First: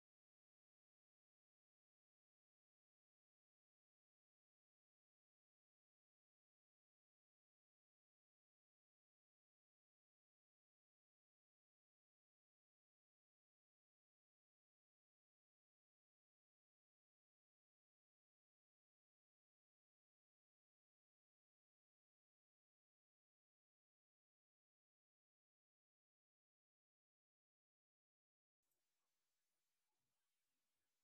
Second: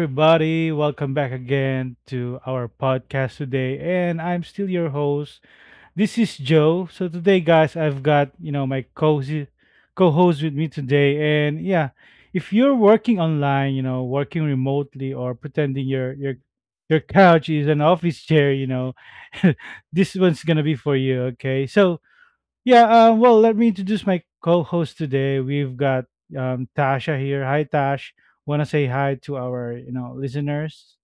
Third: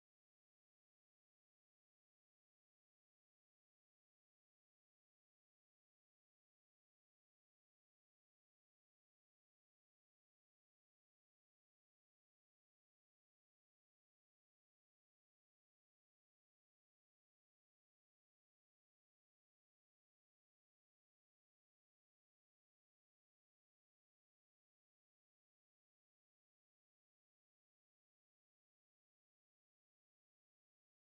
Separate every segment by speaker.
Speaker 1: everybody? Welcome back again to our podcast today, and I'm still your host. This is Joe. So today, guys, I've got my cozy co-host with me today, and yeah, if you're working online, working remotely, or pretending your couch is an office chair, this one's gonna be for you. Okay, so yeah, well, let me introduce my co-host today. We've got Tasha here. Hi, Tash. Want to say hi to our listeners?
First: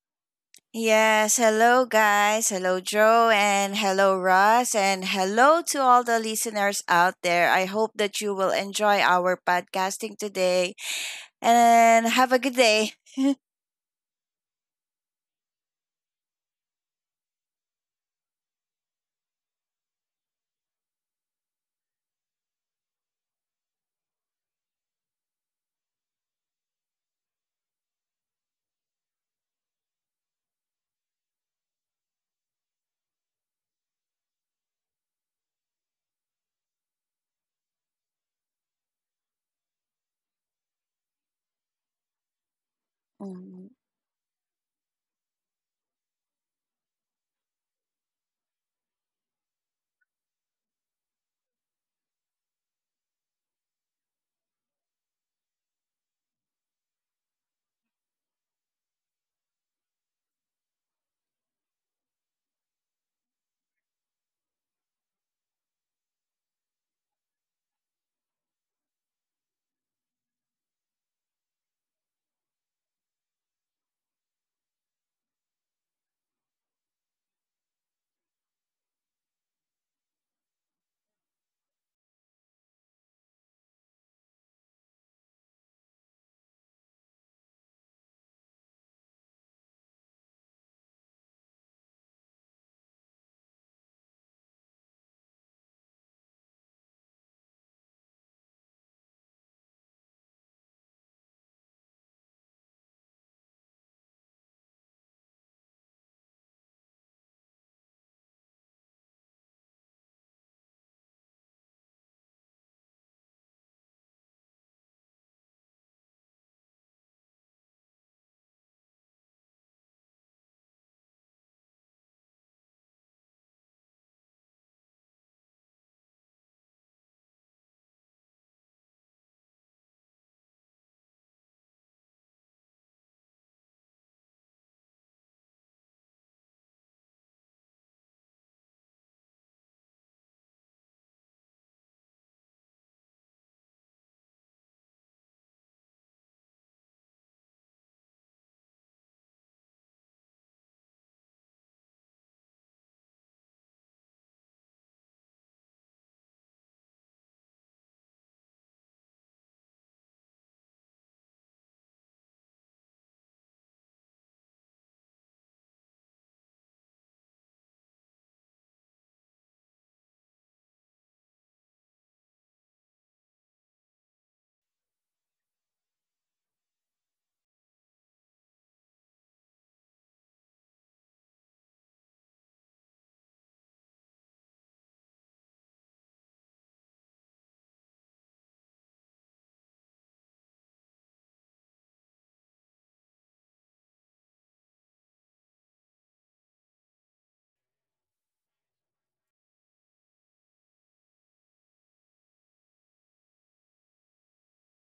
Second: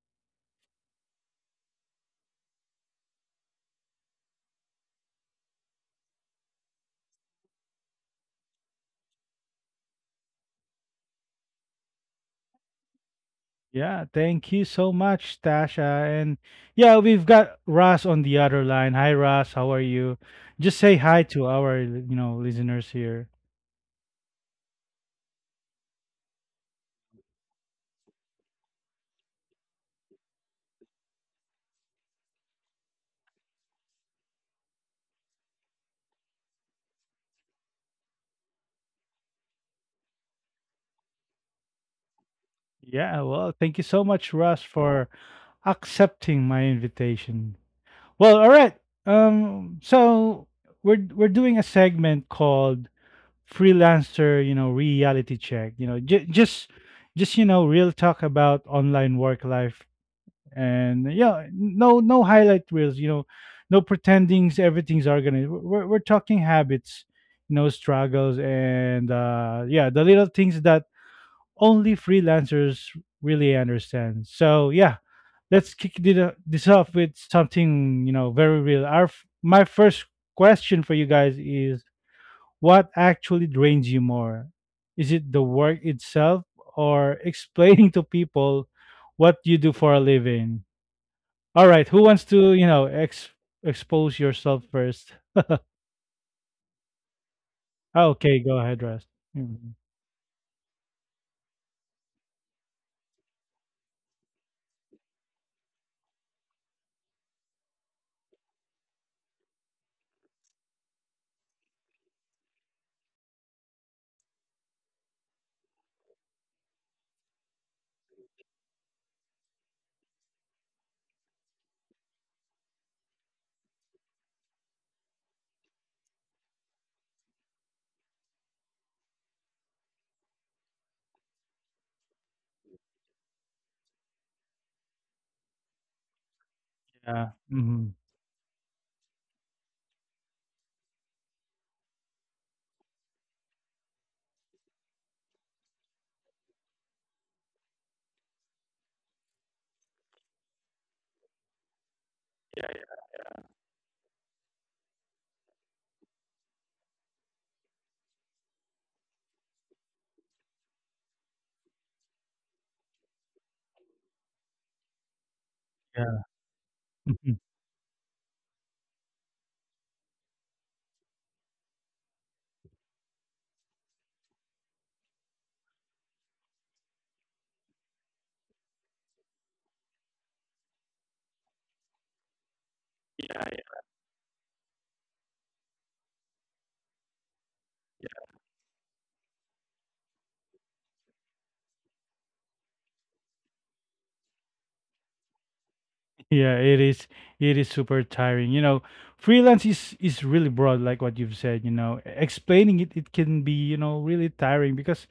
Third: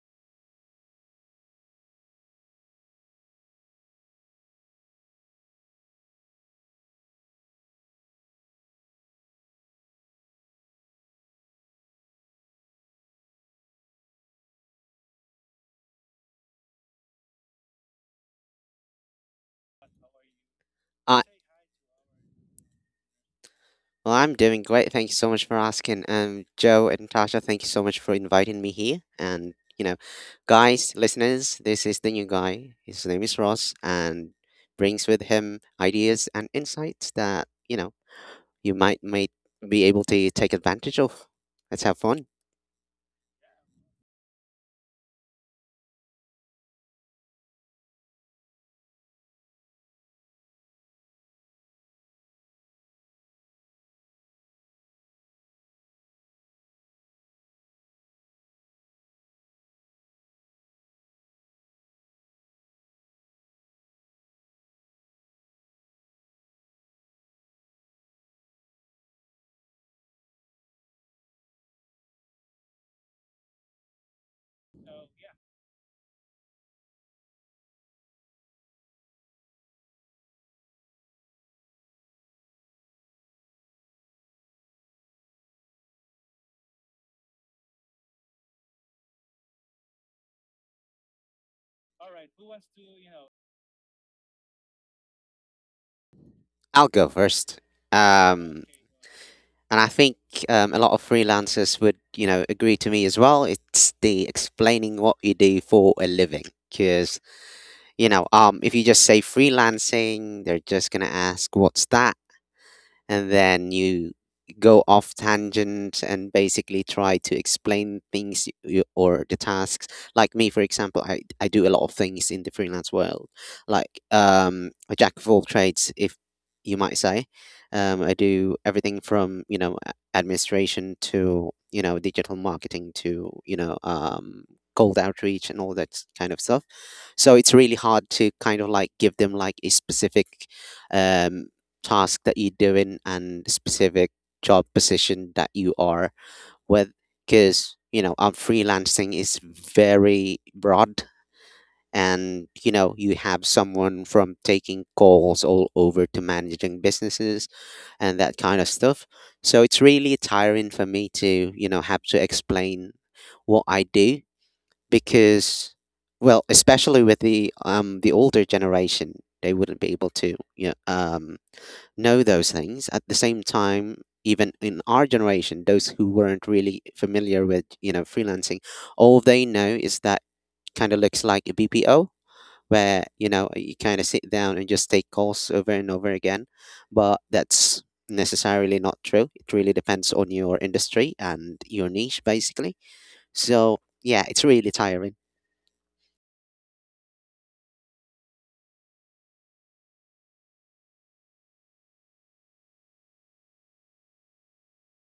Speaker 2: Yes, hello guys. Hello Joe and hello Russ and hello to all the listeners out there. I hope that you will enjoy our podcasting today and have a good day.
Speaker 1: Yeah, thank you so much, Tasha. And yeah, we've got Ross on the other line. Hi, Ross. How are you? Just say hi
Speaker 3: I
Speaker 1: to our listeners here.
Speaker 3: well, I'm doing great. Thank you so much for asking. Joe and Tasha here, and guide and bring some ideas and insights that you might be able to take advantage of. Let's have fun.
Speaker 1: Yeah, well,
Speaker 2: Mm-hmm.
Speaker 1: thank you so much, Russ, for accepting my invitation. Well, all right. So we're doing a segment called freelancer reality check, just real talk about online work life. And yeah, no highlight reels, no pretendings everything's organized. We're talking habits, struggles, and yeah, the little things that only freelancers really understand. So yeah, let's kick this off with something very real. My first question for you guys is, what actually drains you more? Is it the work itself or explaining to people what you do for a living? All right, who wants to, expose yourself first? Ah, okay, go ahead, Russ. Mhm.
Speaker 3: Agree to me as well. It's the explaining what you do for a living, because if you just say freelancing, they're just gonna ask, "What's that?" And then you go off tangent and basically try to explain things you, or the tasks, like me for example. I do a lot of things in the freelance world, like a jack of all trades, if you might say. I do everything from administration, to digital marketing, to cold outreach and all that kind of stuff.
Speaker 1: Yeah.
Speaker 3: So it's really
Speaker 1: Hmm.
Speaker 3: hard to kind of like give them like a specific um task that you're doing and specific job position that you are with, because freelancing is very broad. And you have someone from taking calls all over to managing businesses and that kind of stuff. So it's really tiring for me to have to explain what I do, because
Speaker 1: Yeah.
Speaker 3: well especially with
Speaker 1: Mhm.
Speaker 3: the the older generation, they wouldn't be able to know those things. At the same time, even in our generation, those who weren't really familiar with freelancing, all they know is that kind of looks like a BPO, where you kind of sit down and just take calls over and over again. But that's necessarily not true. It really depends on your industry and your niche, basically. So yeah, it's really tiring.
Speaker 1: Yeah, it is super tiring. Freelance is really broad, like what you've said. Explaining it can be, really tiring because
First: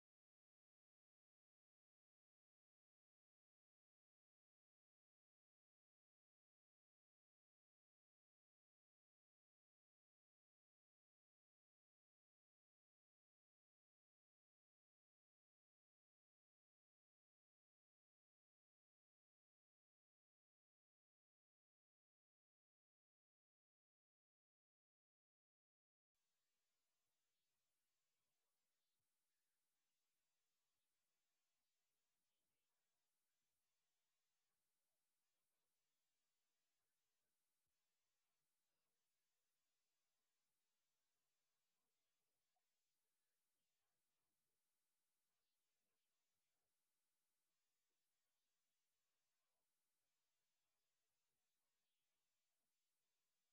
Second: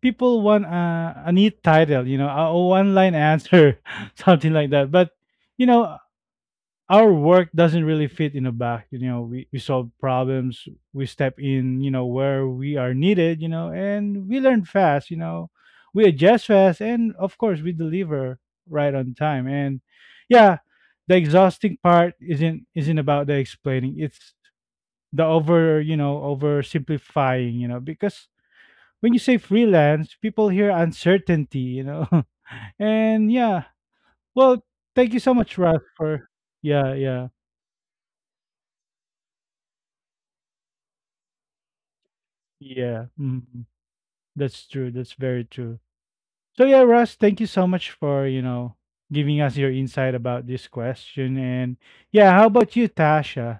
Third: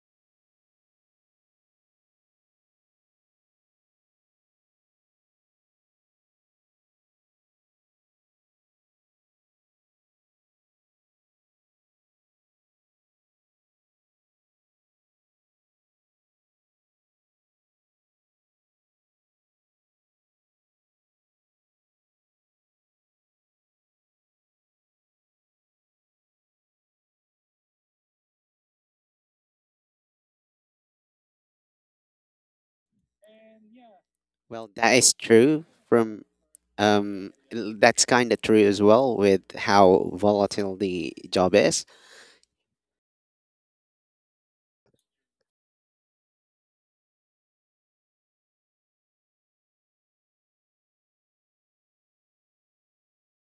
Speaker 1: people want a neat title, a one line answer, something like that. But, you know, our work doesn't really fit in a box. We solve problems, we step in, where we are needed, and we learn fast, we adjust fast, and of course, we deliver right on time. And yeah, the exhausting part isn't about the explaining. It's the oversimplifying, because when you say freelance, people hear uncertainty. And yeah, well,
Speaker 3: Well, that is
Speaker 1: thank you so much,
Speaker 3: true
Speaker 1: Russ,
Speaker 3: from
Speaker 1: for yeah, yeah,
Speaker 3: l- that's kind of true as well with how volatile the job is.
Speaker 1: yeah. Mhm. That's true. That's very true. So yeah, Russ, thank you so much for giving us your insight about this question. And yeah, how about you, Tasha?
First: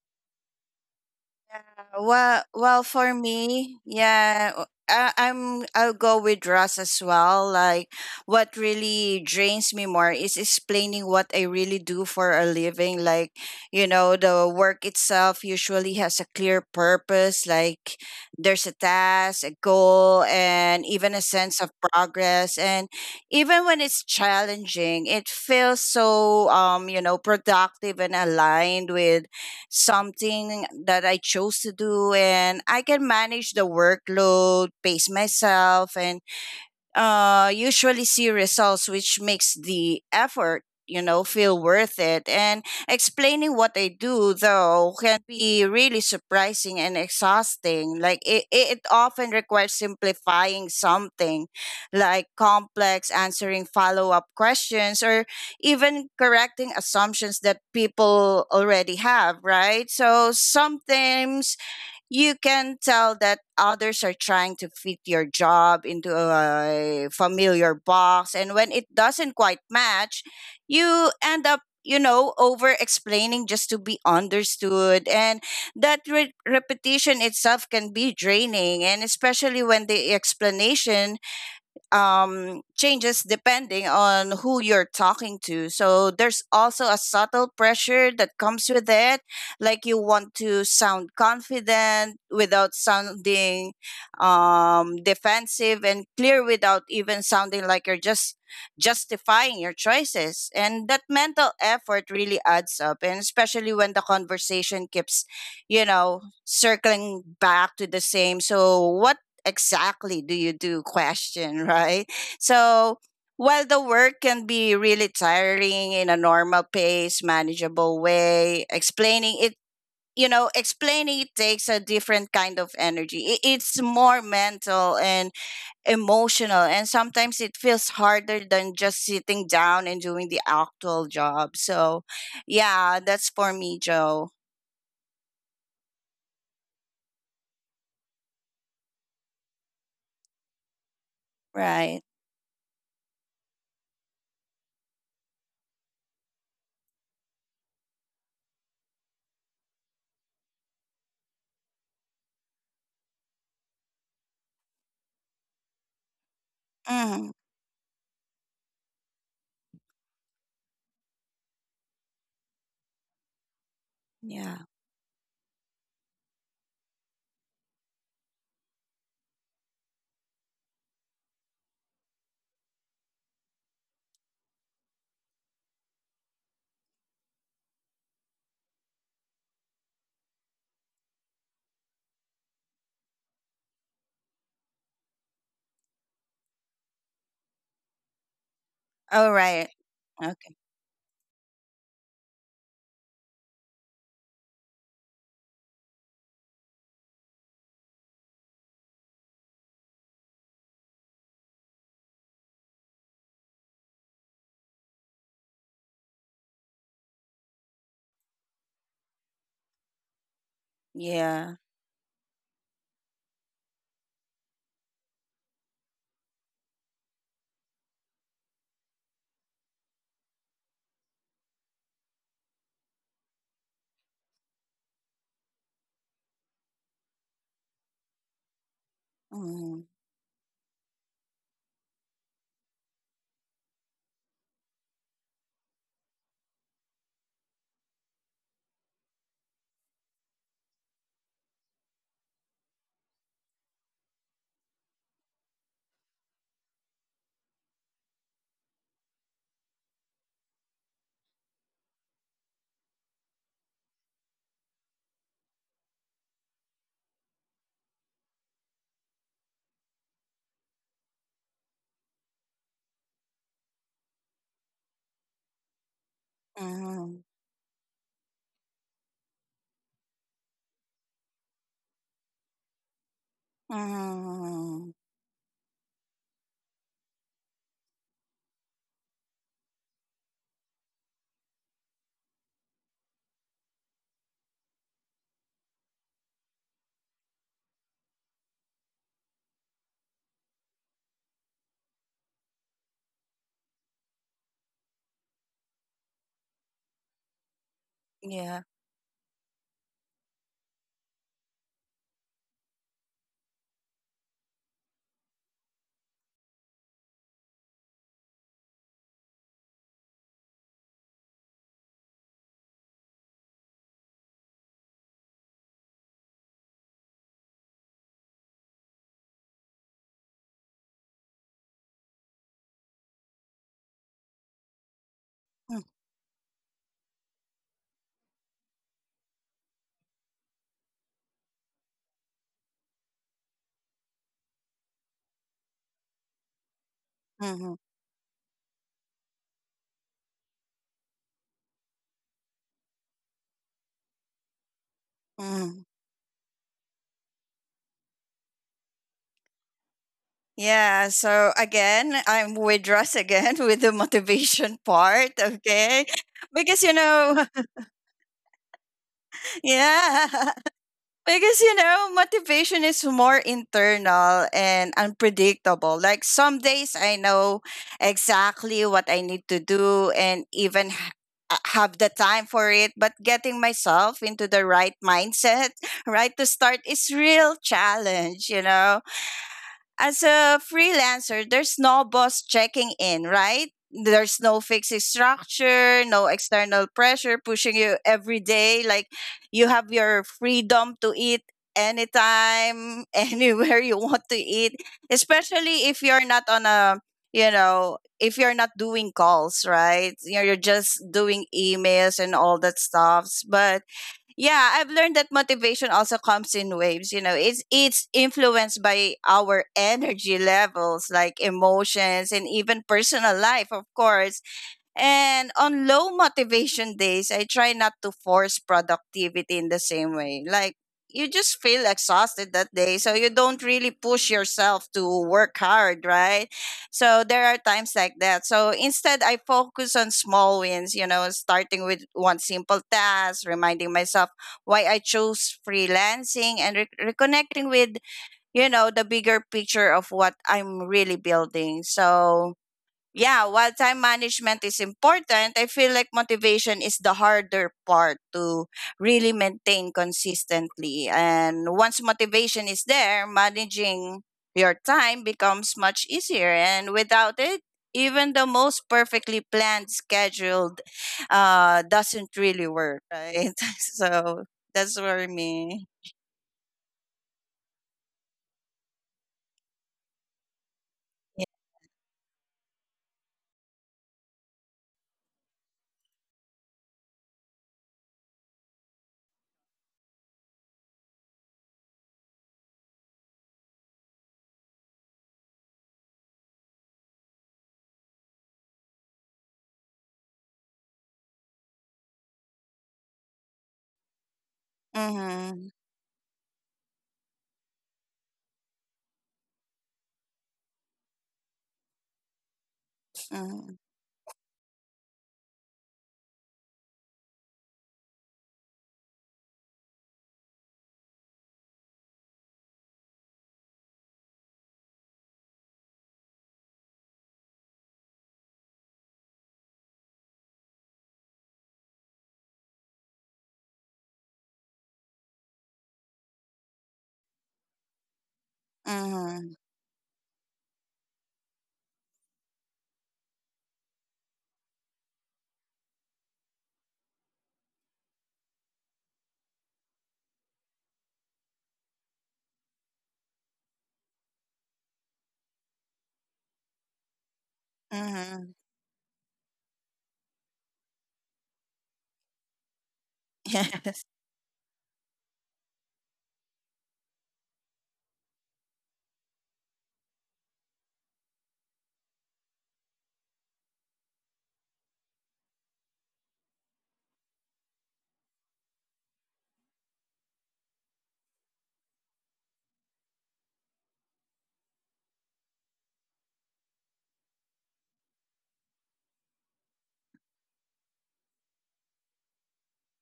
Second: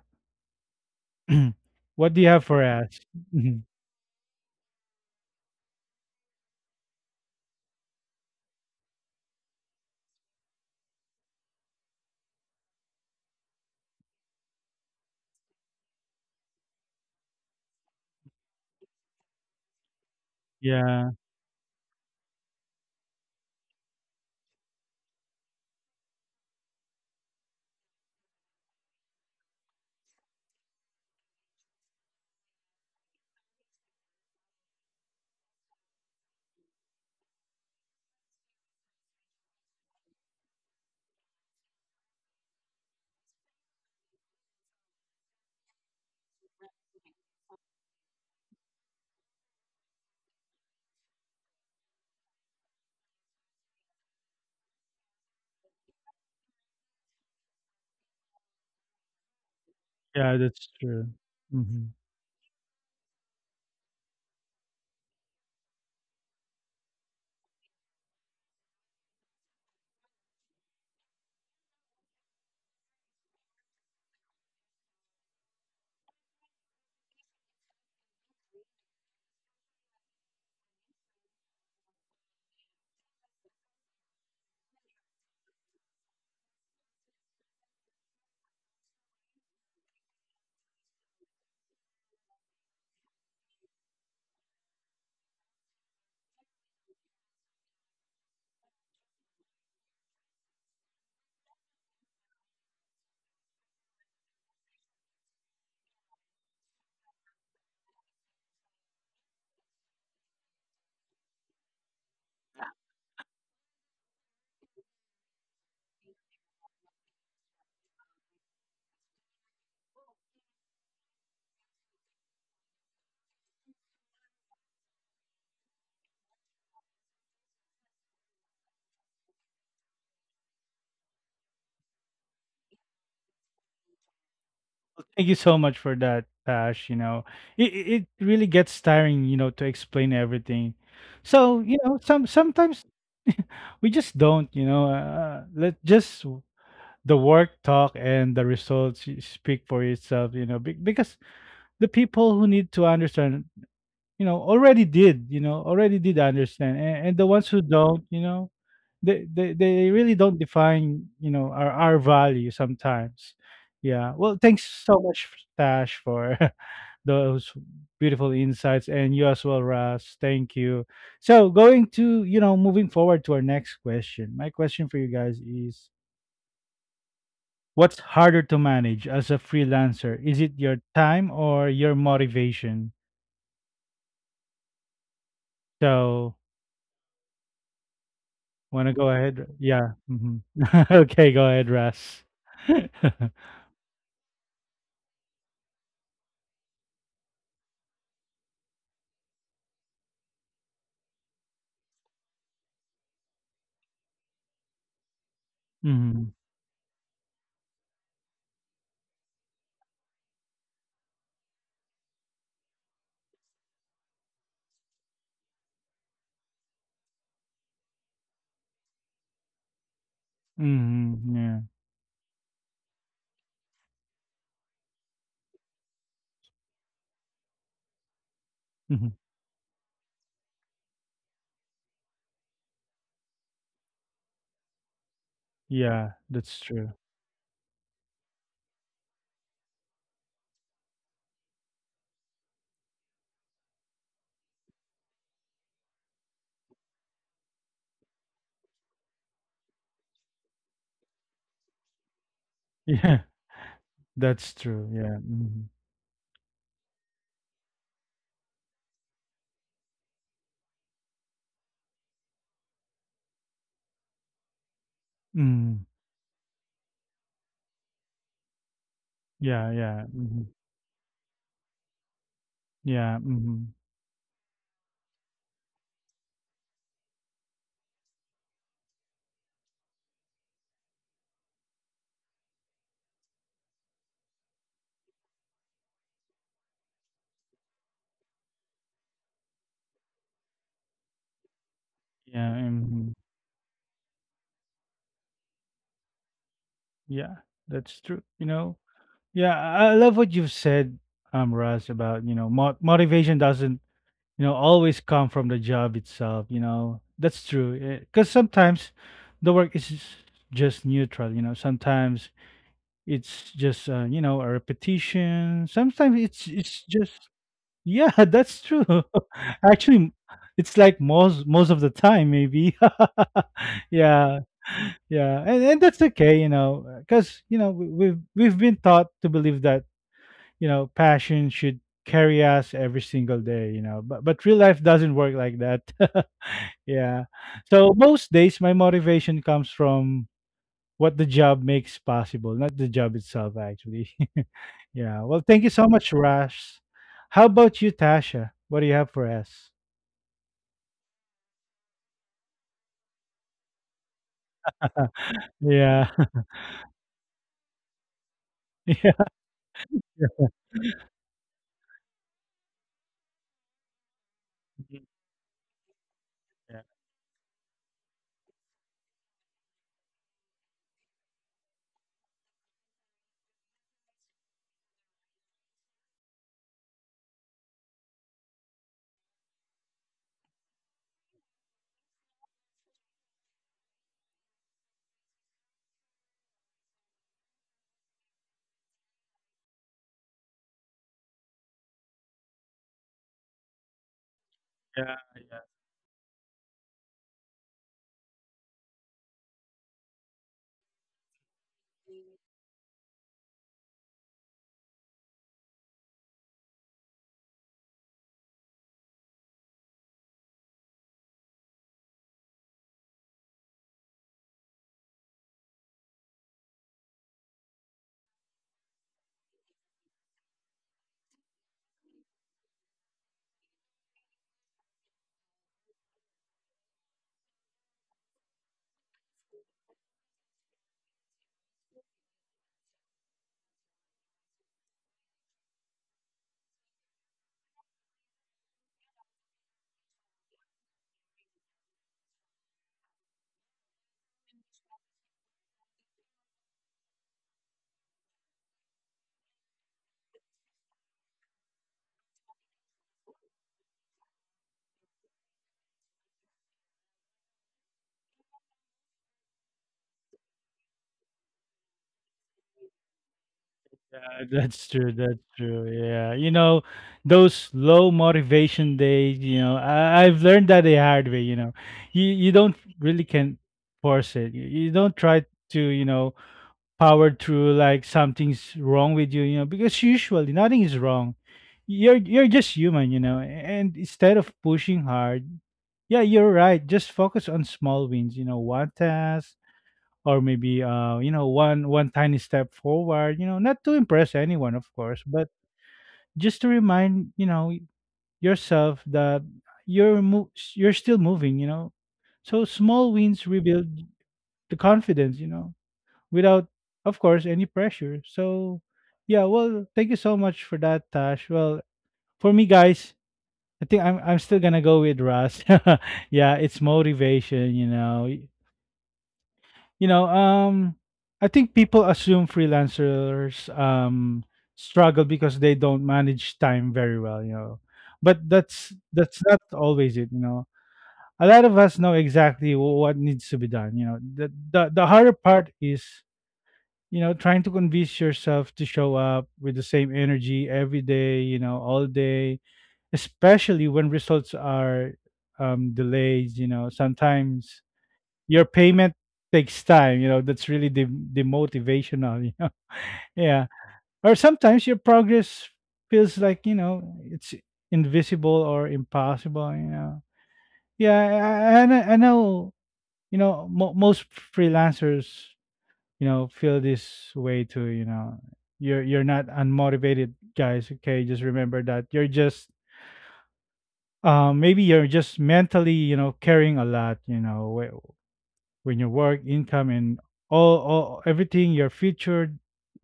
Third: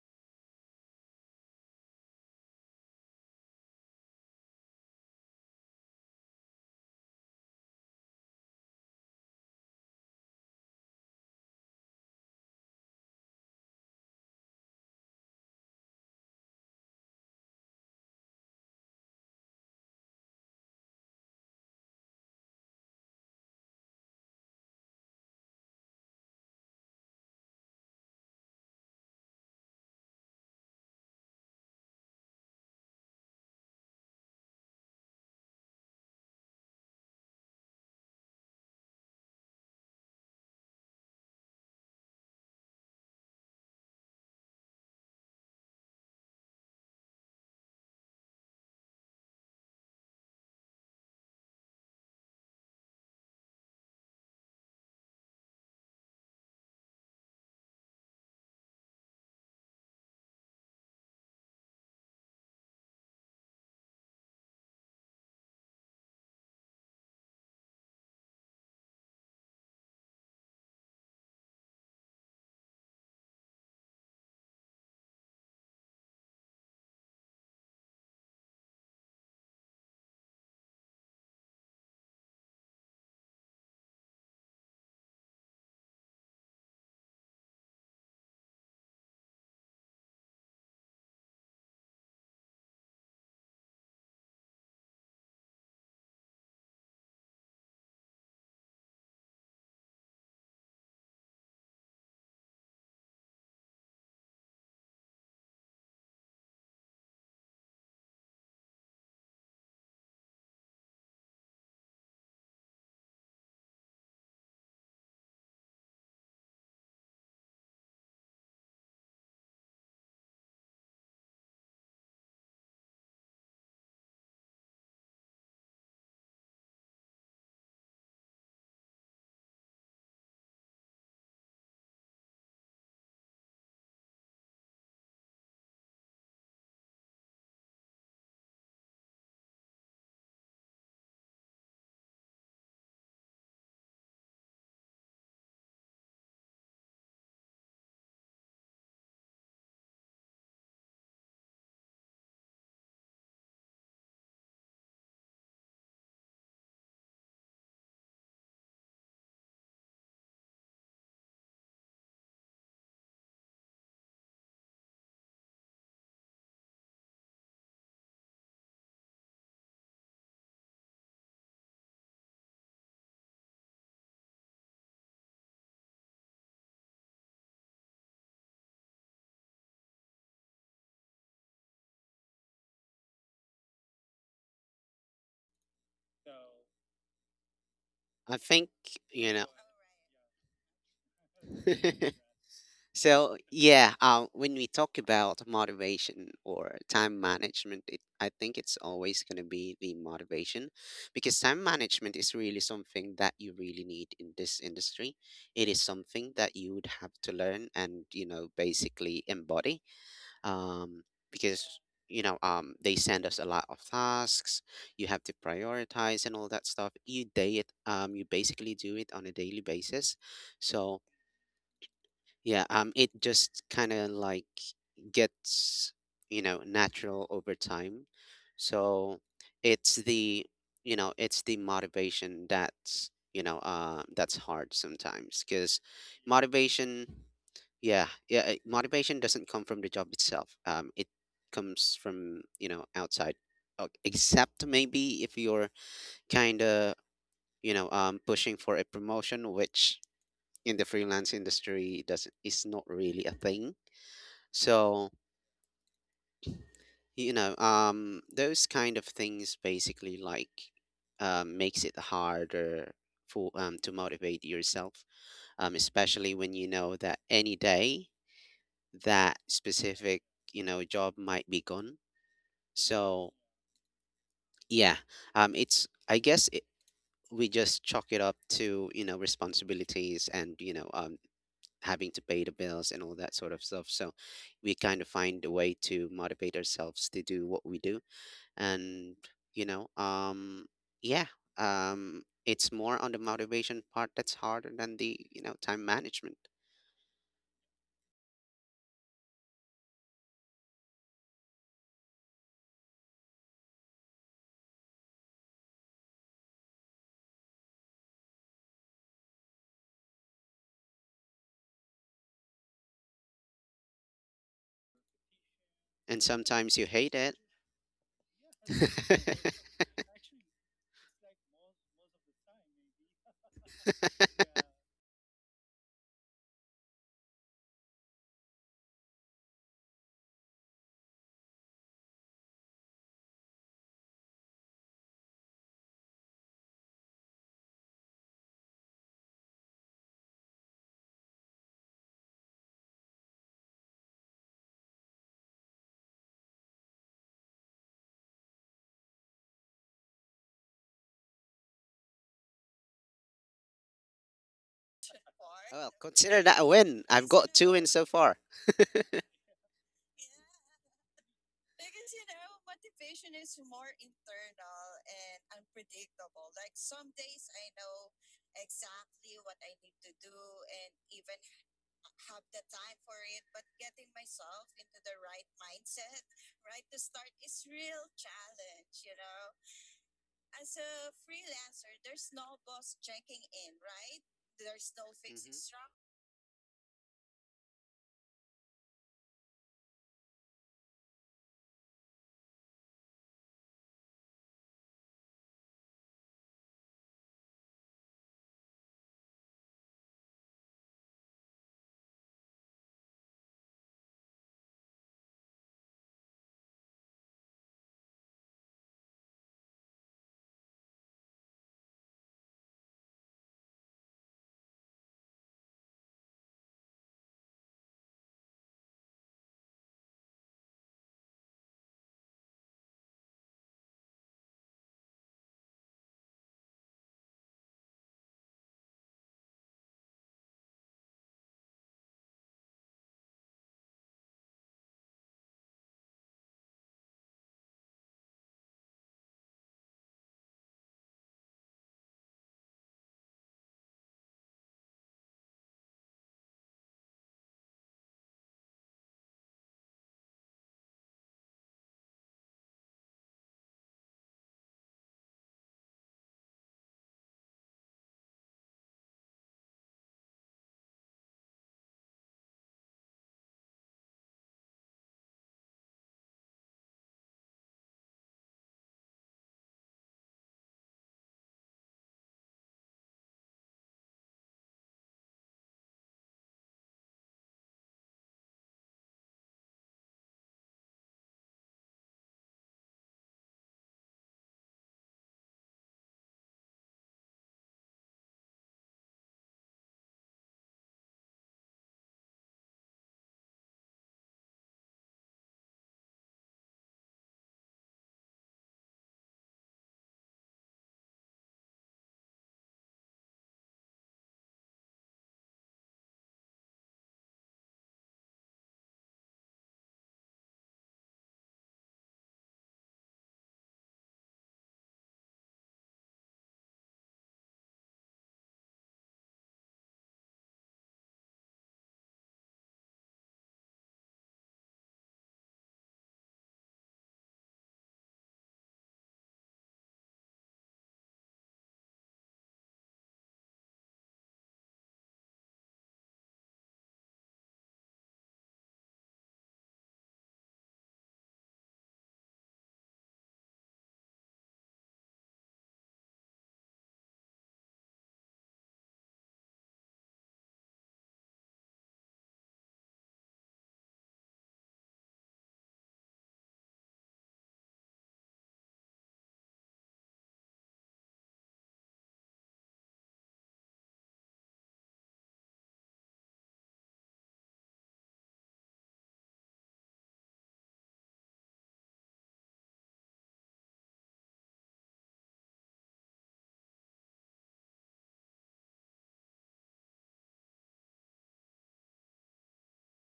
Speaker 1: What do you have
Speaker 2: Well,
Speaker 1: for
Speaker 2: well,
Speaker 1: us?
Speaker 2: for
Speaker 1: Mhm.
Speaker 2: me, yeah, I'll go with Russ as well. Like, what really drains me more is explaining what I really do for a living. Like, you know, the work itself usually has a clear purpose. Like, there's a task, a goal, and
Speaker 1: Yeah,
Speaker 2: even a sense of progress. And even when it's challenging, it feels so you know, productive and aligned with something that I chose to do and I can manage the workload, pace myself and usually see results, which makes the effort, you know, feel worth it. And explaining what I do, though, can be really surprising and exhausting. Like, it often requires simplifying something like complex, answering follow up questions, or even correcting assumptions that people already have, right? So
Speaker 1: yeah, that's true.
Speaker 2: sometimes
Speaker 1: Mm-hmm.
Speaker 2: you can tell that others are trying to fit your job into a familiar box, and when it doesn't quite match, you end up, you know, over explaining just to be understood, and that repetition itself can be draining, and especially when the explanation changes depending on who you're talking to. So there's also a subtle pressure that comes with it. Like you want to sound confident without sounding defensive, and clear without even sounding like you're just justifying your choices. And that mental effort really adds up. And especially when the conversation keeps, you know, circling back to the same. So, what exactly do you do question, right? So while the work can be really tiring in a normal pace, manageable way, explaining it, you know, explaining it takes a different kind of energy. It's more mental and emotional, and sometimes it feels harder than just sitting down and doing the actual job. So, yeah, that's for me, Joe.
Speaker 1: Thank you so much for that, Tash. It really gets tiring, to explain everything. So,
Speaker 2: Right.
Speaker 1: sometimes we just don't, let just the work talk and the results speak for itself, because the people who need to understand, already did, understand. And,
Speaker 2: Hmm.
Speaker 1: the ones who don't, they really don't define, our value sometimes. Yeah. Well,
Speaker 2: Yeah.
Speaker 1: thanks so much, Tash, for those beautiful insights, and you as well, Ras. Thank you. So, going to, you know, moving forward to our next question. My question for you guys is, what's harder to manage as a freelancer? Is it your time or your motivation? So,
Speaker 3: I think,
Speaker 1: want to go
Speaker 2: All
Speaker 3: you
Speaker 1: ahead?
Speaker 2: right.
Speaker 1: Yeah. Hmm.
Speaker 2: Okay.
Speaker 1: Okay, go ahead,
Speaker 3: know.
Speaker 1: Ras.
Speaker 3: So yeah, when we talk about motivation or time management, I think it's always going to be the motivation, because time management is really something that you really need in this industry. It is
Speaker 1: Hmm.
Speaker 3: something that you would have to learn and basically embody, um,
Speaker 2: Yeah.
Speaker 3: because they send us a lot of tasks. You have to prioritize and all that stuff. You day it, you basically do it on a daily basis. So
Speaker 1: Hmm. Yeah.
Speaker 3: yeah, it just kind of like gets, natural over time.
Speaker 1: Hmm.
Speaker 3: So
Speaker 2: Mhm.
Speaker 3: it's the, it's the motivation that's hard sometimes, because
Speaker 1: Yeah, that's true.
Speaker 3: motivation, yeah, motivation doesn't come from the job itself. It comes from, outside, except maybe if you're kind of, pushing for a promotion, which in the freelance industry doesn't is not
Speaker 1: Yeah,
Speaker 3: really a thing.
Speaker 1: that's true.
Speaker 3: So
Speaker 1: Yeah. Hmm.
Speaker 3: those kind of things basically like makes it harder for to motivate yourself,
Speaker 1: Mm.
Speaker 3: especially when you know that
Speaker 2: Mhm.
Speaker 3: any day that
Speaker 1: Yeah, yeah.
Speaker 3: specific
Speaker 1: Hmm.
Speaker 3: job might be gone.
Speaker 1: Yeah.
Speaker 3: So
Speaker 1: Hmm.
Speaker 2: Mhm.
Speaker 3: yeah, it's I guess we just chalk it up to responsibilities and having to pay the bills and all that sort of stuff. So we kind of find a way to motivate ourselves to do what we do. And, you know, um, yeah,
Speaker 1: Yeah,
Speaker 3: it's more
Speaker 1: mhm.
Speaker 3: on the motivation part that's harder than the, time management.
Speaker 1: Yeah, that's true.
Speaker 2: Yeah.
Speaker 1: Yeah, I love what you've said, Russ, about, mo motivation doesn't, always come from the job itself. That's true. Because sometimes the work is just neutral. Sometimes it's just, a repetition. Sometimes
Speaker 3: And
Speaker 1: it's
Speaker 3: sometimes
Speaker 1: it's
Speaker 3: you hate
Speaker 1: just...
Speaker 3: it.
Speaker 1: Yeah, that's true. Actually, it's like most of the time, maybe. Yeah, yeah, and
Speaker 2: Mm-hmm.
Speaker 1: that's okay, because we've been taught to believe that passion should carry us every single day, but real life doesn't work like that. Yeah,
Speaker 2: Mm, mhm,
Speaker 1: so most days my motivation comes from what the job makes possible, not the job itself, actually. Yeah. Well, thank you so
Speaker 2: mhm.
Speaker 1: much, Rash. How about you, Tasha? What do you have for us?
Speaker 2: Yeah. So again, I'm with Russ again with the motivation part.
Speaker 3: Well,
Speaker 1: Yeah.
Speaker 2: Okay.
Speaker 3: consider that a
Speaker 2: Because, you
Speaker 3: win. I've
Speaker 2: know,
Speaker 3: got two wins so far.
Speaker 1: Yeah.
Speaker 2: yeah. Because you know, motivation is more internal
Speaker 1: Mhm.
Speaker 2: and unpredictable. Like some
Speaker 1: Yeah,
Speaker 2: days I know exactly what I need to do and even have the time for it, but getting myself into the right mindset, right, to start is real challenge, you know, as a freelancer, there's no boss checking in, right? There's no fixed
Speaker 3: Mhm.
Speaker 2: structure, no external pressure pushing you every day. Like you have your freedom to eat anytime, anywhere you want to eat,
Speaker 1: yeah,
Speaker 2: especially if you're not on a, you know, if you're not doing calls, right? You're just doing emails and all that stuff. But yeah, I've learned that motivation also comes in waves. You know, it's influenced by our energy levels, like emotions, and even personal life, of course. And on low motivation days, I try not to force productivity in the same way. Like, you just feel exhausted that day, so you don't really push yourself to work hard, right? So, there are times like that. So, instead, I focus on small wins, you know, starting with one simple task, reminding myself why I chose freelancing and reconnecting with, you know, the bigger picture of what I'm really building. So, yeah, while time management is important, I feel like motivation is the harder part to really maintain consistently. And once motivation is there, managing your time becomes much easier. And without it, even the most perfectly planned scheduled doesn't really work, right?
Speaker 1: yeah,
Speaker 2: so
Speaker 1: that's
Speaker 2: that's
Speaker 1: true.
Speaker 2: for
Speaker 1: That's true.
Speaker 2: me.
Speaker 1: Yeah, those low motivation days. I've learned that the hard way. You don't really can force it. You don't try to. Powered through like something's wrong with you, because usually nothing is wrong. You're just human. And instead of pushing hard, yeah, you're right. Just focus on small wins, one task, or maybe one tiny step forward, not to impress anyone, of course, but
Speaker 2: Mm-hmm.
Speaker 1: just to remind, yourself that you're still moving. So small wins
Speaker 2: Mm-hmm.
Speaker 1: rebuild the confidence, without, of course, any pressure. So, yeah, well, thank you so much for that, Tash. Well, for me, guys, I think I'm still gonna go with Russ. Yeah, it's motivation. You know, um, I think people assume freelancers struggle because they don't manage time very well. But that's
Speaker 2: Mm-hmm.
Speaker 1: not always it. A lot of us know exactly what needs to be done. The harder part is, trying to convince yourself to show up with the same energy every day, all day, especially when results are delayed, sometimes
Speaker 2: Mm-hmm.
Speaker 1: your payment takes time, that's really demotivational. Yeah.
Speaker 2: Yes.
Speaker 1: Or sometimes your progress feels like, it's invisible or impossible. Yeah. I know, most freelancers, feel this way too, you know. You're not unmotivated, guys, okay? Just remember that. You're just maybe you're just mentally, carrying a lot, when your work, income, and all everything, your future,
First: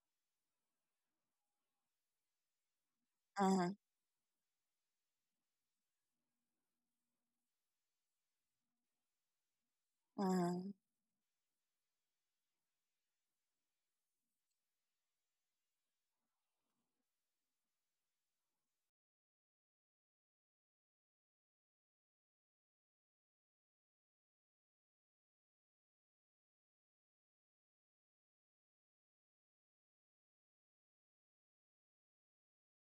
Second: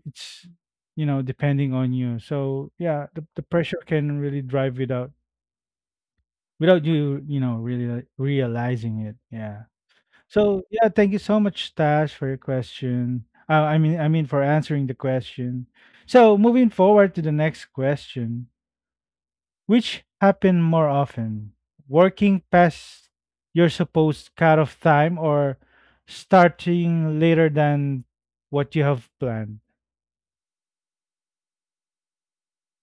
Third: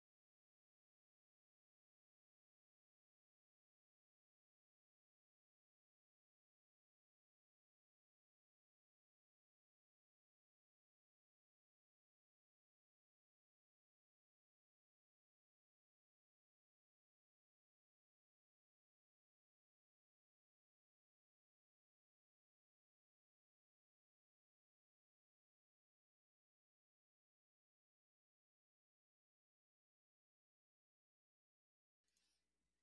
Speaker 1: it's, depending on you. So, yeah, the
Speaker 2: Mm-hmm.
Speaker 1: pressure can really drive without you, really realizing it. Yeah. So
Speaker 2: Mm-hmm.
Speaker 1: yeah, thank you so much, Tash, for your question. I mean, for answering the question. So moving forward to the next question, which happen more often, working past your supposed cutoff time or starting later than what you have planned?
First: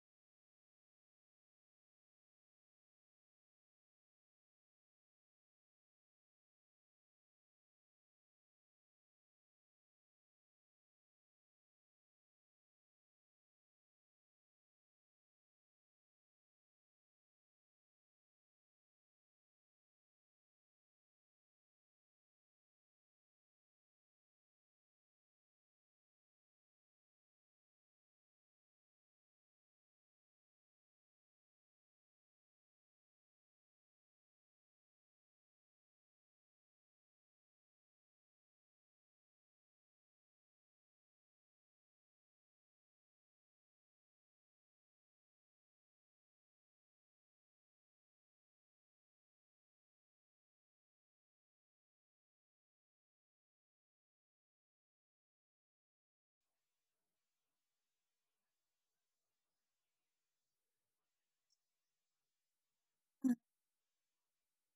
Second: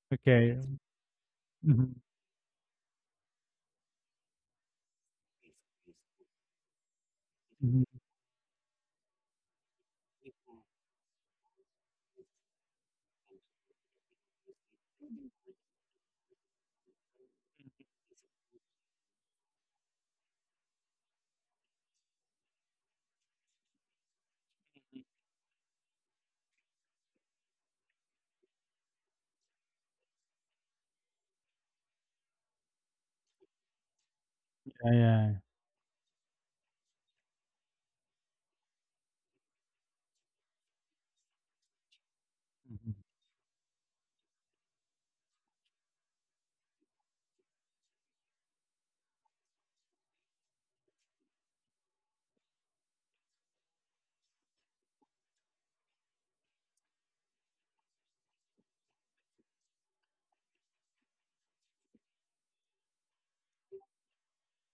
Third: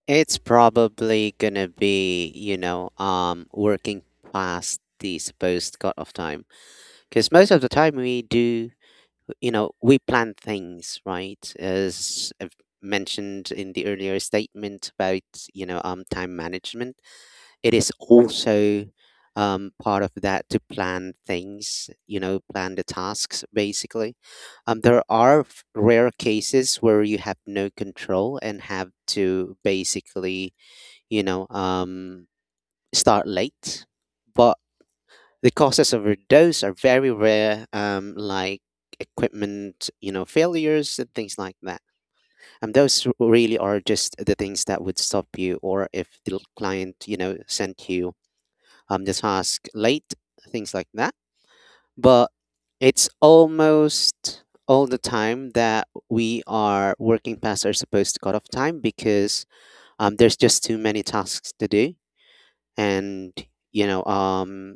Speaker 3: It's
Speaker 1: Okay.
Speaker 3: probably gonna
Speaker 1: Mhm,
Speaker 3: be, working past the supposed cut off time, because most of the time
Speaker 1: mhm.
Speaker 3: we do we plan things, right, as I've mentioned in the earlier statement about time management. It is also part of that, to plan things, plan the tasks, basically. There are rare cases where you have no control and have to basically you know um start late, but
Speaker 1: Yeah, yeah,
Speaker 3: the causes of overdose are very rare, like equipment, failures and things like that.
Speaker 1: mhm.
Speaker 3: Those really are just the things that would stop you, or if the client, sent you the task late, things like that. But it's almost all the time that we are working past our supposed cutoff time, because there's just too many tasks to do, and you know, um,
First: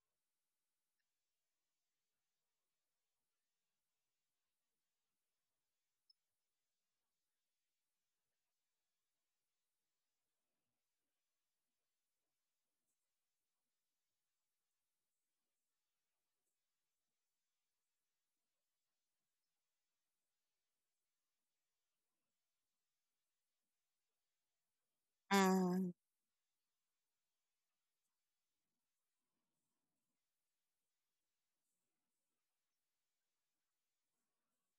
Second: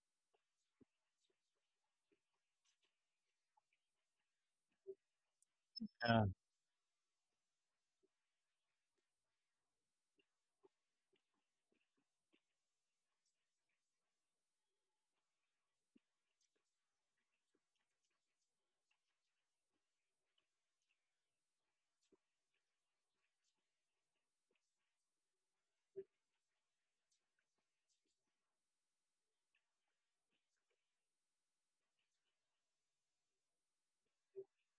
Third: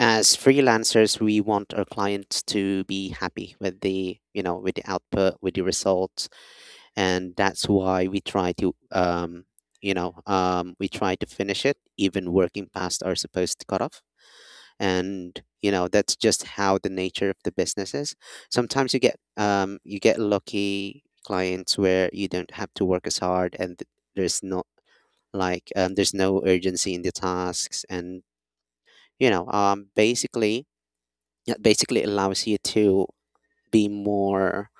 Speaker 3: as freelancers we want our clients to be happy with the output, with the
Speaker 1: Yeah,
Speaker 3: results, and that's why we try to you know we try to finish it, even working past our supposed cutoff. And that's just how the nature of the business is. Sometimes you get lucky clients where you don't have to work as hard, and there's not like there's no urgency in the tasks, and basically that basically allows you be more,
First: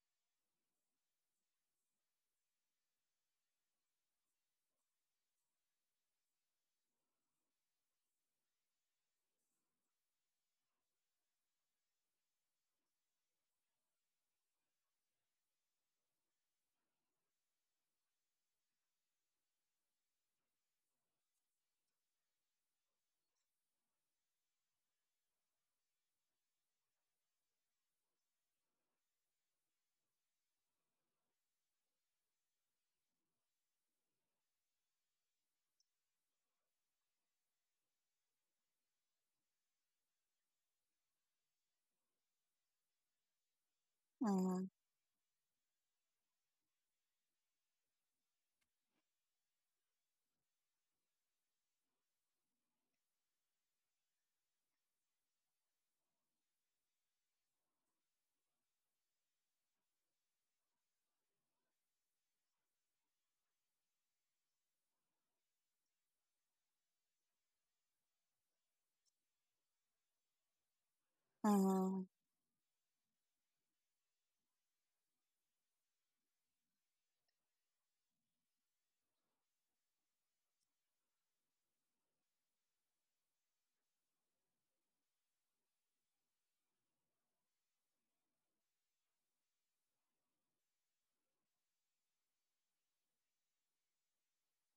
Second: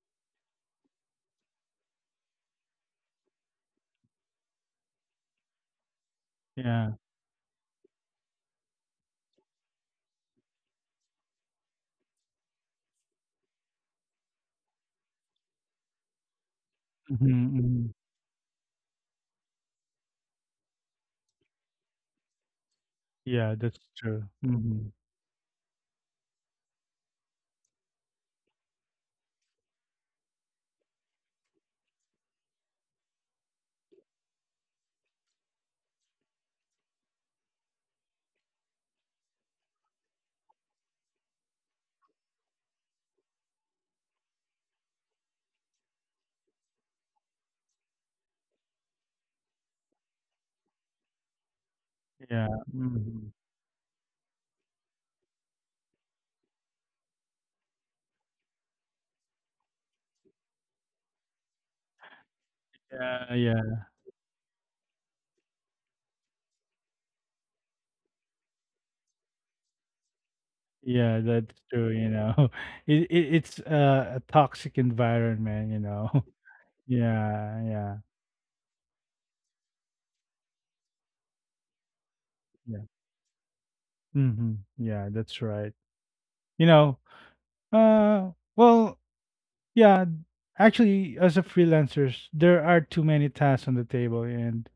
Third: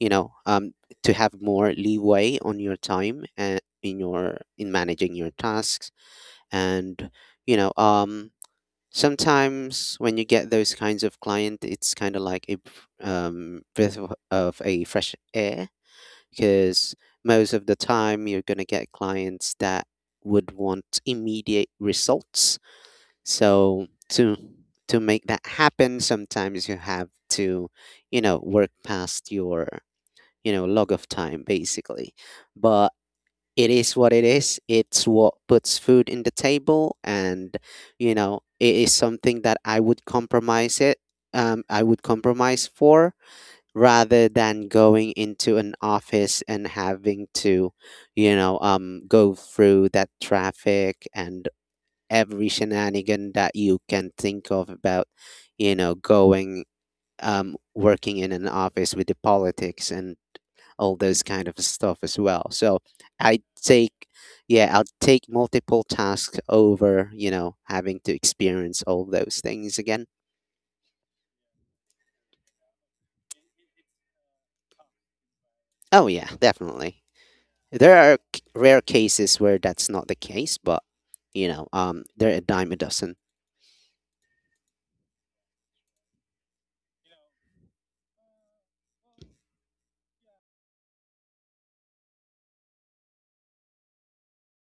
Speaker 3: you know, um, to have more leeway on your time and in managing your tasks.
Speaker 1: yeah.
Speaker 3: And you know, um, sometimes when you get those kinds of client, it's kind of like a breath of a fresh air, because
Speaker 1: Mhm,
Speaker 3: most of the
Speaker 1: mhm.
Speaker 3: time you're gonna get clients that would want immediate results,
Speaker 1: Yeah, that's
Speaker 3: so
Speaker 1: true.
Speaker 3: to
Speaker 1: Mhm.
Speaker 3: make that happen, sometimes you have to, work past your, log of time, basically. But it is what it is. It's what puts food in the table, and, it is something that I would compromise it. I would compromise for, rather
Speaker 2: Mm-hmm.
Speaker 3: than going into an office and having to, go through that traffic and
Speaker 1: Yeah,
Speaker 3: every
Speaker 1: mhm.
Speaker 3: shenanigan that you can think of about, you know, going, working in an office with the politics and all those kind of stuff as well. So
Speaker 1: Yeah,
Speaker 3: I
Speaker 1: yeah.
Speaker 3: take, yeah, I'll take multiple tasks over, having to experience all those things again.
Speaker 1: Yeah, that's true,
Speaker 2: Mm,
Speaker 1: you know. It's a toxic environment, you
Speaker 3: Oh,
Speaker 1: know.
Speaker 3: yeah, definitely.
Speaker 1: Yeah,
Speaker 3: There
Speaker 1: yeah,
Speaker 3: are rare cases where that's not the case, but they're a dime a
Speaker 1: yeah.
Speaker 3: dozen.
Speaker 1: Mhm. Yeah, that's right. You know, well, yeah, actually as a freelancers, there are too many tasks on the table, and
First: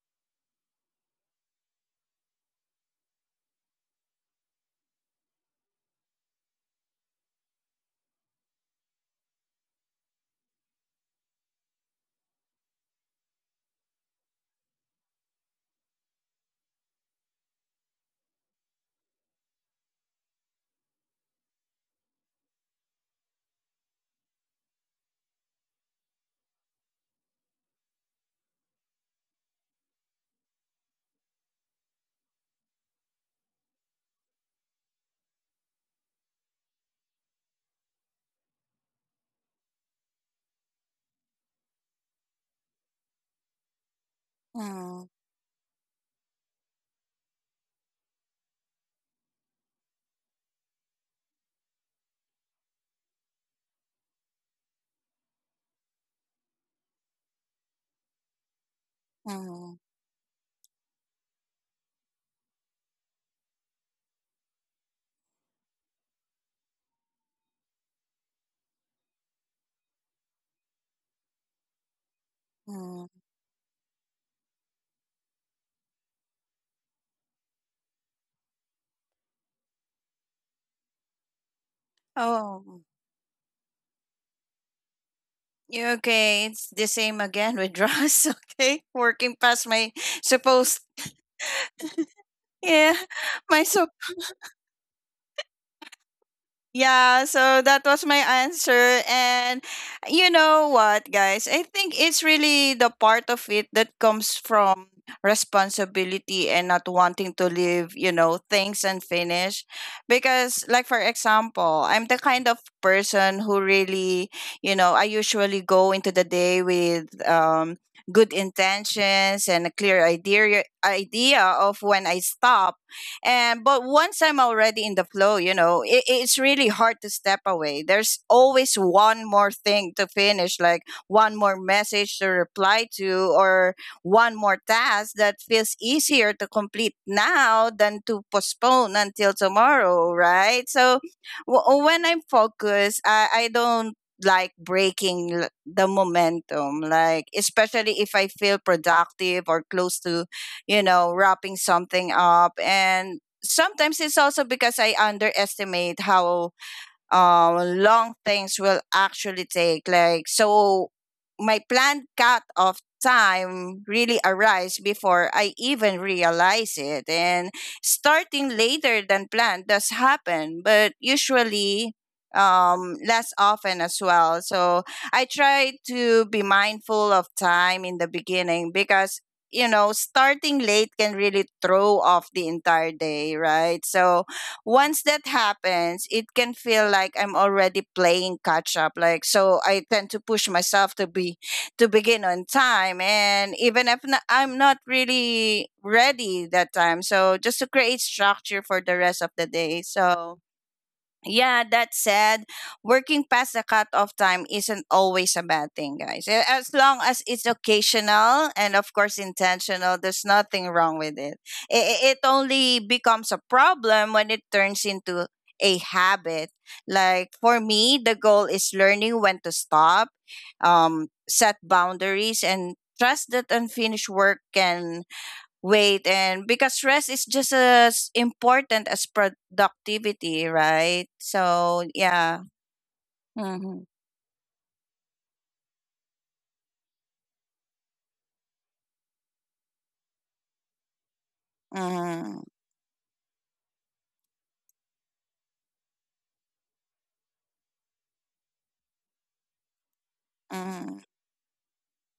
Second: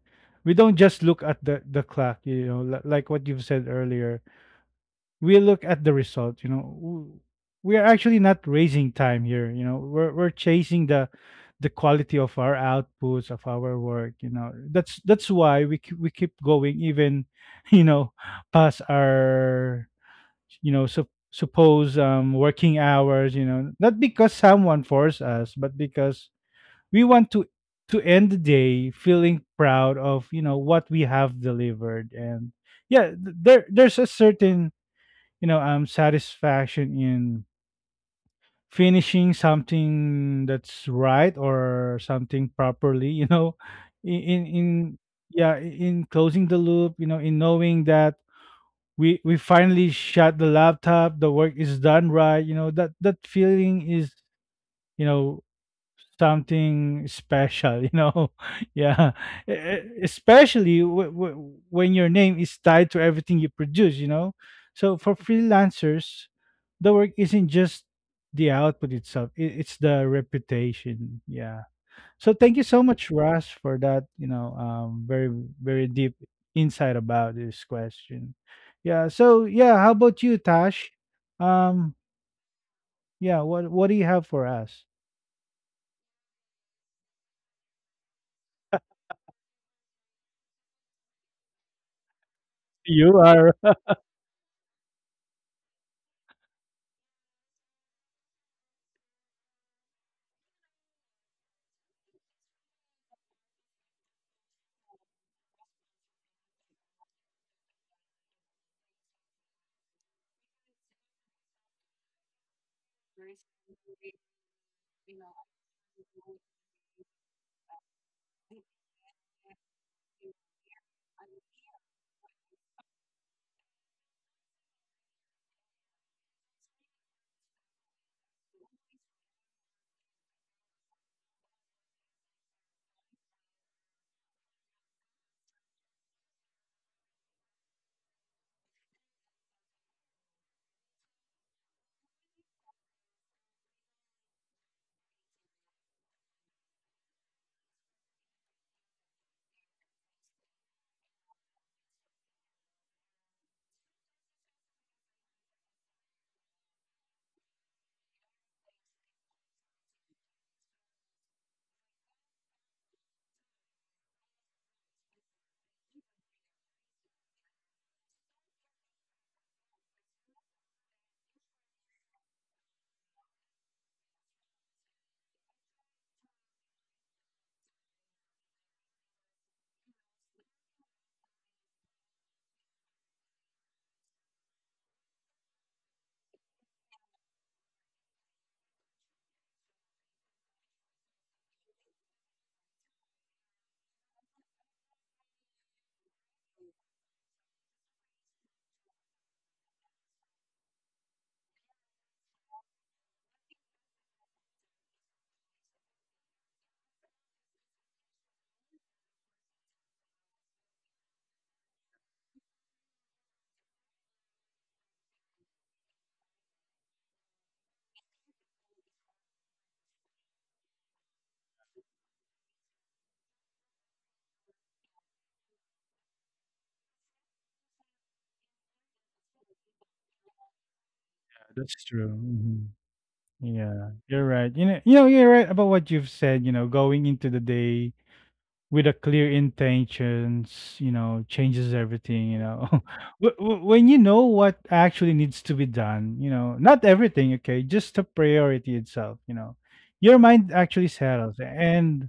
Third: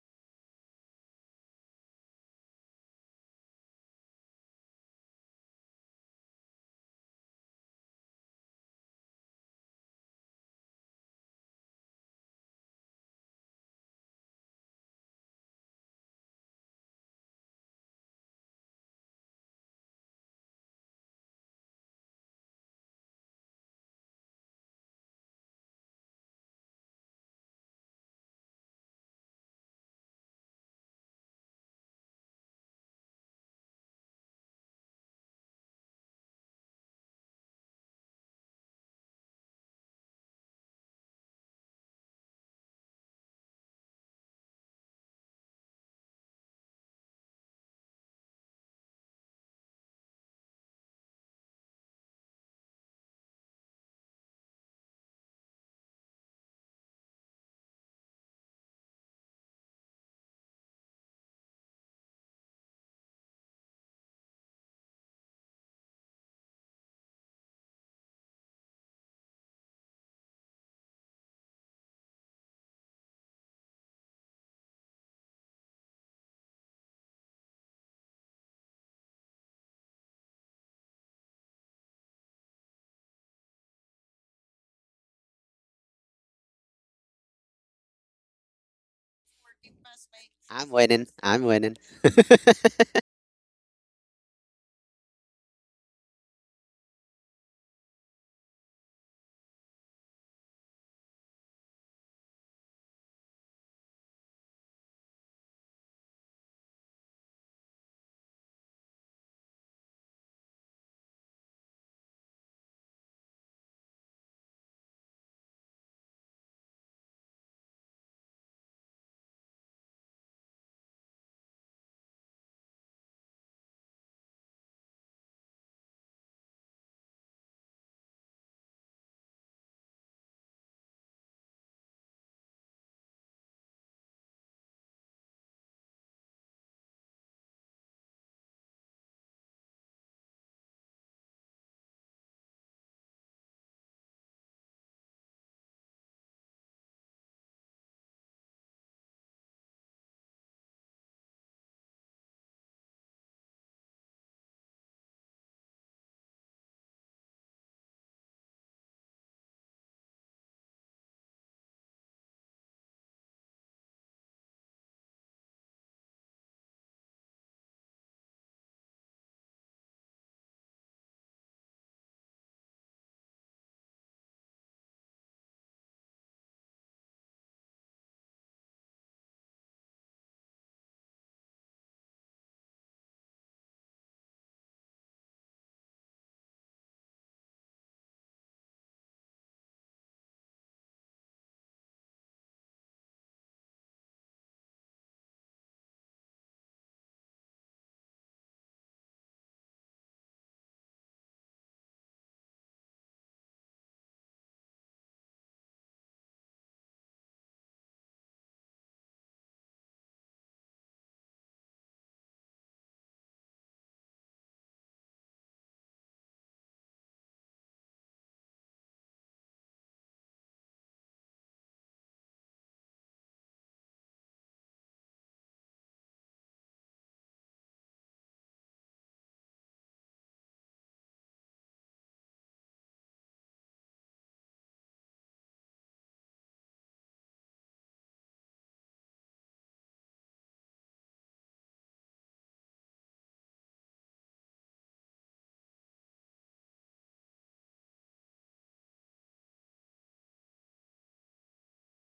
Speaker 1: we don't just look at the clock, like what you've said earlier. We look at the result. We are actually not raising time here. We're chasing the quality of our outputs, of our work. That's why we keep going, even you know past our suppose working hours, not because someone forced us, but because we want to end the day feeling proud of what we have delivered. And yeah, there's a certain satisfaction in finishing something that's right, or something properly. in in, in
Speaker 2: mm,
Speaker 1: yeah in closing the loop, in knowing that we finally shut the laptop, the work is done right. That feeling is, you know something special. Yeah. E-
Speaker 2: mm,
Speaker 1: e- especially when your name is tied to everything you produce. So for freelancers, the work isn't just the output itself. It's the reputation. Yeah. So thank you so
Speaker 2: mm.
Speaker 1: much, Russ, for that. Very, very deep insight about this question. Yeah. So yeah, how about you, Tash? um
Speaker 2: Oh,
Speaker 1: yeah. What do you have for us?
Speaker 2: you okay? It's the same again with Ross. Okay, working past my
Speaker 3: I'm
Speaker 2: supposed
Speaker 3: winning. I'm winning.
Speaker 2: yeah,
Speaker 1: You are
Speaker 2: my Yeah, so that was my answer. And you know what, guys? I think it's really the part of it that comes from responsibility and not wanting to leave, you know, things unfinished. Because, like, for example, I'm the kind of person who really, you know, I usually go into the day with, good intentions and a clear idea of when I stop, and but once I'm already in the flow, you know, it's really hard to step away. There's always one more thing to finish, like one more message to reply to, or one more task that feels easier to complete now than to postpone until tomorrow, right? So when I'm focused, I don't like breaking the momentum, like especially if I feel productive or close to, you know, wrapping something up. And sometimes it's also because I underestimate how long things will actually take. Like, so my planned cut off time really arrives before I even realize it. And starting later than planned does happen, but usually less often as well. So I try to be mindful of time in the beginning, because you know starting late can really throw off the entire day, right? So once that happens, it can feel like I'm already playing catch up. Like so, I tend to push myself to be to begin on time, and even if not, I'm not really ready that time, so just to create structure for the rest of the day. So yeah, that said, working past the cutoff time isn't always a bad thing, guys. As long as it's occasional and, of course, intentional, there's nothing wrong with it. I- It only becomes a problem when it turns into a habit. Like for me, the goal is learning when to stop, set boundaries, and trust that unfinished work can weight, and because rest is just as important as productivity, right? So
Speaker 1: that's true.
Speaker 2: yeah.
Speaker 1: Mhm.
Speaker 2: Mm-hmm.
Speaker 1: Yeah, you're right. You're right about what you've said. Going into the day with a clear intentions, changes
Speaker 2: Mm-hmm.
Speaker 1: everything. When you know what actually needs to be done, not everything, okay, just the priority itself, you know. Your mind actually
Speaker 2: Mm-hmm.
Speaker 1: settles, and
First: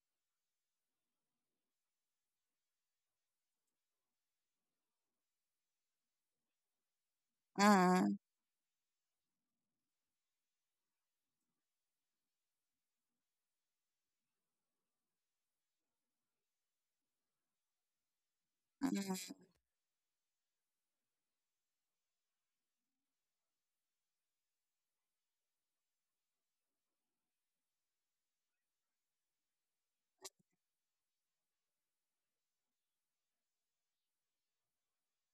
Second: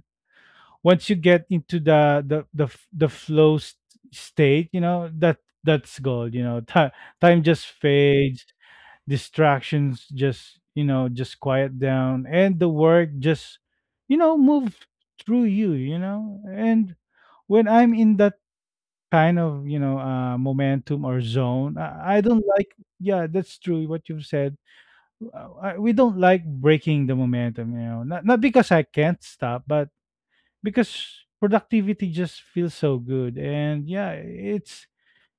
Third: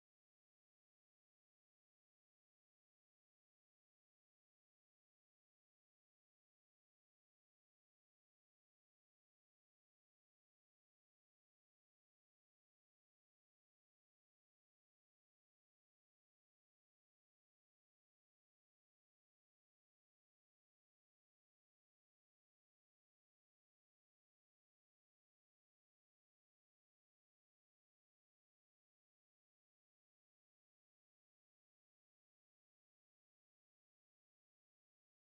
Speaker 1: once you get into the flow state, that's gold. Time just
Speaker 2: Mm-hmm.
Speaker 1: fades, distractions just you know just quiet down, and the work just, move through you, you know. And when I'm in that
Speaker 2: Mm-hmm.
Speaker 1: kind of, you know, momentum or zone, I don't like... Yeah, that's true what you've said. I, we don't like breaking the momentum, you know, not because I can't stop, but because productivity just feels so good. And yeah, it's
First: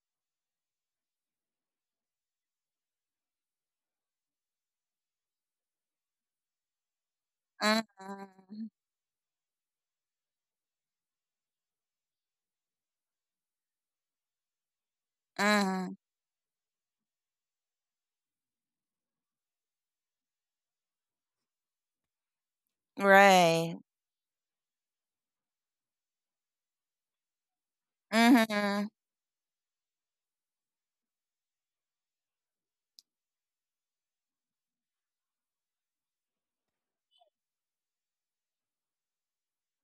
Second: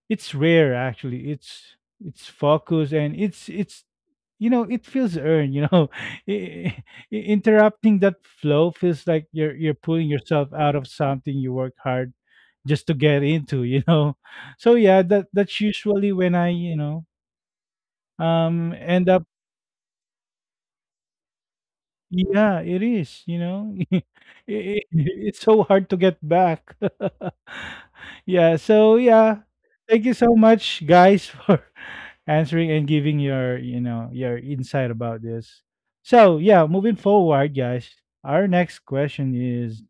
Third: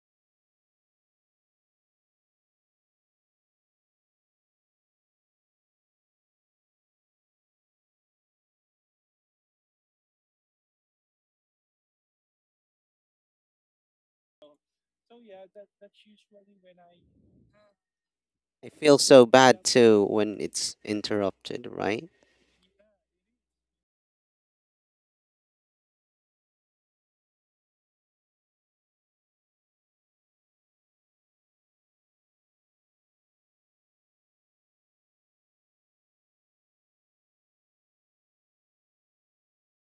Speaker 1: it's rare, actually. It's focus, and it's you know, it feels earned, you know. I- Interrupting that
Speaker 2: Mm-hmm.
Speaker 1: flow feels like you're pulling yourself out of something you work hard just to get into, you know. So yeah, that's
Speaker 2: Mm-hmm.
Speaker 1: usually when I, you know,
Speaker 3: I feel
Speaker 1: end up...
Speaker 3: so bad too when it's interrupted, right?
Speaker 1: Yeah, it is, you know?
Speaker 2: Right.
Speaker 1: It it's so hard to get back. Yeah,
Speaker 2: Mm-hmm.
Speaker 1: so yeah. Thank you so much, guys, for answering and giving your, you know, your insight about this. So, yeah, moving forward, guys, our next question is:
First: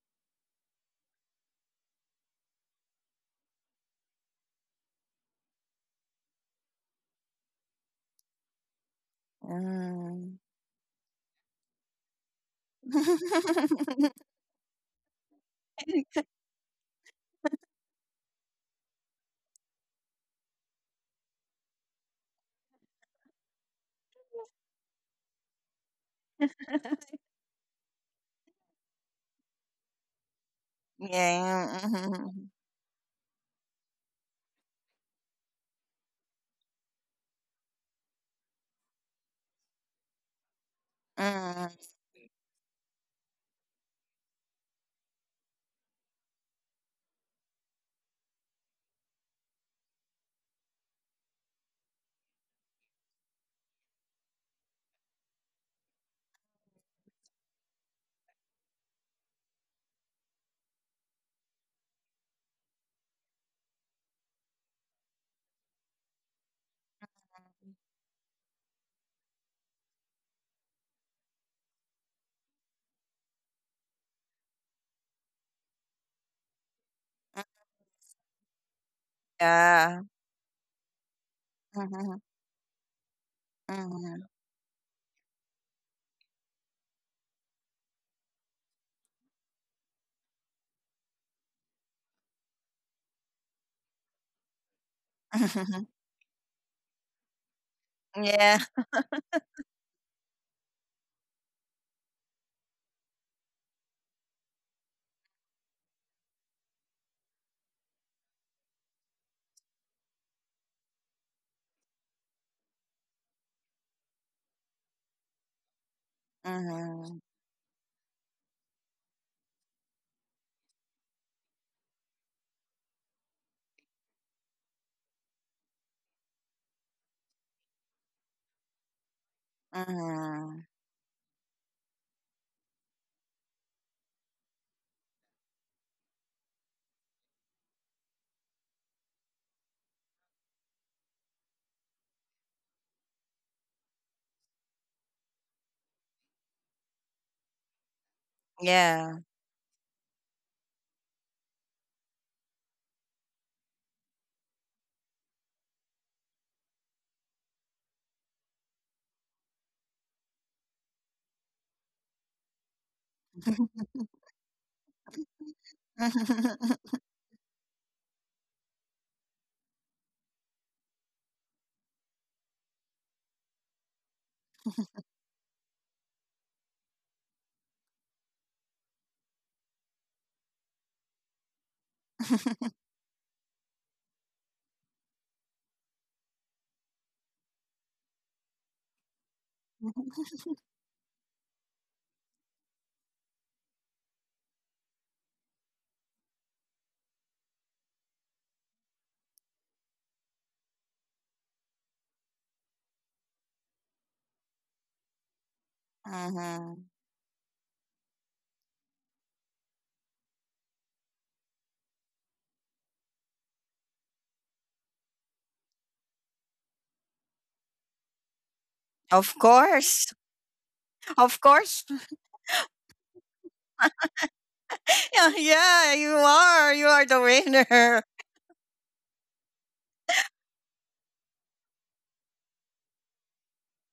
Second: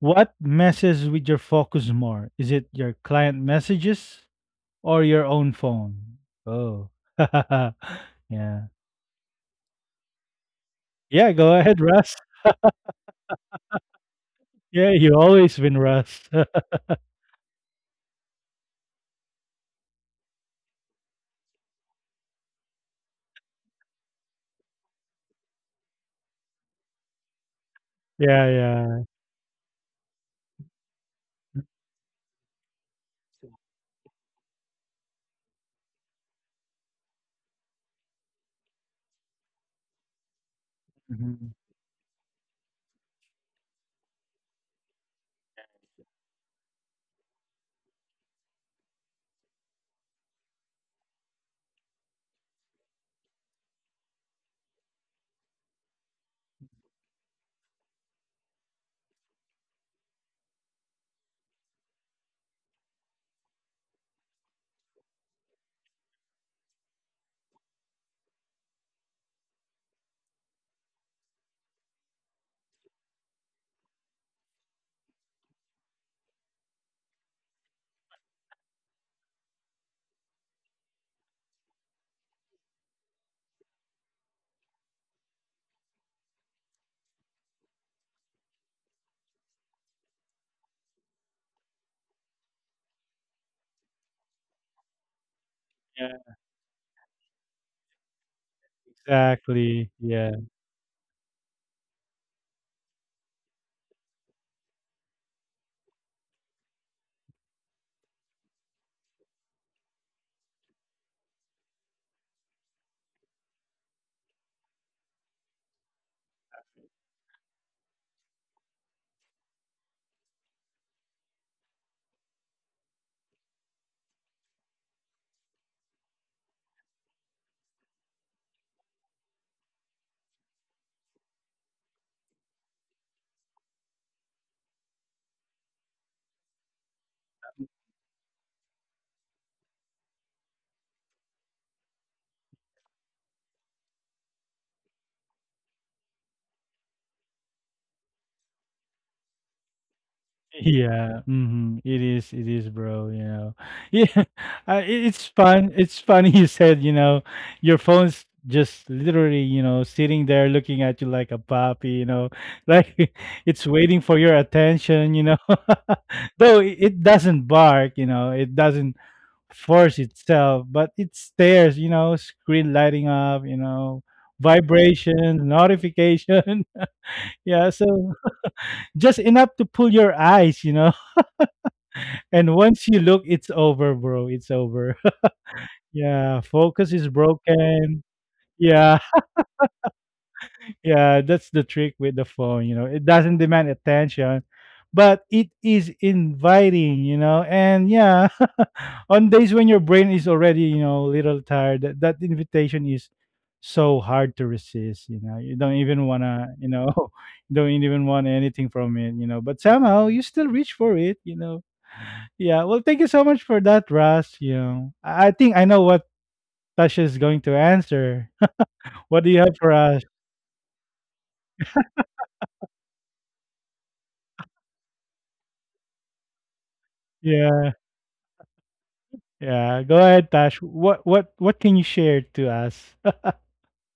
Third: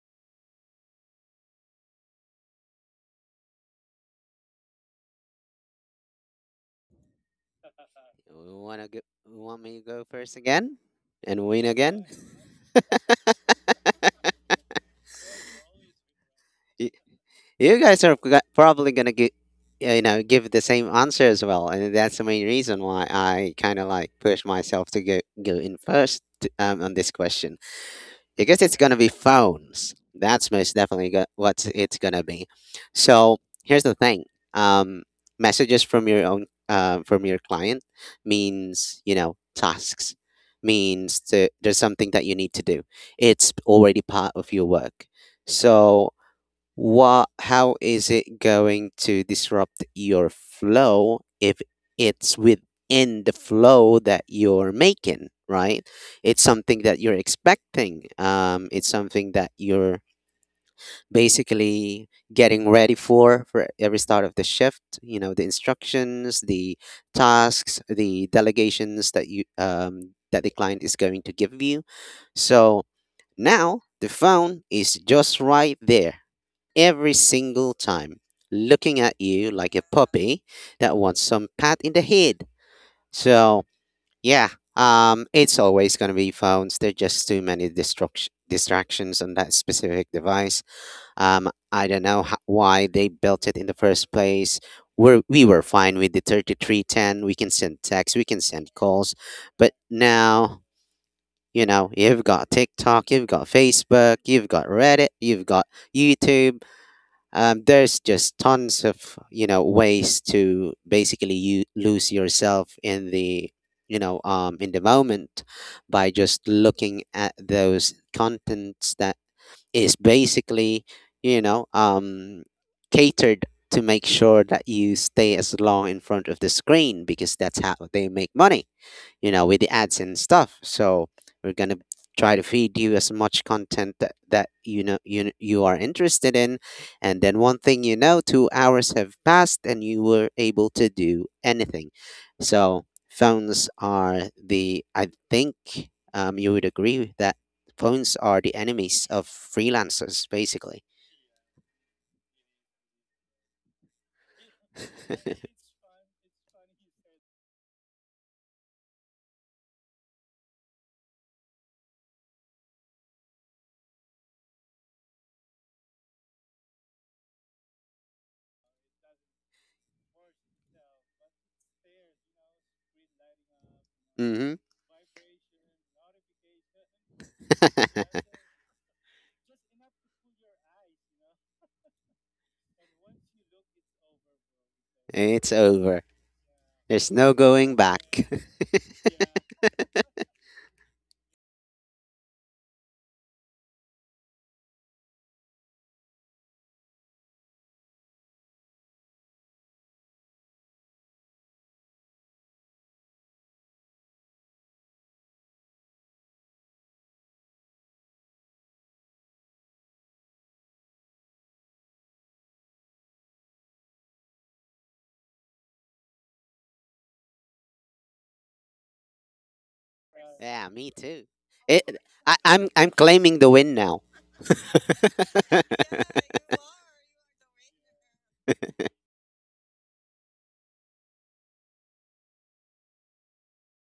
Speaker 1: what messes with your focus more? Is it your client messages or your own phone? Oh.
Speaker 3: We
Speaker 1: Yeah.
Speaker 3: wanna go, we want me to go
Speaker 2: Mm-hmm.
Speaker 3: first again
Speaker 1: Yeah,
Speaker 3: and
Speaker 1: go
Speaker 3: win
Speaker 1: ahead,
Speaker 3: again.
Speaker 1: Russ. Yeah, you always win, Russ.
Speaker 3: Y- You guys are probably gonna give the same answer as well, and that's the main reason why I kind of like push myself to go in first, on this question. I
Speaker 1: Yeah,
Speaker 3: guess it's gonna
Speaker 1: yeah.
Speaker 3: be phones. That's most definitely what
Speaker 2: yeah.
Speaker 3: it's gonna
Speaker 2: Mm-hmm.
Speaker 3: be. So here's the thing: um, messages from your own from your client means tasks,
Speaker 1: Mhm.
Speaker 3: there's
Speaker 2: Mm-hmm.
Speaker 3: something that you need to do. It's already part of your work. So how is it going to disrupt your flow if it's within the flow that you're making, right? It's something that you're expecting. It's something that you're basically getting ready for every start of the shift. You know, the instructions, the tasks, the delegations that the client is going to give you. So now the phone is just right there every single time, looking at you like a
Speaker 2: Yeah.
Speaker 3: puppy that wants some pat in the
Speaker 2: Mm-hmm.
Speaker 3: head. So,
Speaker 2: Mm-hmm.
Speaker 3: yeah, it's always going to be phones. There are just too many distractions on that specific device. I don't know why they built it in the first place. We were fine with the
Speaker 1: Yeah,
Speaker 3: 3310. We can send texts, we can
Speaker 2: yeah.
Speaker 3: send calls. But
Speaker 1: exactly. Yeah.
Speaker 3: now, you've got TikTok, you've got Facebook, you've got Reddit, you've got YouTube. There's just tons of ways to basically you lose yourself in the you know in the moment by just looking
Speaker 2: Mm-hmm.
Speaker 3: at those contents that is basically you know um catered to make sure that you stay as long in front of the screen, because that's how they make money, with the ads and stuff.
Speaker 2: Mm-hmm.
Speaker 3: So we're gonna try to feed you as much content that you are interested in, and then one thing 2 hours have passed and you were able to do anything. So phones are the I think, you would agree that phones are the enemies
Speaker 2: Yeah.
Speaker 3: of freelancers, basically.
Speaker 1: Yeah. Mhm. It is, bro, you know. Yeah. It's fun. It's funny you said, you know, your phone's just literally, you know, sitting there looking at you like a puppy, you know, like it's waiting for your attention, you know. Though it doesn't bark, you know, it doesn't force itself, but it stares, you know, screen lighting up, you know,
Speaker 3: Mm-hmm.
Speaker 1: vibration, notification. Yeah, so just enough to pull your eyes, you know. And once you look, it's over, bro. It's over.
Speaker 3: It's over.
Speaker 1: Yeah, focus is
Speaker 3: There's no going
Speaker 1: broken.
Speaker 3: back.
Speaker 1: Yeah, yeah, that's the trick with the phone, you know. It doesn't demand attention, but it is inviting, you know. And yeah, on days when your brain is already, you know, a little tired, that invitation is so hard to resist, you know. You don't even want to, you know,
Speaker 2: Mhm.
Speaker 1: don't even want anything from it, you know. But somehow you still reach for it, you know. Yeah, well, thank you so much for that, Russ. You know, I think I know what Tash is going to answer. What do you
Speaker 2: Of
Speaker 1: have for us?
Speaker 2: course.
Speaker 3: Yeah, me too.
Speaker 2: Of course.
Speaker 3: It, I, I'm claiming the win now.
Speaker 2: Yeah, yeah, you are. You are the
Speaker 1: Yeah,
Speaker 2: winner.
Speaker 1: yeah. Go ahead, Tash. What can you share to us?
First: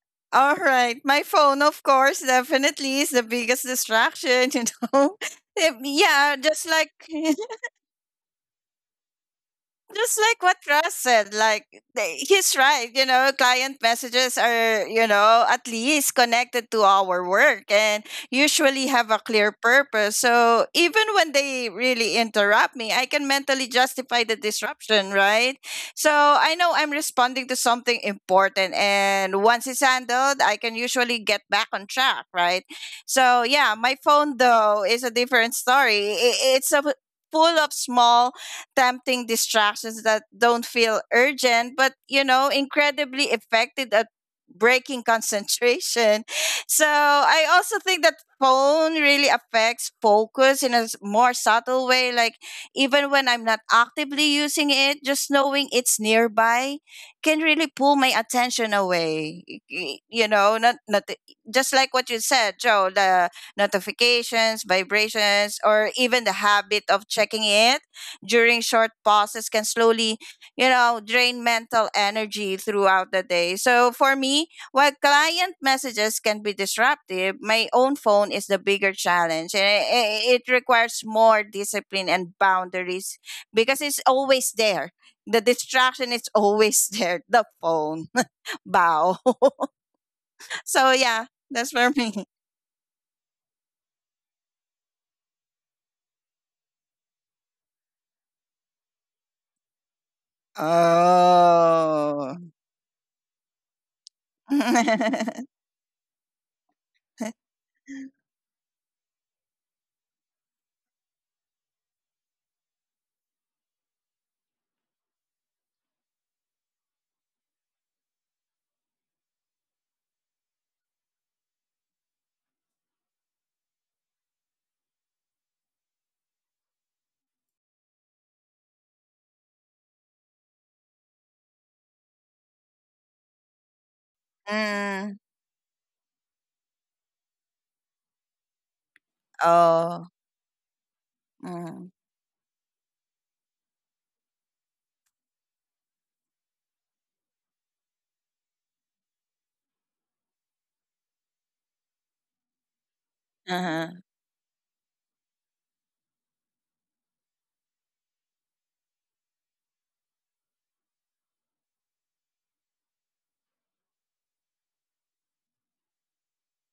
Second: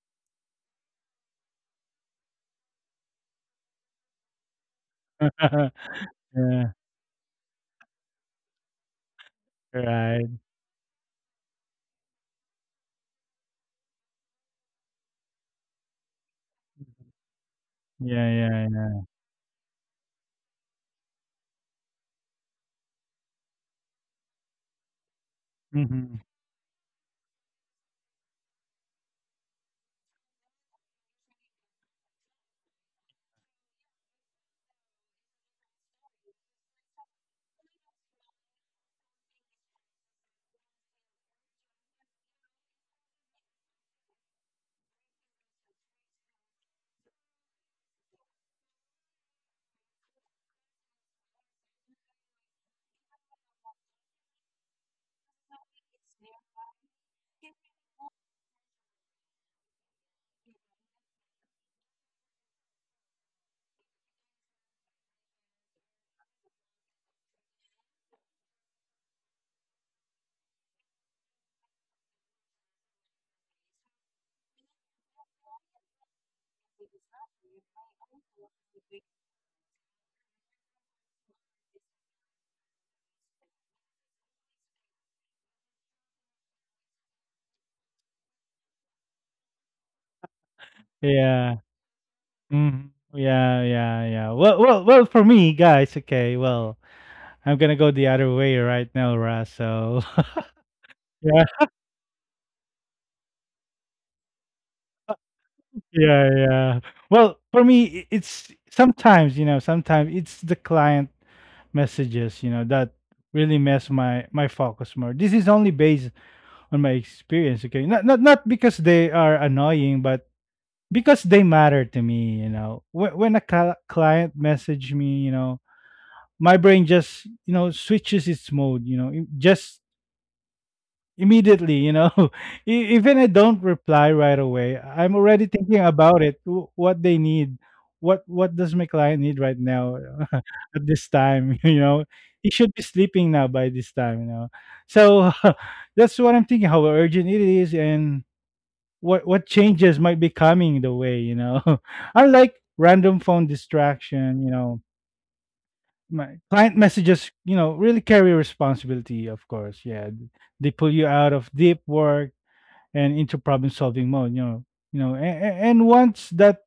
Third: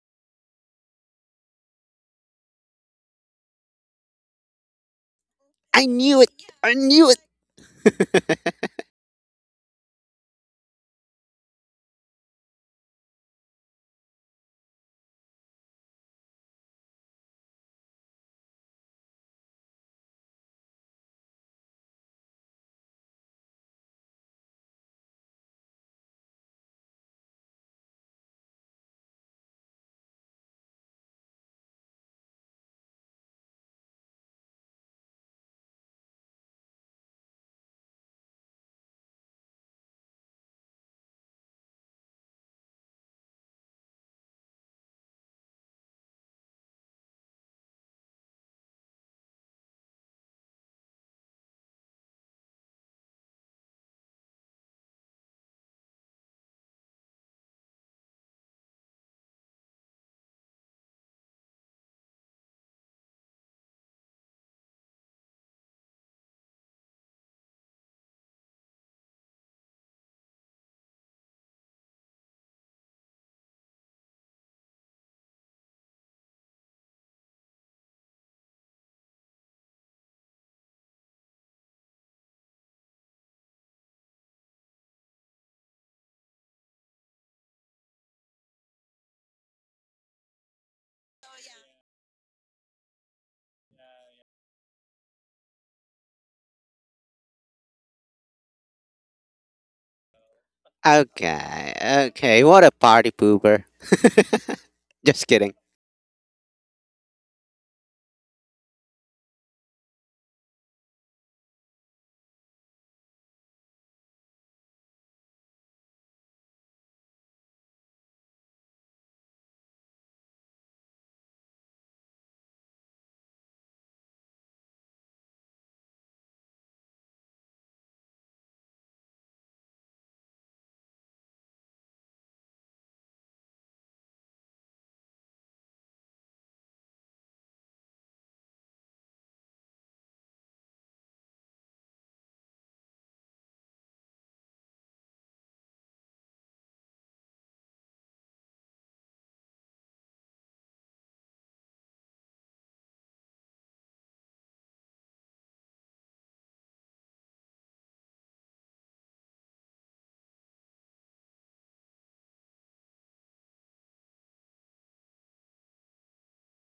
Speaker 2: All right. My phone, of course, definitely is the biggest distraction, you know.
Speaker 1: Yeah,
Speaker 3: I knew it.
Speaker 2: Yeah, just
Speaker 3: I
Speaker 2: like
Speaker 3: knew it.
Speaker 2: just like
Speaker 1: right.
Speaker 2: what Russ said, like they, he's right. You know, client messages are, you know, at least connected to our work and
Speaker 1: Yeah, yeah,
Speaker 2: usually
Speaker 1: yeah.
Speaker 2: have a clear purpose. So even when they really interrupt me, I can mentally justify the disruption, right? So
Speaker 1: Hmm.
Speaker 2: I know I'm responding to something important, and once it's handled, I can usually get back on track, right? So yeah, my phone though is a different story. I it's a full of small tempting distractions that don't feel urgent, but you know, incredibly effective at breaking concentration. So I also think that phone really affects focus in a more subtle way. Like even when I'm not actively using it, just knowing it's nearby can really pull my attention away. You know, not just like what you said, Joe, the notifications, vibrations, or even the habit of checking it during short pauses can slowly, you know, drain mental energy throughout the day. So for me, while client messages can be disruptive, my own phone is the bigger challenge. And it requires more discipline and boundaries because it's always there. The distraction is always there. The phone. Bow. so yeah, that's
Speaker 1: Yeah,
Speaker 2: for me.
Speaker 1: hmm, yeah, yeah, yeah. Well, well, well. For me, guys. Okay, well, I'm gonna go the other way right now, Russ. So yeah,
Speaker 3: Okay,
Speaker 2: Oh.
Speaker 3: okay. What a party pooper. Just kidding.
Speaker 1: yeah, yeah. Well, for me, it's sometimes, you know, sometimes it's the client messages, you know, that really mess my my focus more. This is only based on my experience, okay? Not because they are annoying, but because they matter to me, you know. When a client message me, you know, my brain just, you know, switches its mode, you know, it just immediately, you know, even I don't reply right away,
Speaker 2: mm.
Speaker 1: I'm already thinking about it, what they need, what does my client need right now?
Speaker 2: Oh.
Speaker 1: At this time, you
Speaker 2: Mm.
Speaker 1: know, he should be sleeping now by this time, you know. So, that's what I'm thinking: how urgent it is, and what changes might be coming the way, you know. Unlike random phone
Speaker 2: Uh-huh.
Speaker 1: distraction, you know, my client messages, you know, really carry responsibility. Of course, yeah, they pull you out of deep work and into problem solving mode, you know. You know, and once that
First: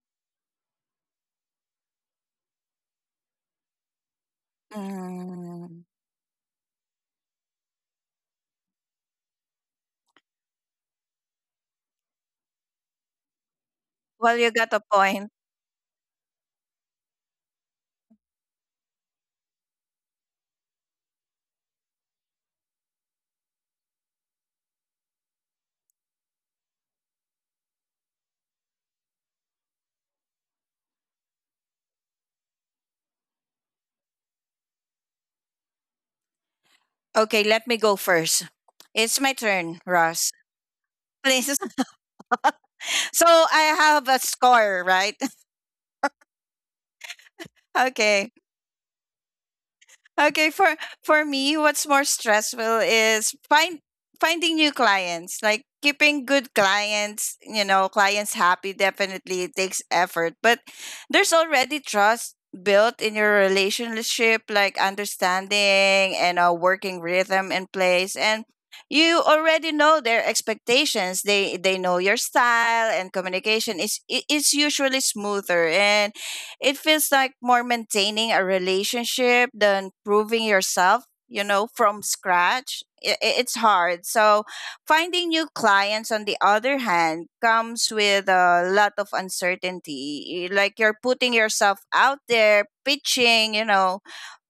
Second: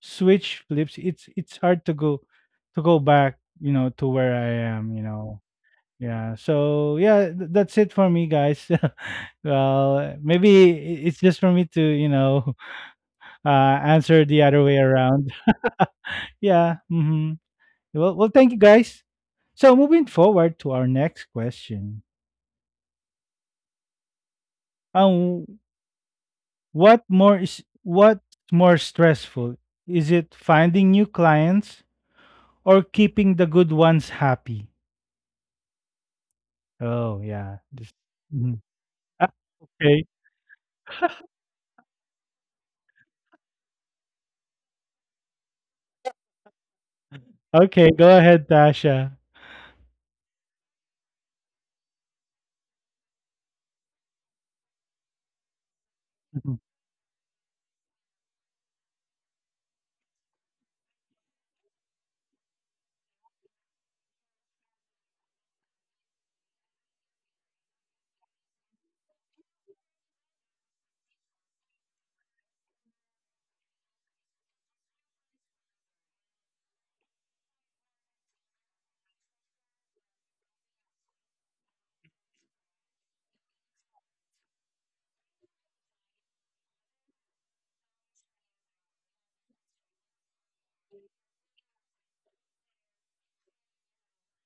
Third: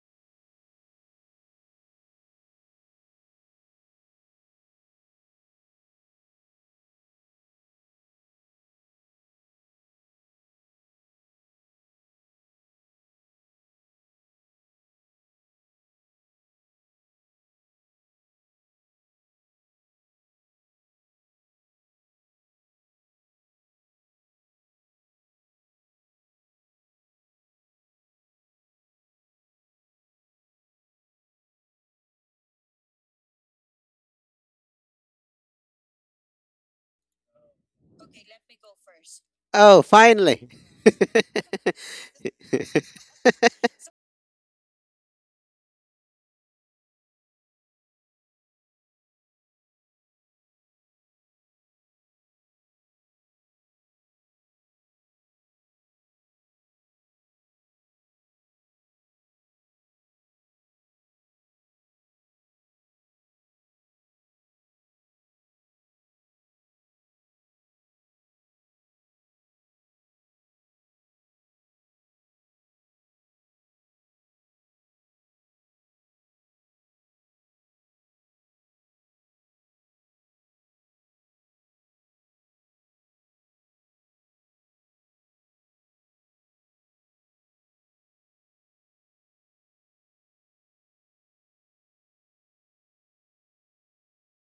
Speaker 1: switch flips, it's hard to go, to go back, you know, to where I am, you know.
Speaker 2: Mm.
Speaker 1: Yeah, so yeah, that's it for me, guys. Well, maybe it's just for me to, you know, answer
Speaker 2: Well,
Speaker 1: the
Speaker 2: you
Speaker 1: other way
Speaker 2: got a
Speaker 1: around.
Speaker 2: point.
Speaker 1: Yeah, mm-hmm. Well, well, thank you, guys. So, moving forward to our next question, um what's more stressful: is it finding new clients or keeping the good ones happy? Oh,
Speaker 2: Okay,
Speaker 1: yeah.
Speaker 2: let me
Speaker 1: This-
Speaker 2: go first.
Speaker 1: Mhm.
Speaker 2: It's my
Speaker 3: Oh,
Speaker 2: turn,
Speaker 1: Okay.
Speaker 2: Ross.
Speaker 3: finally.
Speaker 2: Please. So I have a score, right?
Speaker 1: Okay, go
Speaker 2: Okay.
Speaker 1: ahead, Tasha.
Speaker 2: Okay, for me, what's more stressful is finding new clients. Like keeping
Speaker 1: Mhm.
Speaker 2: good clients, you know, clients happy, definitely it takes effort, but there's already trust built in your relationship, like understanding and a working rhythm in place, and you already know their expectations. They know your style, and communication is usually smoother, and it feels like more maintaining a relationship than proving yourself, you know, from scratch. It's hard. So, finding new clients, on the other hand, comes with a lot of uncertainty. Like you're putting yourself out there, pitching, you know,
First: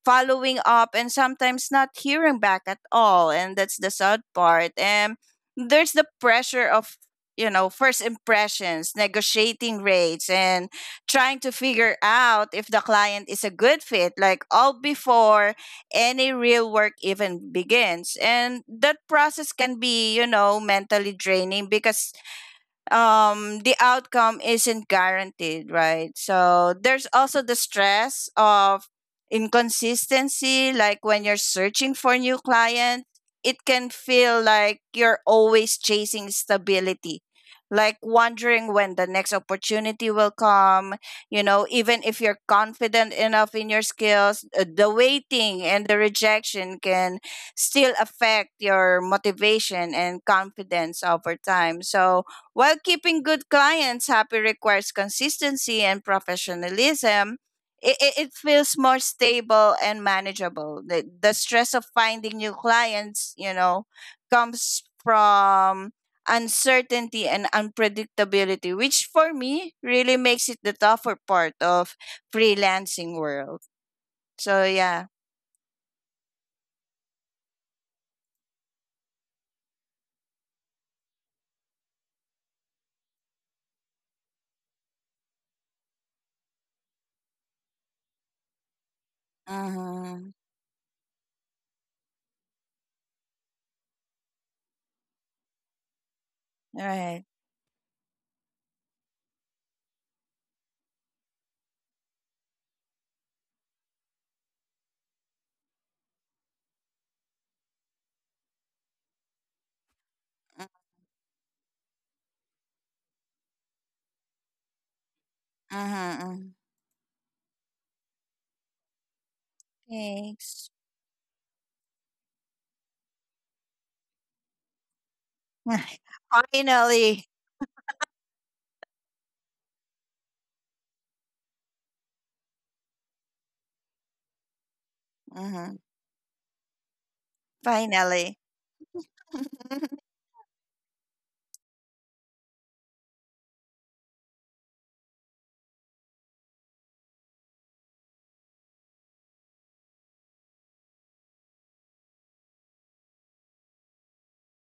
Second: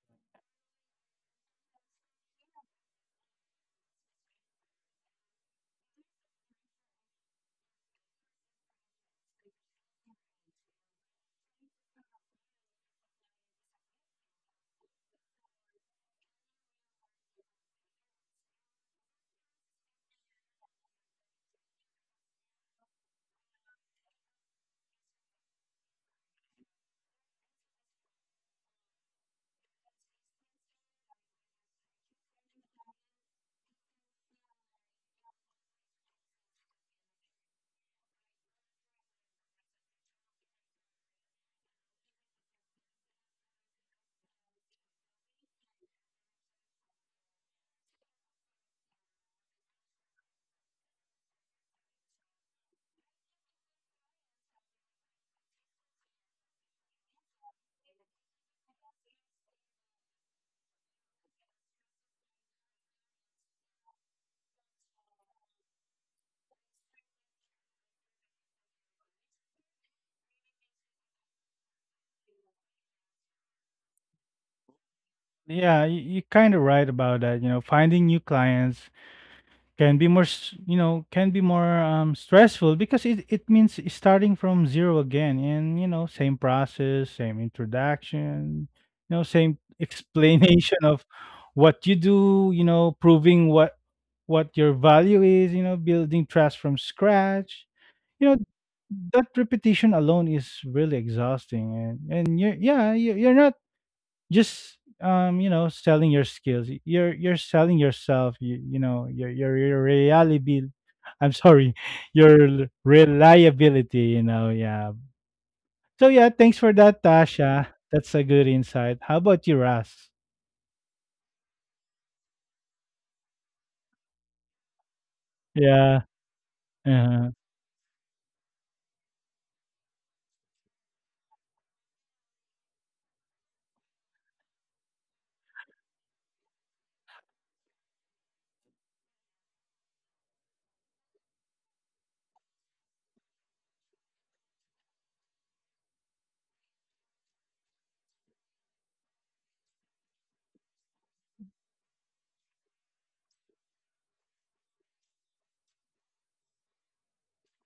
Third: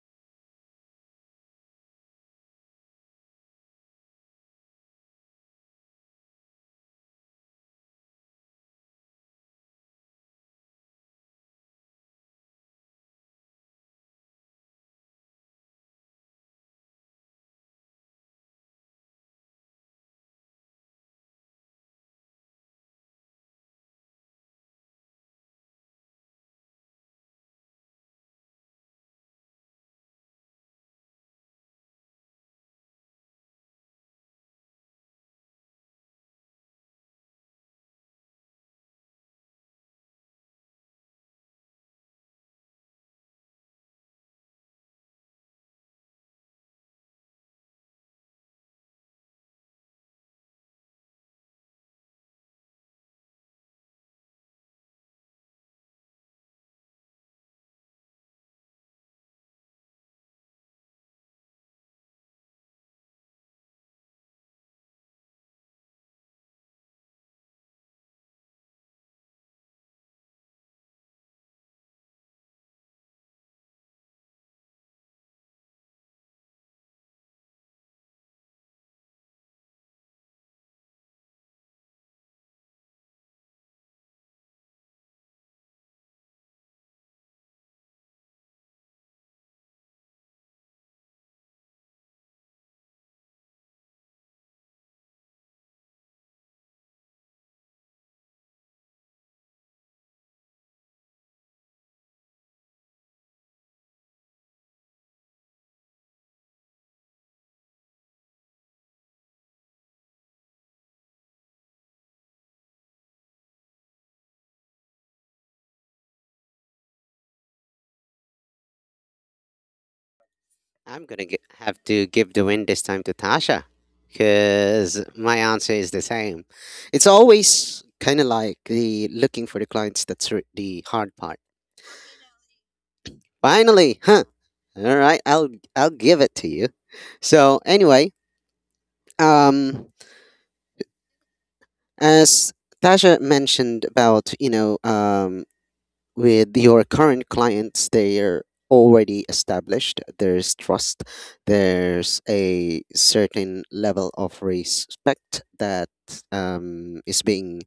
Speaker 2: following up and sometimes not hearing back at all, and that's the sad part. And there's the pressure of, you know, first impressions, negotiating rates, and trying to figure out if the client is a good fit, like all before any real work even begins. And that process can be, you know, mentally draining, because the outcome isn't guaranteed, right? So there's also the stress of inconsistency, like when you're searching for new clients, it can feel like you're always chasing stability, like wondering when the next opportunity will come. You know, even if you're confident enough in your skills, the waiting and the rejection can still affect your motivation and confidence over time. So while keeping good clients happy requires consistency and professionalism, it feels more stable and manageable. The stress of finding new clients, you know, comes from uncertainty and unpredictability, which for me really makes it the tougher part of freelancing world. So yeah.
Speaker 1: Yeah, you, you're kind of right about that. You know, finding new clients can be more, you know, can be more, stressful, because it means starting from zero again and, you know, same process, same introduction, you know, same explanation of what
Speaker 2: Mm-hmm.
Speaker 1: you do, you know, proving what your value is, you know, building trust from scratch, you know. That
Speaker 2: Right.
Speaker 1: repetition alone is really exhausting, and you're, yeah, you're not just, you know, selling your skills. You're selling yourself, you know, your reliability. I'm sorry, your reliability, you
Speaker 2: Mm-hmm.
Speaker 1: know. Yeah, so yeah, thanks for that, Tasha. That's a good insight. How about you, Ras?
Speaker 2: Mm-hmm.
Speaker 3: I'm gonna have to give the win this time to Tasha, because
Speaker 2: Thanks.
Speaker 3: my answer is
Speaker 1: Yeah,
Speaker 3: the same. It's
Speaker 1: uh-huh.
Speaker 3: always kind of like the looking for the clients that's the hard part.
Speaker 2: Finally.
Speaker 3: Finally, huh? All right, I'll give it to you. So anyway, um,
Speaker 2: Mm-hmm.
Speaker 3: as
Speaker 2: Finally.
Speaker 3: Tasha mentioned about with your current clients, they're already established, there's trust, there's a certain level of respect that is being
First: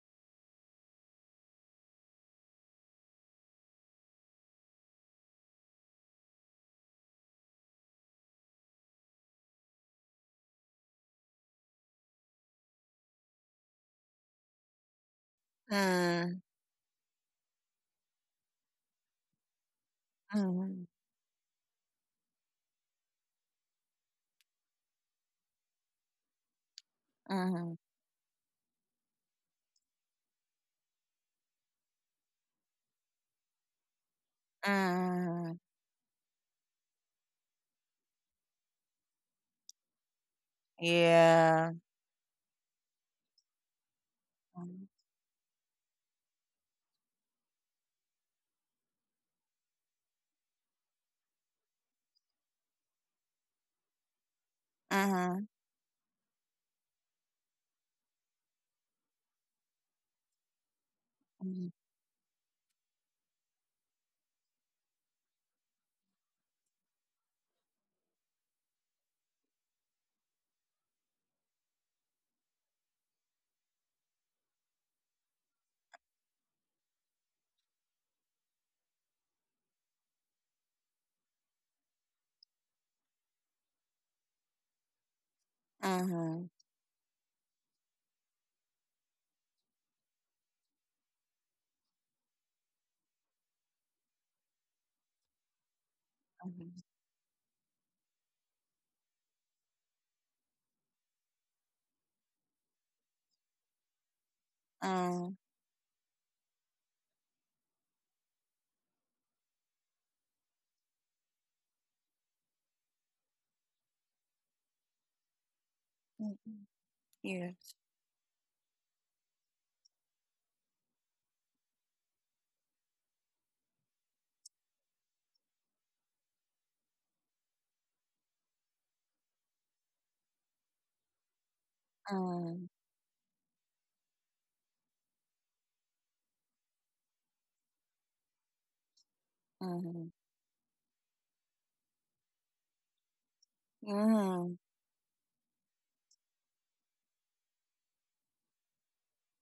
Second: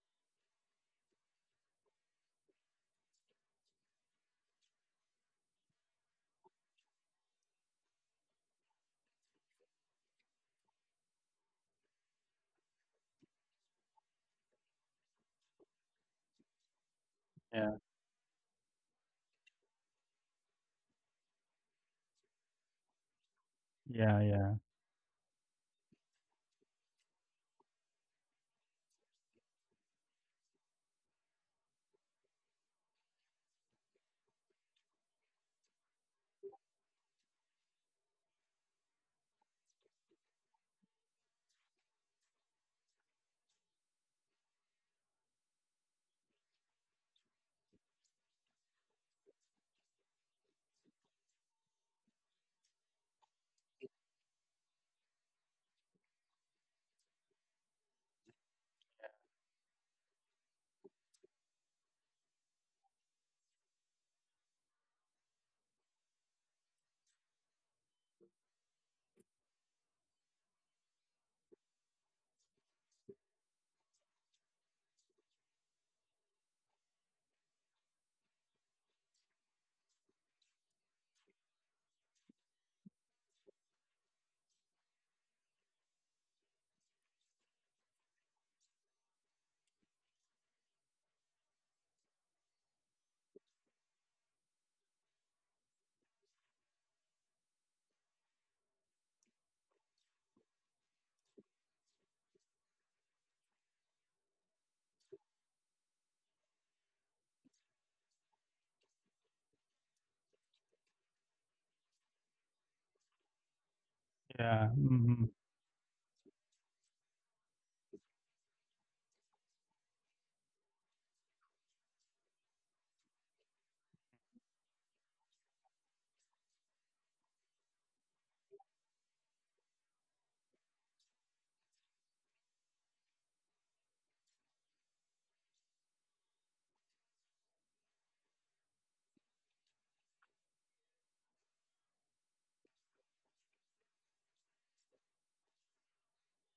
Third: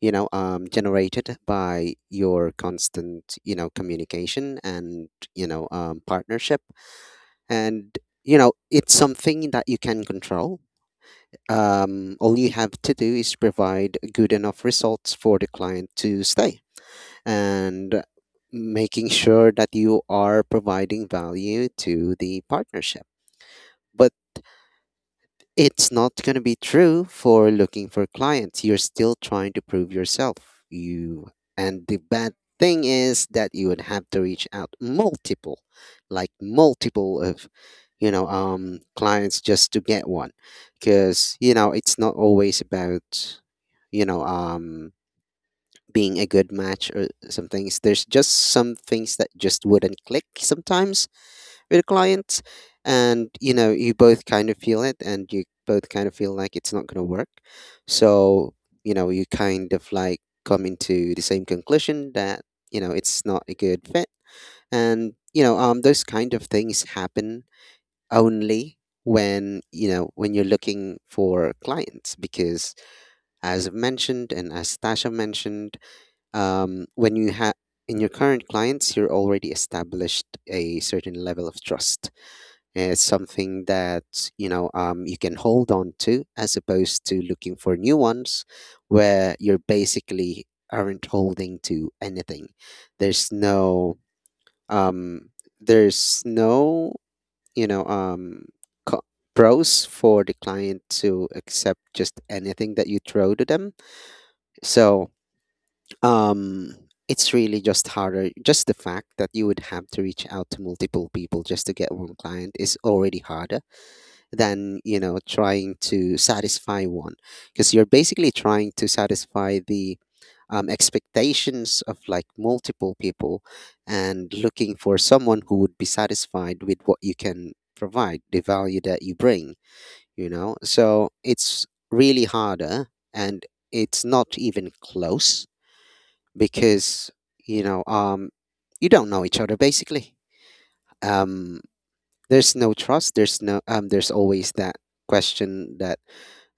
Speaker 3: generated by your constant communication and partnership, and it's something that you can control. Um, all you have to do is provide good enough
Speaker 2: Mm.
Speaker 3: results for the client to stay,
Speaker 1: Yeah.
Speaker 3: and making
Speaker 2: Mhm.
Speaker 3: sure that you are providing value to the partnership. But
Speaker 1: Yeah, yeah,
Speaker 2: Mhm.
Speaker 3: it's not going to be true for looking for clients. You're still trying to prove yourself. You And the bad thing is that you would have to reach out multiple, like multiple of
Speaker 2: Yeah.
Speaker 3: clients just to get one, because you know it's
Speaker 2: Uh.
Speaker 3: not always about you know um being a good match or some things. There's just some things that just wouldn't click sometimes with a client, and you know you both kind of feel it, and you both kind of feel like it's not going to work. So
Speaker 2: Mm.
Speaker 3: you know you kind of like come into the same conclusion that you know it's not a good fit, and those kind of things happen only when you know, when you're looking for clients, because as I've mentioned and as Tasha mentioned, when you have in your current clients, you're already established a certain level of trust. It's
Speaker 2: Uh-huh.
Speaker 3: something that you can hold on to, as opposed to looking for new ones, where you're basically aren't holding to anything. There's
Speaker 2: Uh
Speaker 3: no
Speaker 2: huh.
Speaker 3: um, there's no you know um, co- pros for the client to accept just
Speaker 2: Uh.
Speaker 3: anything that you throw to them. So um, it's really just harder. Just the fact that you would have to reach out to multiple people just to get one client is already
Speaker 2: Um,
Speaker 3: harder
Speaker 2: mhm, yeah.
Speaker 1: yeah,
Speaker 3: than, you know,
Speaker 1: mm-hmm.
Speaker 3: trying to satisfy one. Because you're basically trying to satisfy the expectations of like multiple people, and looking for someone who would be satisfied with what you can provide, the value that you bring,
Speaker 2: Um.
Speaker 3: you know? So it's really harder, and it's not even close,
Speaker 2: Uh
Speaker 3: because
Speaker 2: huh.
Speaker 3: you know um you don't know each other basically.
Speaker 2: Uh,
Speaker 3: um
Speaker 2: huh.
Speaker 3: there's no trust, there's no there's always that question that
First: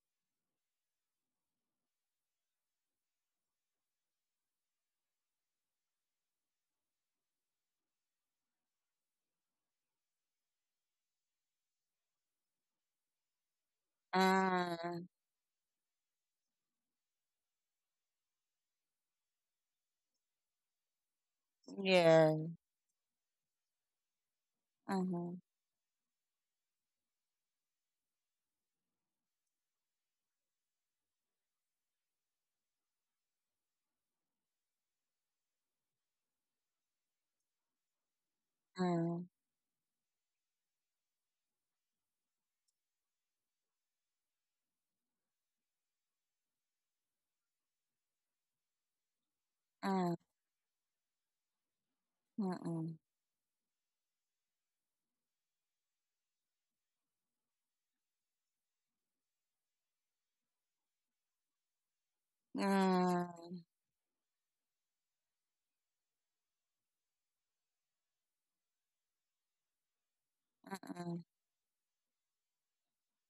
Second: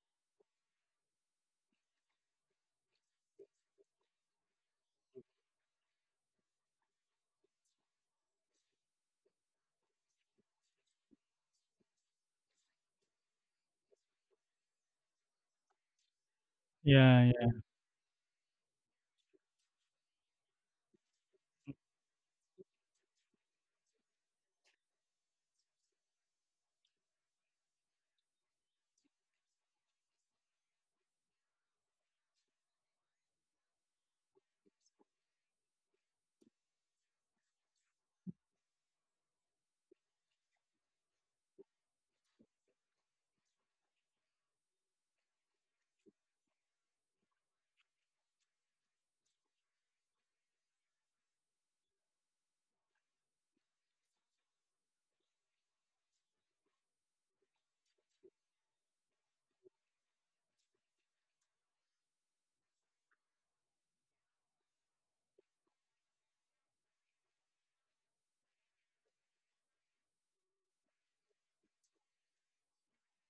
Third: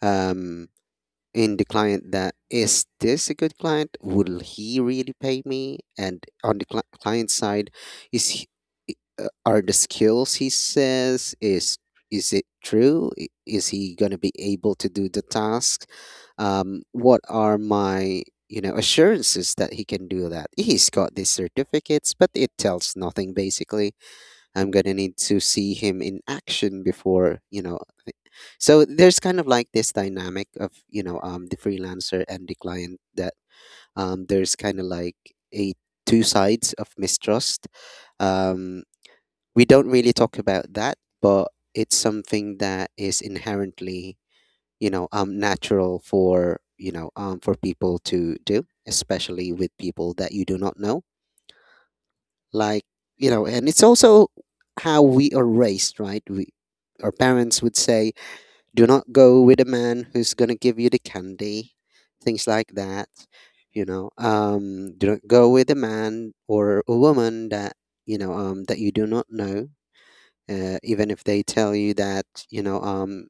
Speaker 3: um in the client, that is this a good client, will he really pay me? And on the client side, is he, i- are the skills he says is it true? Is he going to be able to
Speaker 2: Uh.
Speaker 3: do the task? What
Speaker 1: Yeah, yeah,
Speaker 3: are my assurances that he can do that? He's got these certificates but
Speaker 2: Yeah.
Speaker 3: it tells nothing basically. I'm gonna
Speaker 2: Uh
Speaker 3: need
Speaker 2: huh.
Speaker 3: to see him in action before you know. I- So there's kind of like this dynamic of the freelancer and the client, that there's kind of like a two sides of mistrust. Um,
Speaker 2: Uh.
Speaker 3: we don't really talk about that, but it's something that is inherently natural for for people to do, especially with people
Speaker 2: Uh.
Speaker 3: that you do not know.
Speaker 2: Uh uh.
Speaker 3: Like, you know, and it's also how we are raised, right? We, our parents would say, do not go with a man who's going to give you the candy, things like that,
Speaker 2: Uh.
Speaker 3: you know. Do not go with a man or a woman that that you do not know,
Speaker 2: Uh
Speaker 3: even
Speaker 2: uh.
Speaker 3: if they tell you that you know um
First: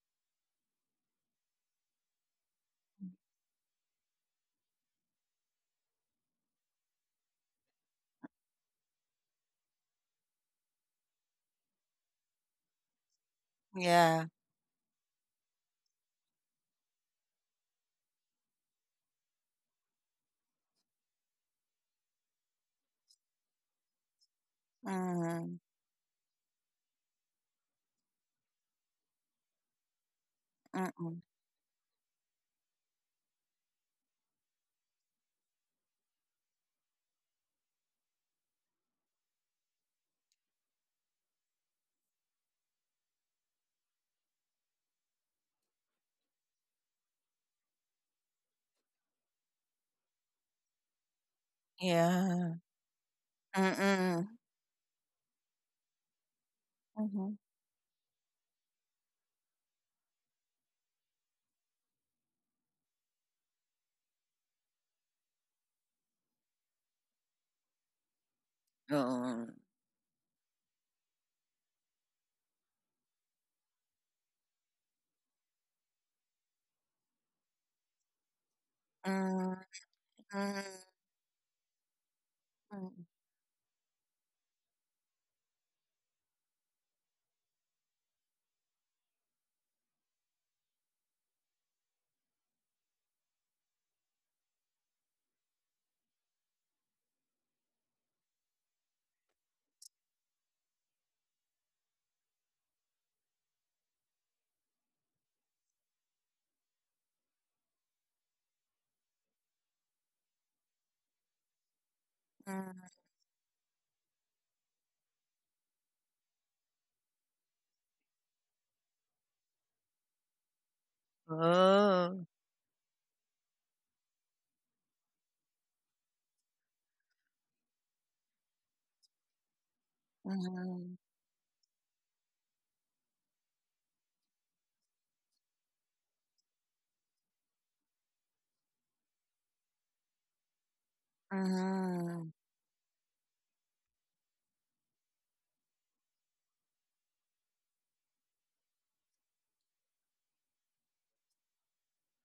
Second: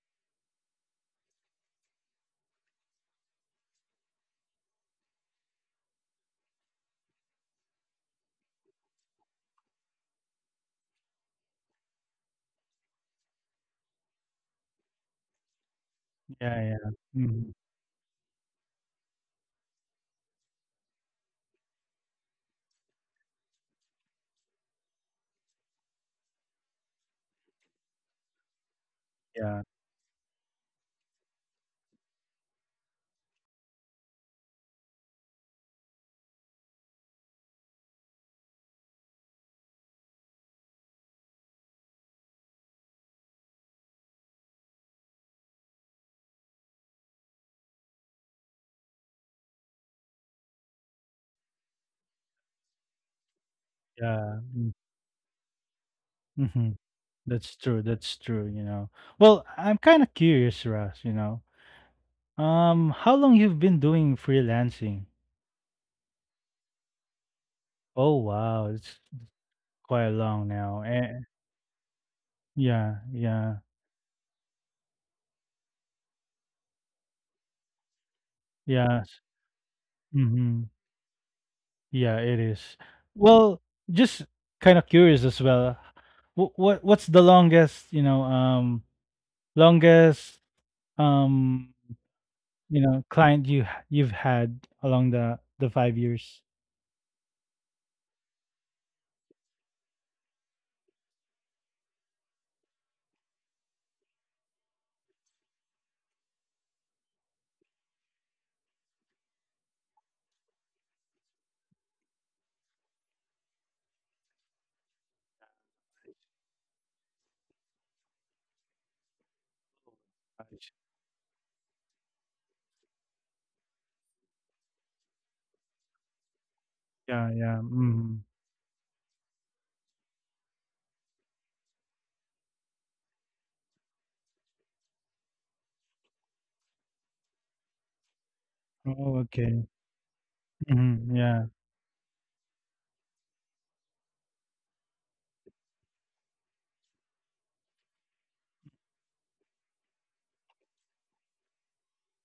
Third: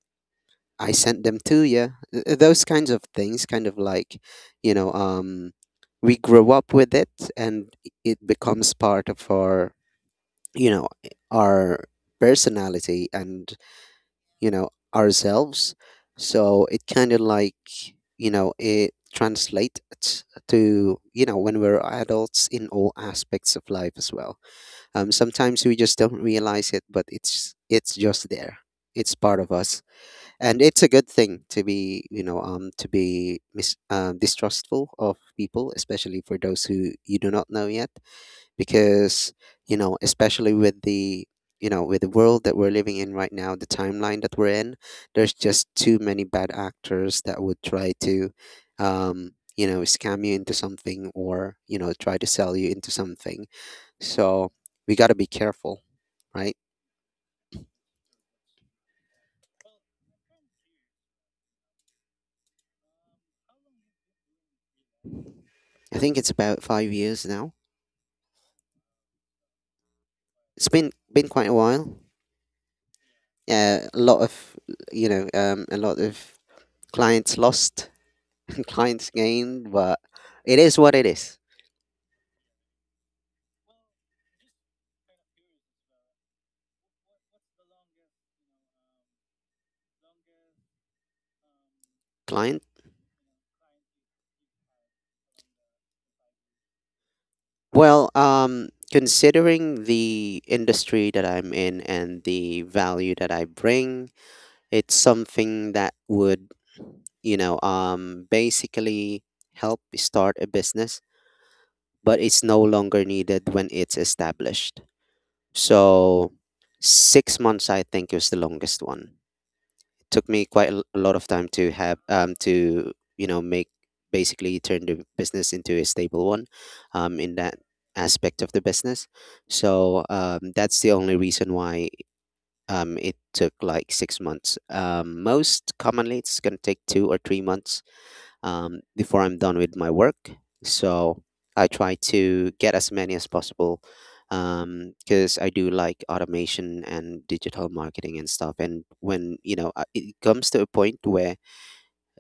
Speaker 3: I sent them to you. Those kinds of things kind of like, you know um we grow up with it, and it becomes part of our, you know, our personality and,
Speaker 2: Yeah.
Speaker 3: you know, ourselves. So
Speaker 1: yeah,
Speaker 3: it
Speaker 1: yeah,
Speaker 3: kind of
Speaker 1: mm-hmm.
Speaker 3: like, you know, it translates to, you know, when we're adults, in all aspects of life as well.
Speaker 2: Uh huh.
Speaker 3: Sometimes we just don't realize it, but it's just there, it's part of
Speaker 1: Yeah,
Speaker 3: us. And it's a
Speaker 2: Uh
Speaker 3: good
Speaker 2: uh.
Speaker 3: thing to be, to be distrustful of people, especially for those who you do not know yet, because you know, especially with the, you know, with the world that we're living in right now, the timeline that we're in, there's just too many bad actors that would try to you know, scam you into something, or you know, try to
Speaker 2: Yeah.
Speaker 3: sell you into something.
Speaker 2: Uh uh.
Speaker 1: yeah,
Speaker 3: So we got to be careful, right?
Speaker 1: mm-hmm.
Speaker 2: Mhm.
Speaker 1: That's true. That's true. You know. Well, I'm kind of curious, Russ. You know, how long you've been doing freelancing?
Speaker 3: I think it's about 5 years now.
Speaker 1: Oh wow, it's
Speaker 2: Mhm.
Speaker 1: quite long
Speaker 3: it's
Speaker 1: now.
Speaker 3: been
Speaker 1: And
Speaker 3: been quite a while.
Speaker 1: yeah, yeah,
Speaker 3: A lot of a lot of clients lost and
Speaker 1: yeah.
Speaker 2: Uh
Speaker 3: clients
Speaker 2: uh.
Speaker 3: gained, but
Speaker 2: Uh
Speaker 3: it
Speaker 2: uh.
Speaker 1: Mm-hmm.
Speaker 3: is what it is.
Speaker 1: Yeah, it is. Well, just kind of curious as well. What's the longest? You know, longest, um,
Speaker 3: Client.
Speaker 1: you know, client you you've had along the 5 years.
Speaker 3: Well, considering the industry that I'm in and the value that I bring, it's something that would, you know, basically help start a business, but it's no
Speaker 2: Uh.
Speaker 3: longer needed when it's established. So, 6 months, I think, is the longest one. Took me quite
Speaker 1: Right.
Speaker 3: a lot of time to have
Speaker 2: Oh.
Speaker 3: to, you know, make, basically turn the business into a stable one,
Speaker 1: Yeah,
Speaker 3: in that
Speaker 1: yeah. Mm-hmm.
Speaker 3: aspect of the business. So that's the
Speaker 2: Mhm.
Speaker 3: only reason why it took like 6 months. Um, most commonly it's going to take 2 or 3 months,
Speaker 1: Oh,
Speaker 3: before I'm done
Speaker 1: okay.
Speaker 3: with my work.
Speaker 1: Mhm,
Speaker 3: So
Speaker 1: yeah,
Speaker 3: I try
Speaker 2: Mhm.
Speaker 3: to get as many as possible because I do like automation and digital marketing and stuff. And when, you know, it comes to a point where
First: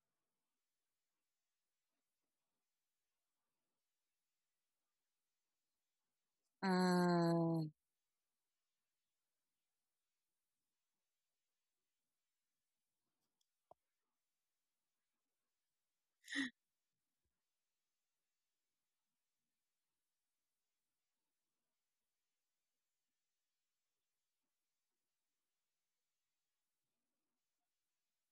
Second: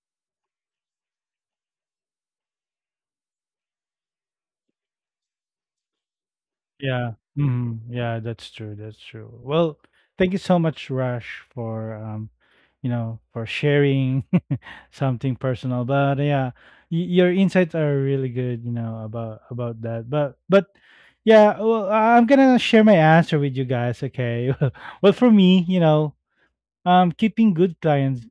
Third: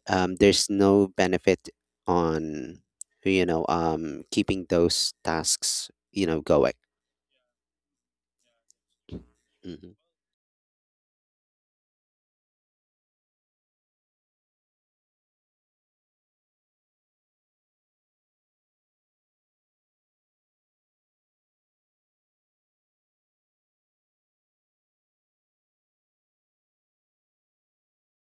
Speaker 3: there's no benefit on keeping those tasks, you know, going.
Speaker 1: yeah,
Speaker 2: Mm. Mm.
Speaker 1: mhm, yeah, that's true, that's true. Well,
Speaker 3: Mhm.
Speaker 1: thank you so much, Rush, for you know, for sharing something personal. But yeah, your insights are really good, you know, about that. But yeah, well, I'm gonna share my answer with you guys, okay? Well, for me, you know, keeping good clients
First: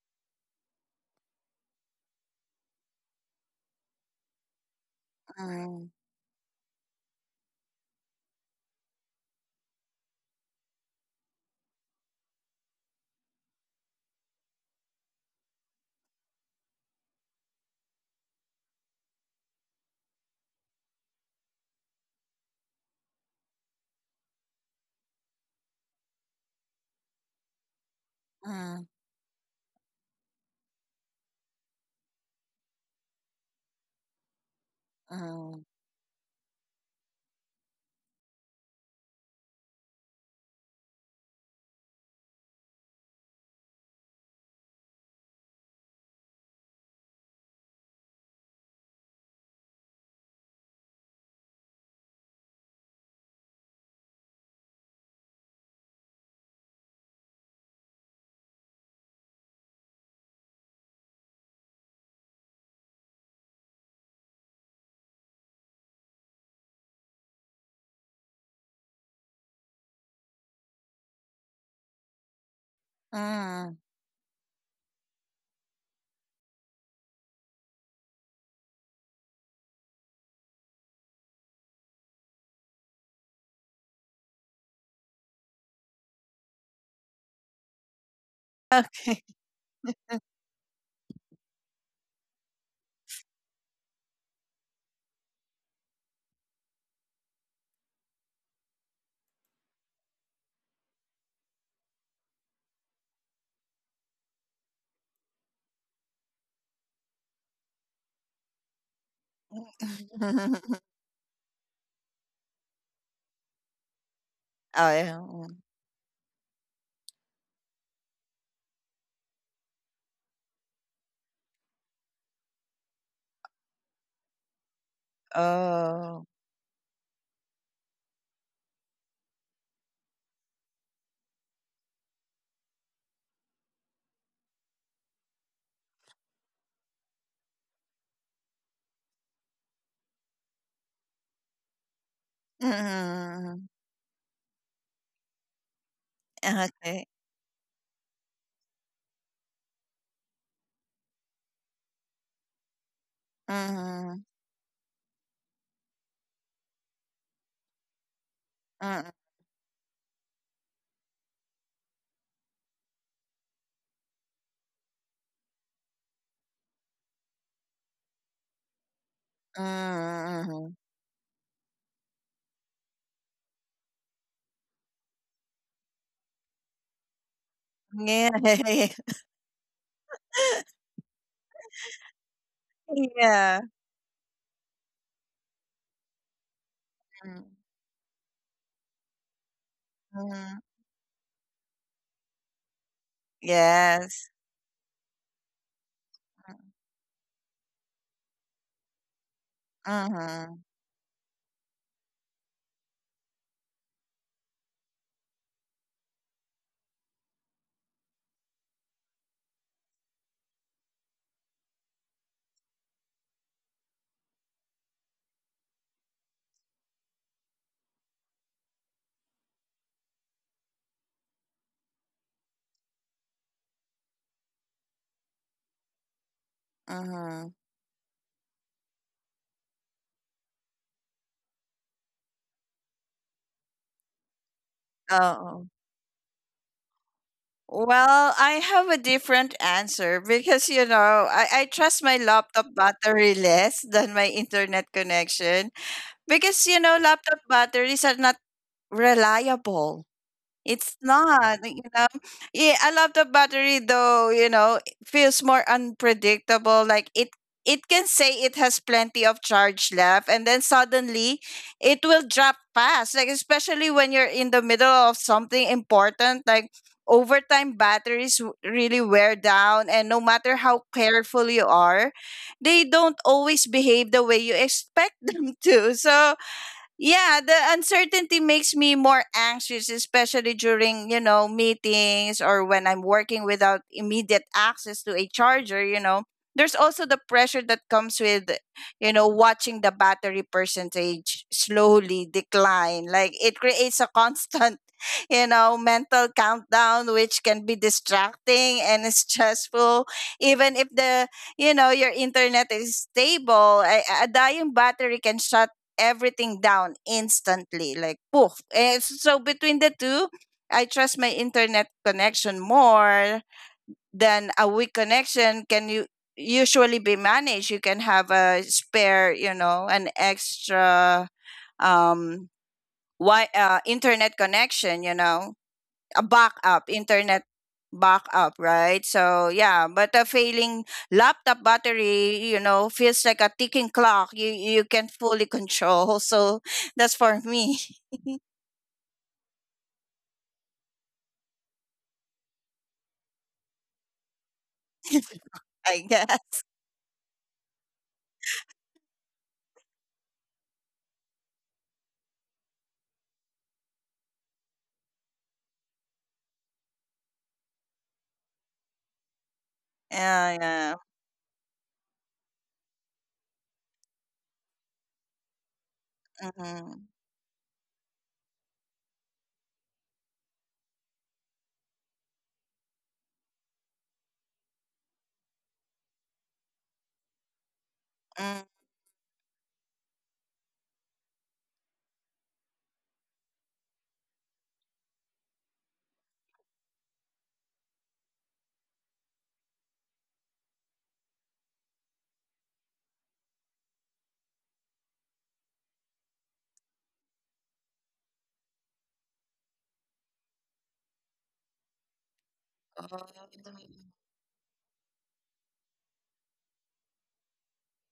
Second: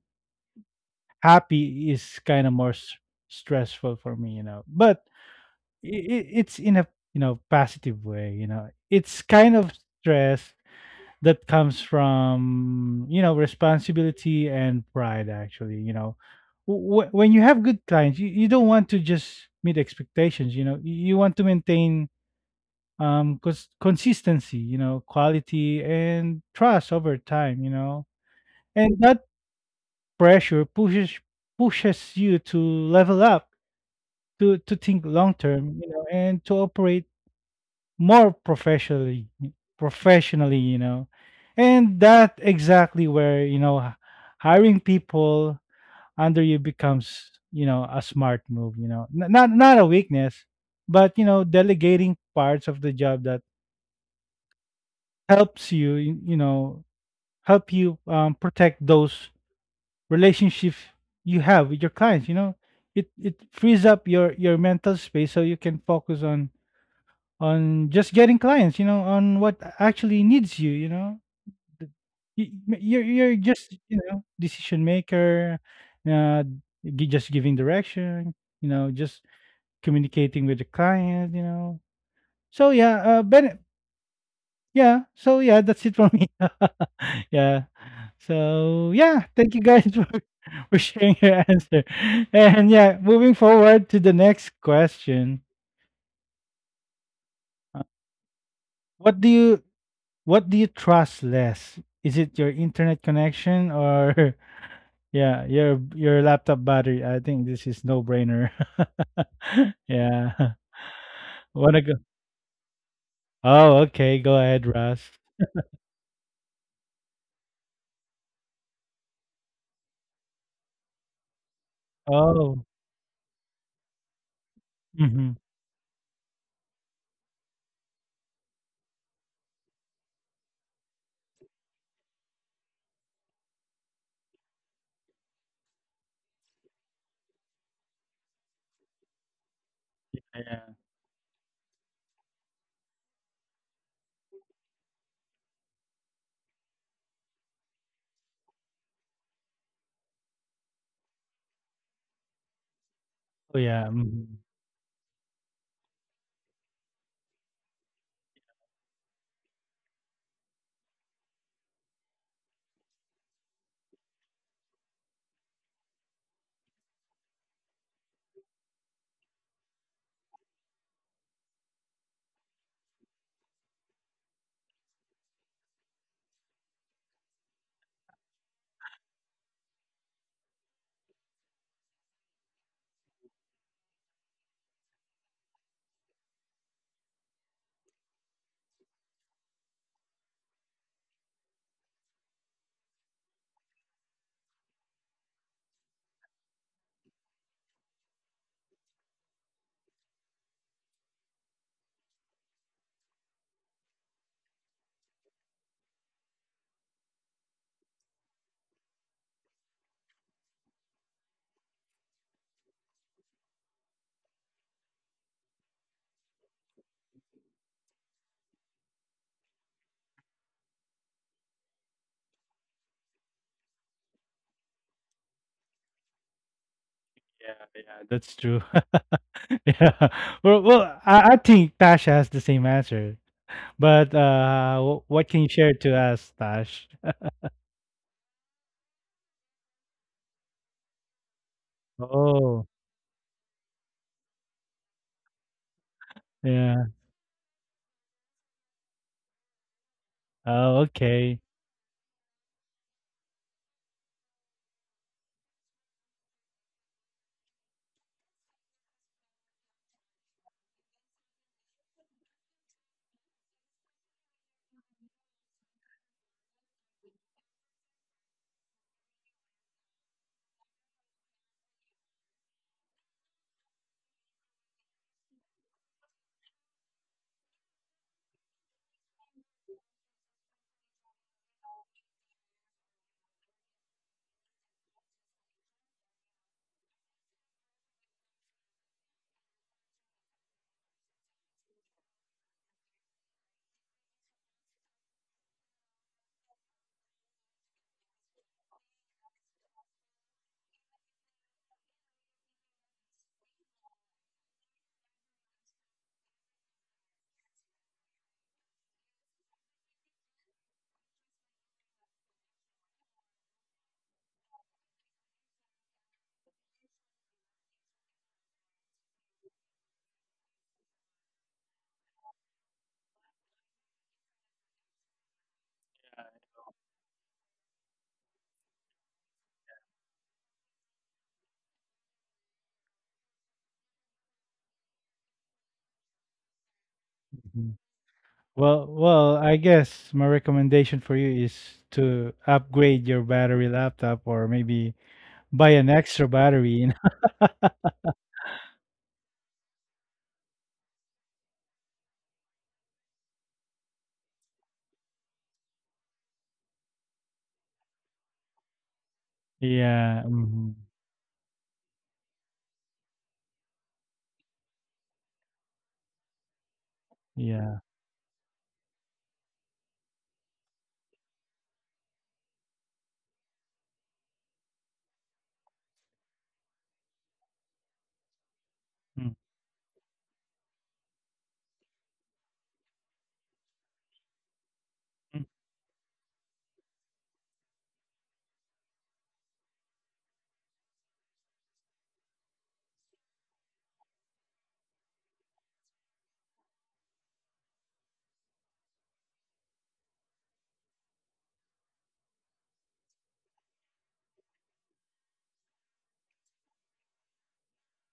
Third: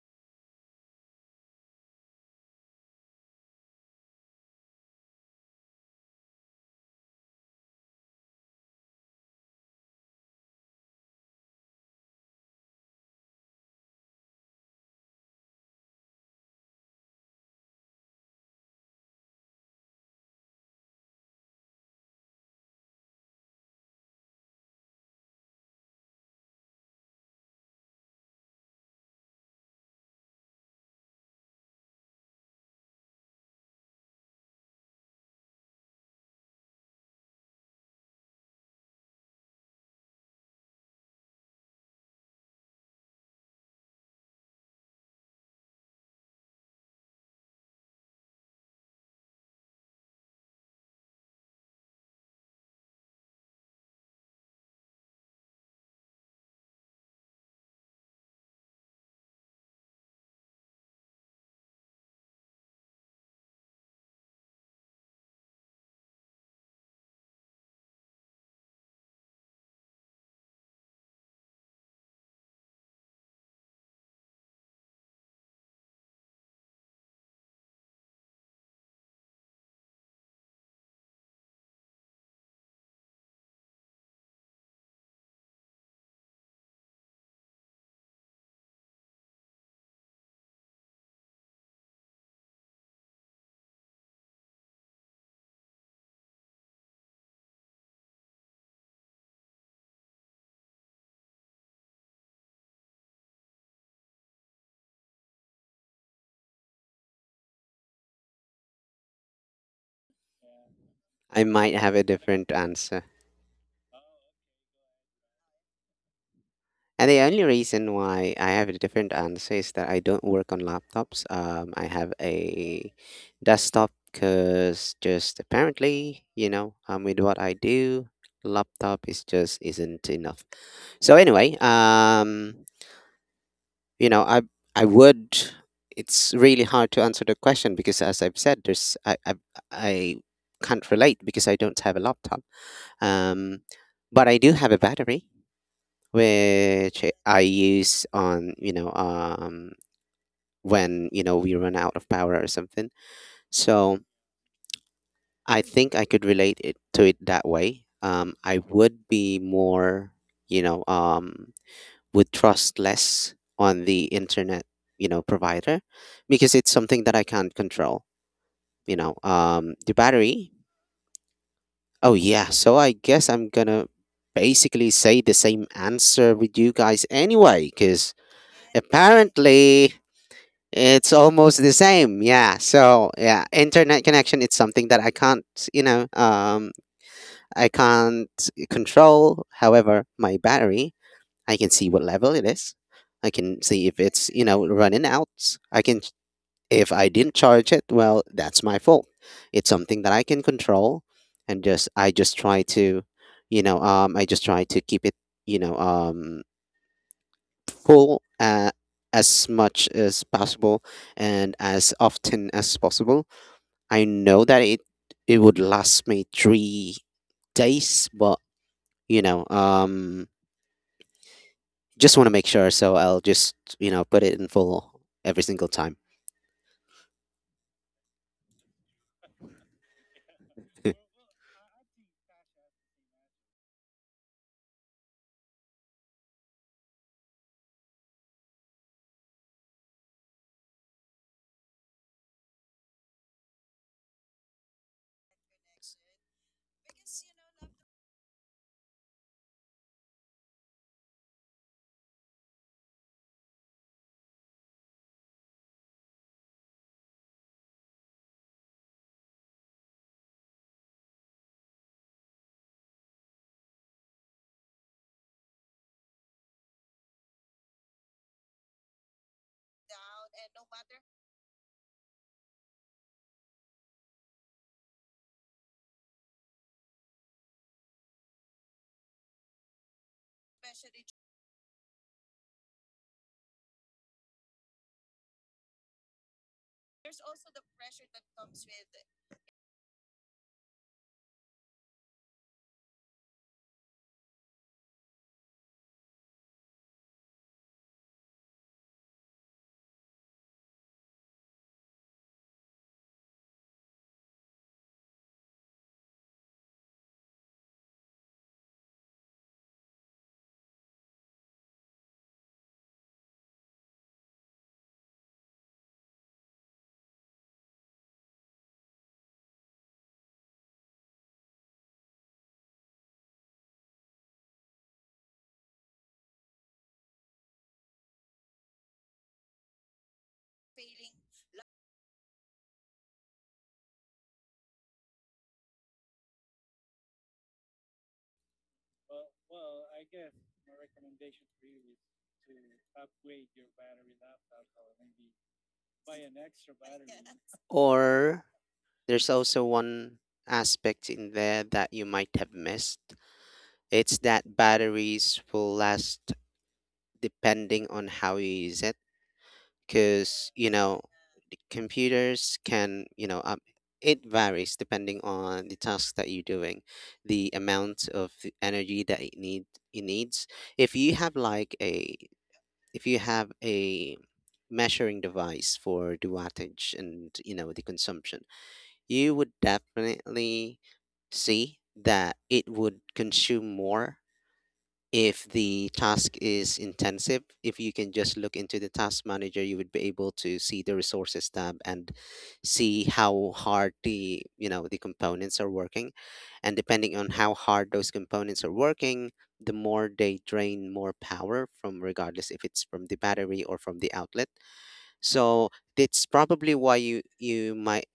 Speaker 1: happy is kind of more stressful for me, you know, but
Speaker 2: Mm.
Speaker 1: it, it's in a, you know, positive way, you know. It's kind of stress that comes from, you know, responsibility and pride, actually, you know. When you have good clients, you don't want to just meet expectations, you know, you want to maintain, consistency, you know, quality and trust over time, you know.
Speaker 2: Mm.
Speaker 1: And that pressure pushes, pushes you to level up, to think long term, you know, and to operate more professionally, professionally, you know. And that exactly where, you know, hiring people under you becomes, you know, a smart move, you know. Not a weakness, but, you know, delegating parts of the job that helps you, you know, help you, protect those relationships you have with your clients, you know. It frees up your mental space, so you can focus on just getting clients, you know, on what actually needs you, you know. The you, you're
Speaker 2: Mm.
Speaker 1: just, you know, decision maker, uh, gi just giving direction, you know, just communicating with the client, you know. So, yeah, Ben, yeah, so, yeah, that's it for me. Yeah. So, yeah, thank you, guys, for for sharing your answer. And, yeah, moving forward to the next question. Uh, what do you what do you trust less? Is it your internet connection or... yeah, your laptop battery. I think this is no-brainer. Yeah.
Speaker 3: I might
Speaker 1: Wanna
Speaker 3: have
Speaker 1: go...
Speaker 3: a different answer.
Speaker 1: Oh, okay, go ahead,
Speaker 2: Oh,
Speaker 1: Russ.
Speaker 2: yeah. Mm.
Speaker 3: And the only reason why I have a different answer is that I don't work on laptops. I have
Speaker 1: Oh,
Speaker 3: a desktop because
Speaker 1: mhm.
Speaker 3: just
Speaker 2: Oh.
Speaker 3: apparently, you know, with what I do, laptop is just isn't enough. So anyway, you know, I would. It's really hard to answer the question because, as I've said, there's I
Speaker 1: Yeah.
Speaker 3: can't relate because I don't have a laptop. Um,
Speaker 2: Mhm.
Speaker 3: but I do have a battery which
Speaker 2: Okay.
Speaker 3: I use on, you know, when, you know, we run out of power or something.
Speaker 1: Oh, yeah.
Speaker 3: So
Speaker 2: Mhm.
Speaker 1: Mhm.
Speaker 3: I think I could relate it to it that way. I would
Speaker 2: Mm.
Speaker 3: be more, you know, would trust less on the internet, you know, provider, because it's something that I can't control, you know.
Speaker 2: Mm.
Speaker 3: The battery,
Speaker 2: Mhm.
Speaker 3: oh yeah, so I guess I'm gonna basically say the same answer with you guys anyway, because
Speaker 2: Yeah.
Speaker 3: apparently it's almost the same. Yeah. So, yeah,
Speaker 2: Yeah.
Speaker 3: internet connection, it's something that I can't, you know,
Speaker 2: Mm.
Speaker 3: I can't control. However, my
Speaker 2: Mhm.
Speaker 3: battery, I can see what level it is. I can see if it's,
Speaker 2: Yes.
Speaker 3: you know, running out. I can
Speaker 2: Mm.
Speaker 3: If I didn't charge it, well, that's my fault. It's something that I can
Speaker 2: Mhm.
Speaker 3: control, and just I just try to, you know, I just try to keep it, you know, full, as much as possible and as often as possible. I know that it would last me 3 days, but you know, just want to make sure, so I'll just, you know, put it in full every single time.
Speaker 2: Mhm.
Speaker 1: Yeah, yeah. That's true. Yeah. Well, well, I think Tash has the same answer. But, w what can you
Speaker 2: Oh.
Speaker 1: share to us, Tash?
Speaker 2: Well, I have a different answer because you know I trust my
Speaker 1: Oh,
Speaker 2: laptop battery less than my internet connection because you
Speaker 1: yeah.
Speaker 2: know laptop batteries are not reliable.
Speaker 1: Oh,
Speaker 2: It's
Speaker 1: okay.
Speaker 2: not, you know. Yeah, I love the battery though, you know, it feels more unpredictable. Like it can say it has plenty of charge left and then suddenly it will drop fast. Like especially when you're in the middle of something important, like over time batteries really wear down and no matter how careful you are, they don't always behave the way you expect them to. So yeah, the uncertainty makes me more anxious, especially during you know meetings or when I'm working without immediate access to a charger, you know, there's also the pressure that comes with, you know, watching the battery percentage slowly decline, like it creates a constant you know mental countdown which can be distracting and stressful even if the, you know, your internet is stable, a dying battery can shut everything down instantly, like poof. And so between the two, I trust my internet connection more than a weak connection can you usually be managed. You can have a spare, you know, an extra um internet connection, you know, a backup, internet backup, right? So yeah, but a failing laptop battery, you know, feels like a ticking clock. You can fully control. So that's for
Speaker 1: Mm-hmm.
Speaker 2: me,
Speaker 1: Well, well, I guess my recommendation for you is to upgrade your battery laptop or maybe buy an
Speaker 2: I
Speaker 1: extra
Speaker 2: guess.
Speaker 1: battery, you know?
Speaker 3: Or there's also one aspect in there that you might have missed. It's that batteries will last depending on how you use it.
Speaker 1: Yeah,
Speaker 3: Because
Speaker 2: Yeah,
Speaker 3: you
Speaker 1: mhm.
Speaker 3: know
Speaker 2: yeah.
Speaker 3: the computers can, you know, it varies depending on the task that you're doing,
Speaker 2: Mm-hmm.
Speaker 3: the
Speaker 1: Yeah,
Speaker 3: amount of the energy that it need it needs. If you have like a, if you have a measuring device for the wattage and, you know, the consumption,
Speaker 2: Mm.
Speaker 1: mhm.
Speaker 3: you would definitely see that it would consume more if the task is intensive. If you can just look into the task manager, you would be able to see the resources tab and see how hard the, you know, the components are working. And depending on how hard those components are working, the more they drain more power from, regardless if it's from the battery or from the outlet. So that's probably why you, you might,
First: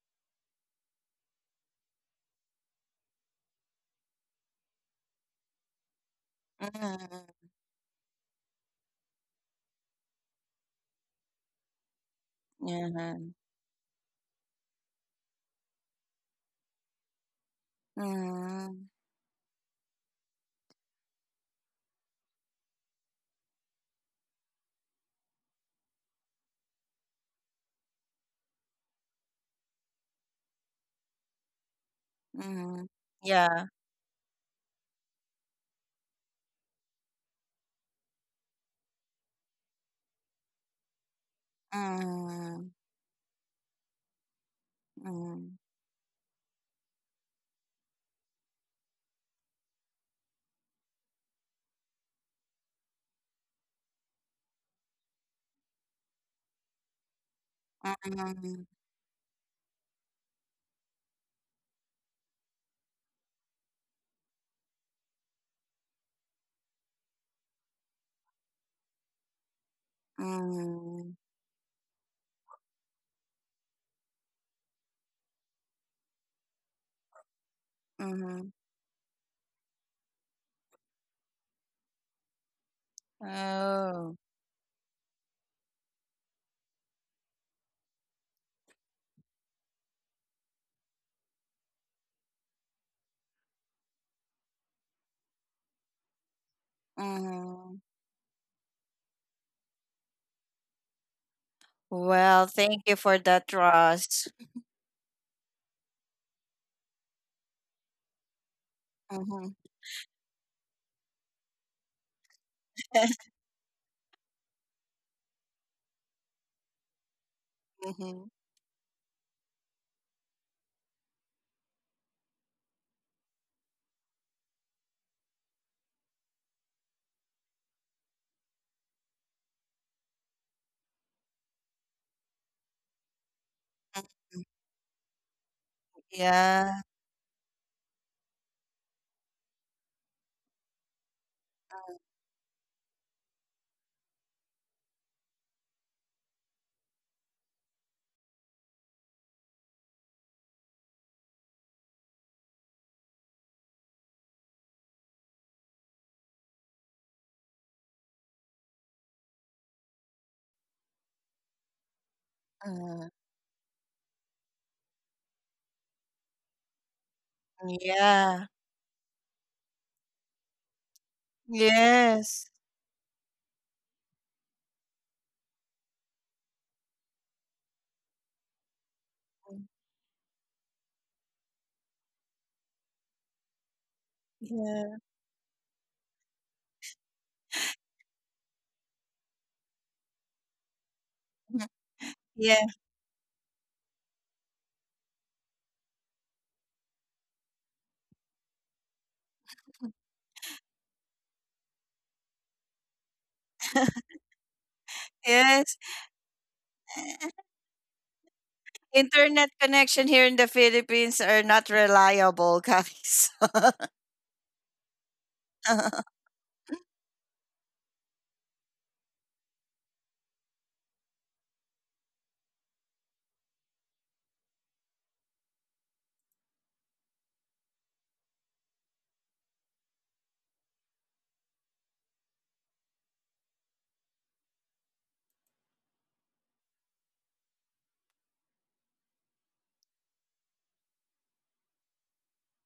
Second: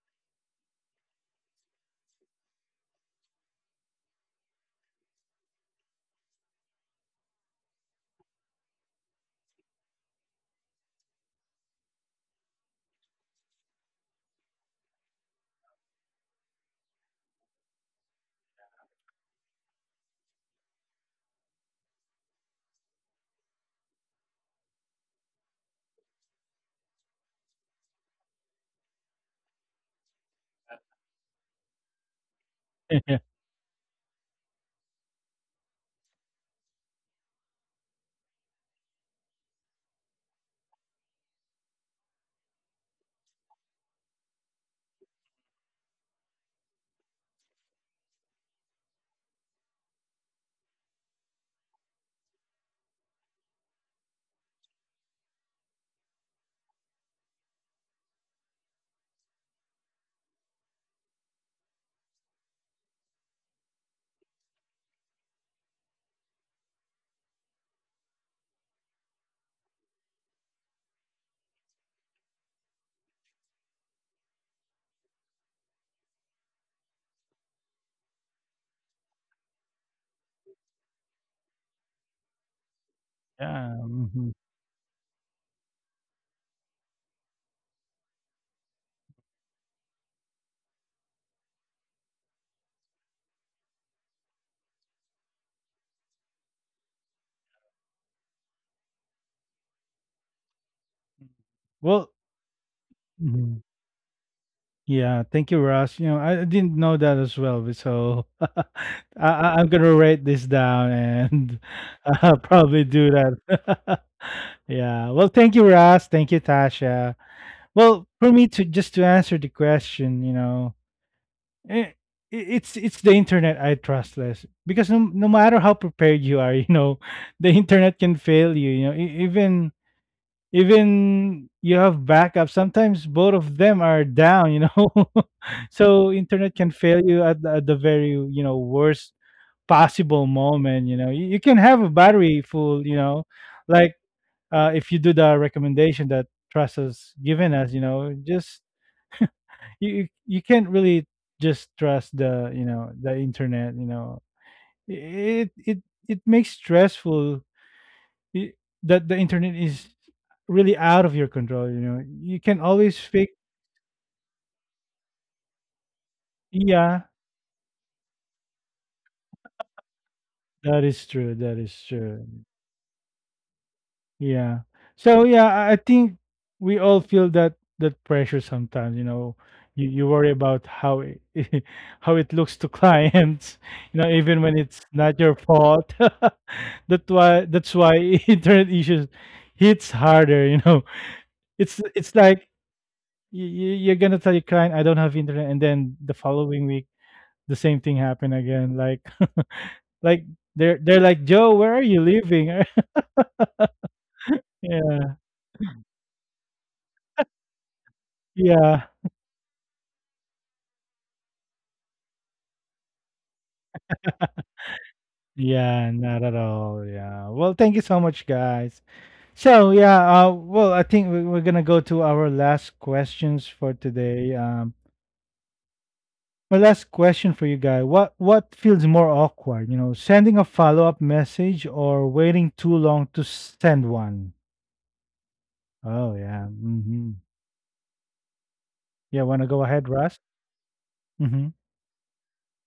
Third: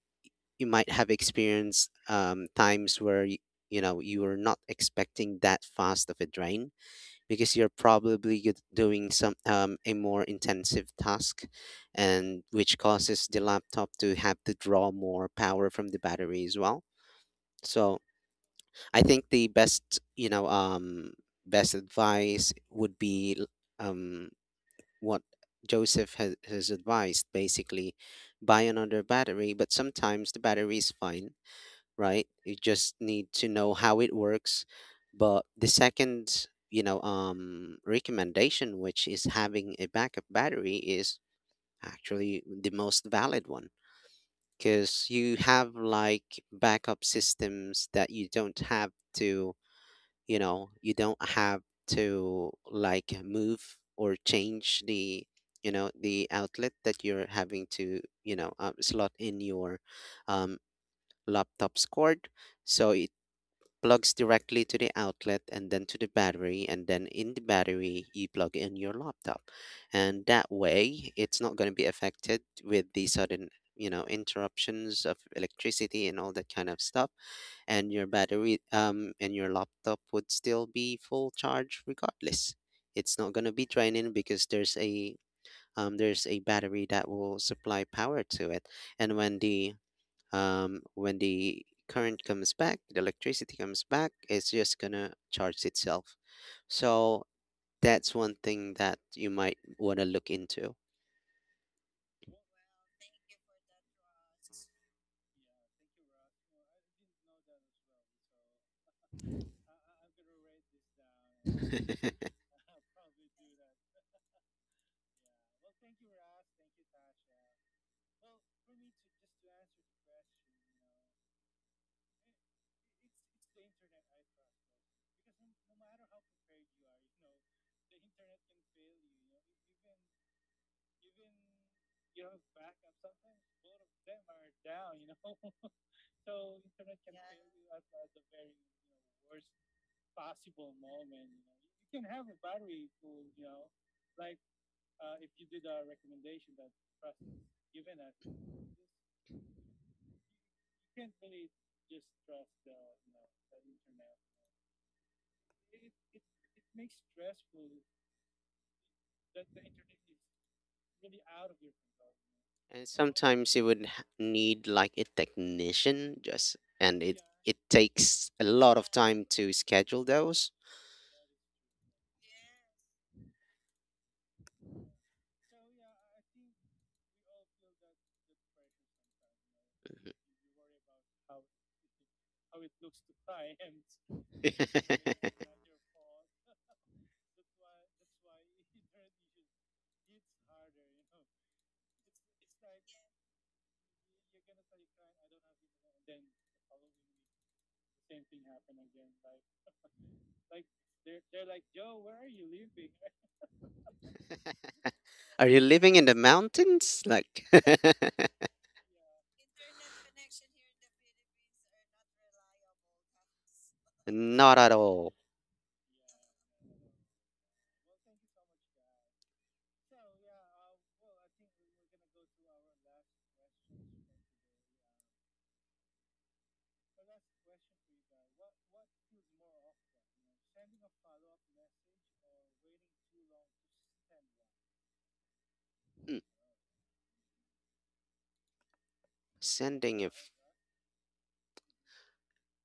Speaker 3: you might have experienced times where you know, you were not expecting that fast of a drain,
Speaker 2: Mm.
Speaker 3: because you're probably doing some a more intensive task, and which
Speaker 2: Yeah.
Speaker 3: causes the laptop to have to draw more power from the battery as well. So
Speaker 2: Mm.
Speaker 3: I think the best, you know, best advice would be um what Joseph has advised, basically buy another battery. But sometimes the battery is fine, right? You
Speaker 2: Mm.
Speaker 3: just
Speaker 1: Yeah,
Speaker 3: need to
Speaker 2: Yeah.
Speaker 3: know how it works. But the second, recommendation, which is having a backup battery, is actually
Speaker 2: Mm.
Speaker 3: the most valid one because you
Speaker 2: Mm.
Speaker 3: have like backup systems that you don't have to, you don't have to like move or change the the outlet that you're having to
Speaker 2: Mm.
Speaker 3: slot in your um, laptop's cord so it plugs directly to the outlet, and then to the battery, and then in the battery you plug in your laptop. And that
Speaker 2: Mm.
Speaker 3: way it's not going to be affected with the sudden interruptions of electricity and all that kind of stuff, and your
Speaker 2: Mm.
Speaker 3: battery and your laptop would still be full charge regardless. It's not going to be
Speaker 2: Oh.
Speaker 3: draining
Speaker 1: mhm.
Speaker 3: because there's a battery that will supply power to it. And when the current comes back, the electricity comes back, it's just gonna charge itself. So
Speaker 2: Mm.
Speaker 3: that's one thing that you might want to look into.
Speaker 1: Well,
Speaker 2: Well, thank you for that,
Speaker 1: mhm,
Speaker 2: Ross.
Speaker 1: yeah, thank you, Ross. You know, I didn't know that as well, but so I,
Speaker 2: Mm-hmm.
Speaker 1: I'm gonna write this down and
Speaker 3: And
Speaker 1: probably do that. Yeah. Well, thank you, Ross. Thank you, Tasha. Well,
Speaker 2: Mm-hmm.
Speaker 1: for me, to just to answer the question, you know, eh, it's the internet I trust less, because no, no matter how prepared you are, you know, the internet can fail you. You know, even even you have backup. Sometimes both of them are down. You know, so internet can
Speaker 2: Yeah.
Speaker 1: fail you at, at the very, you know, worst possible moment. You know, you can have a battery full. You know, like, if you do the recommendation that trust has given us, you know, just you, you you can't really just trust the, you know, the internet, you know. It it makes stressful, i- that the internet is really out of your control, you know. You can always
Speaker 2: Uh.
Speaker 1: fake...
Speaker 3: sometimes you would need like a technician just,
Speaker 1: yeah,
Speaker 3: and it takes
Speaker 2: Yeah.
Speaker 3: a lot of time to schedule those.
Speaker 1: that is true, that is true.
Speaker 2: Yes.
Speaker 1: Yeah. So yeah, I think we all feel that that pressure sometimes, you know. You worry about how it, how it looks to clients, you know, even when it's
Speaker 2: Yeah.
Speaker 1: not your fault. That's why internet issues hits harder, you know. It's like,
Speaker 2: Yeah.
Speaker 1: you, you're gonna tell your client I don't have internet, and then the following week the same thing happened again. Like, like, they're like, Joe, where are you living? Yeah,
Speaker 3: Are you
Speaker 2: Yes.
Speaker 3: living in the mountains? Like,
Speaker 1: yeah.
Speaker 2: Internet connection here in the Philippines are not reliable, guys.
Speaker 3: not at all.
Speaker 1: Yeah, not at all. Yeah. Well, thank you so much, guys. So, yeah, well, I think we're gonna go to our last questions for today. My last question for you guys: What feels more awkward, you know, sending a follow up message or waiting too long to send one? Oh,
Speaker 3: Mm.
Speaker 1: yeah. Mm-hmm. Yeah. Wanna go ahead,
Speaker 3: Sending a
Speaker 1: Russ? Mm-hmm.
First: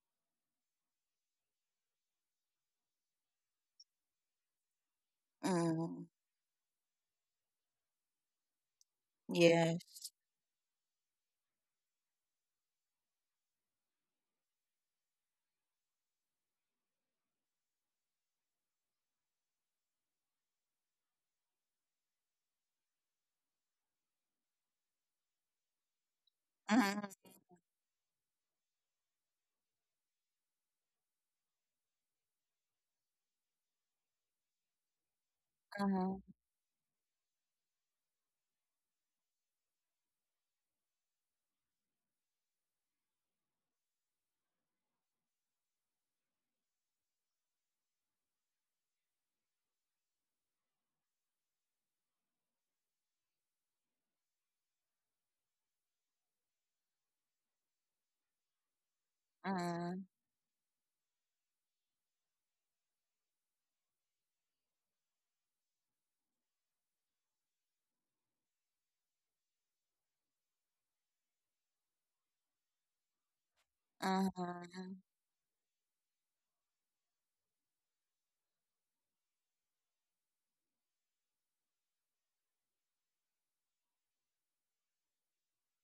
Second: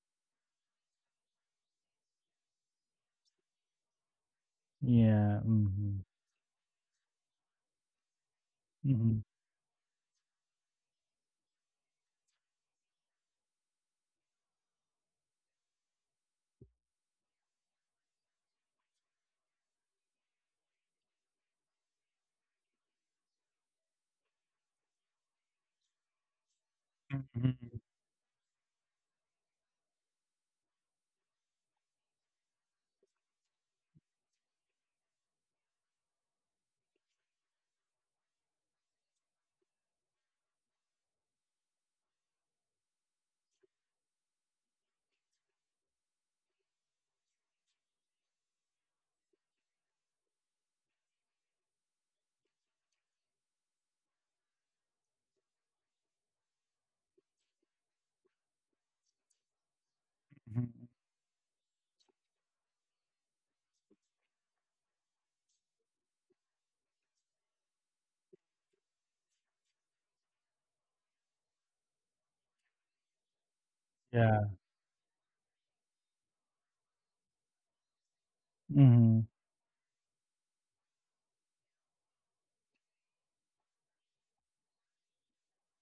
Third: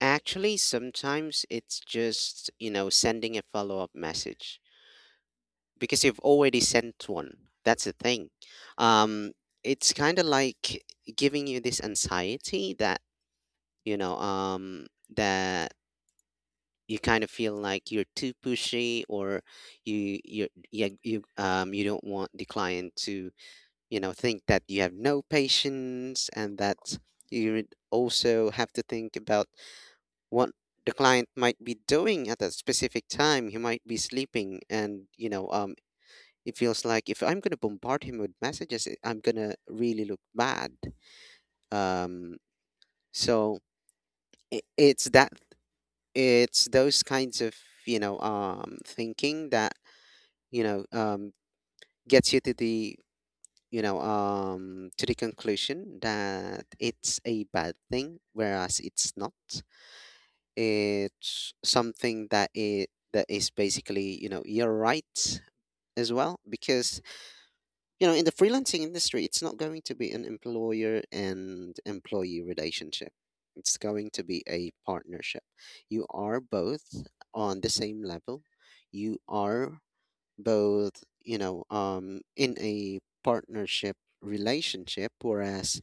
Speaker 3: Actually, sometimes it's just, you know, sending a follow-up message
Speaker 1: Yeah.
Speaker 3: because
Speaker 2: Mm,
Speaker 1: Mm-hmm.
Speaker 3: you've already sent one. That's the thing.
Speaker 1: Mm-hmm.
Speaker 3: Um, it's
Speaker 2: yes.
Speaker 3: kind of like giving you this anxiety that, you know, um, that you kind of feel like you're too pushy, or you yeah, you don't want the client to, you know, think that you have no patience. And that
Speaker 2: Mm.
Speaker 3: you would
Speaker 1: Mm-hmm.
Speaker 3: also have to think about what the client might be doing at that specific time. He might be sleeping, and
Speaker 2: Mm.
Speaker 3: it feels like if I'm gonna bombard him with messages, I'm gonna really look bad. Um, so I it's that, it's those kinds of thinking that you know um gets you to the to the conclusion that it's a bad thing, whereas it's not.
Speaker 2: Mm.
Speaker 3: It's something that it that is basically, you know, your right as well, because you know in the freelancing industry it's not going to be an employer and employee relationship, it's going to
Speaker 2: Mm.
Speaker 3: be
Speaker 1: Yeah.
Speaker 3: a
Speaker 2: Mm.
Speaker 3: partnership. You are both on the same level. You
Speaker 1: Mm-hmm.
Speaker 3: are both, in a partnership relationship, whereas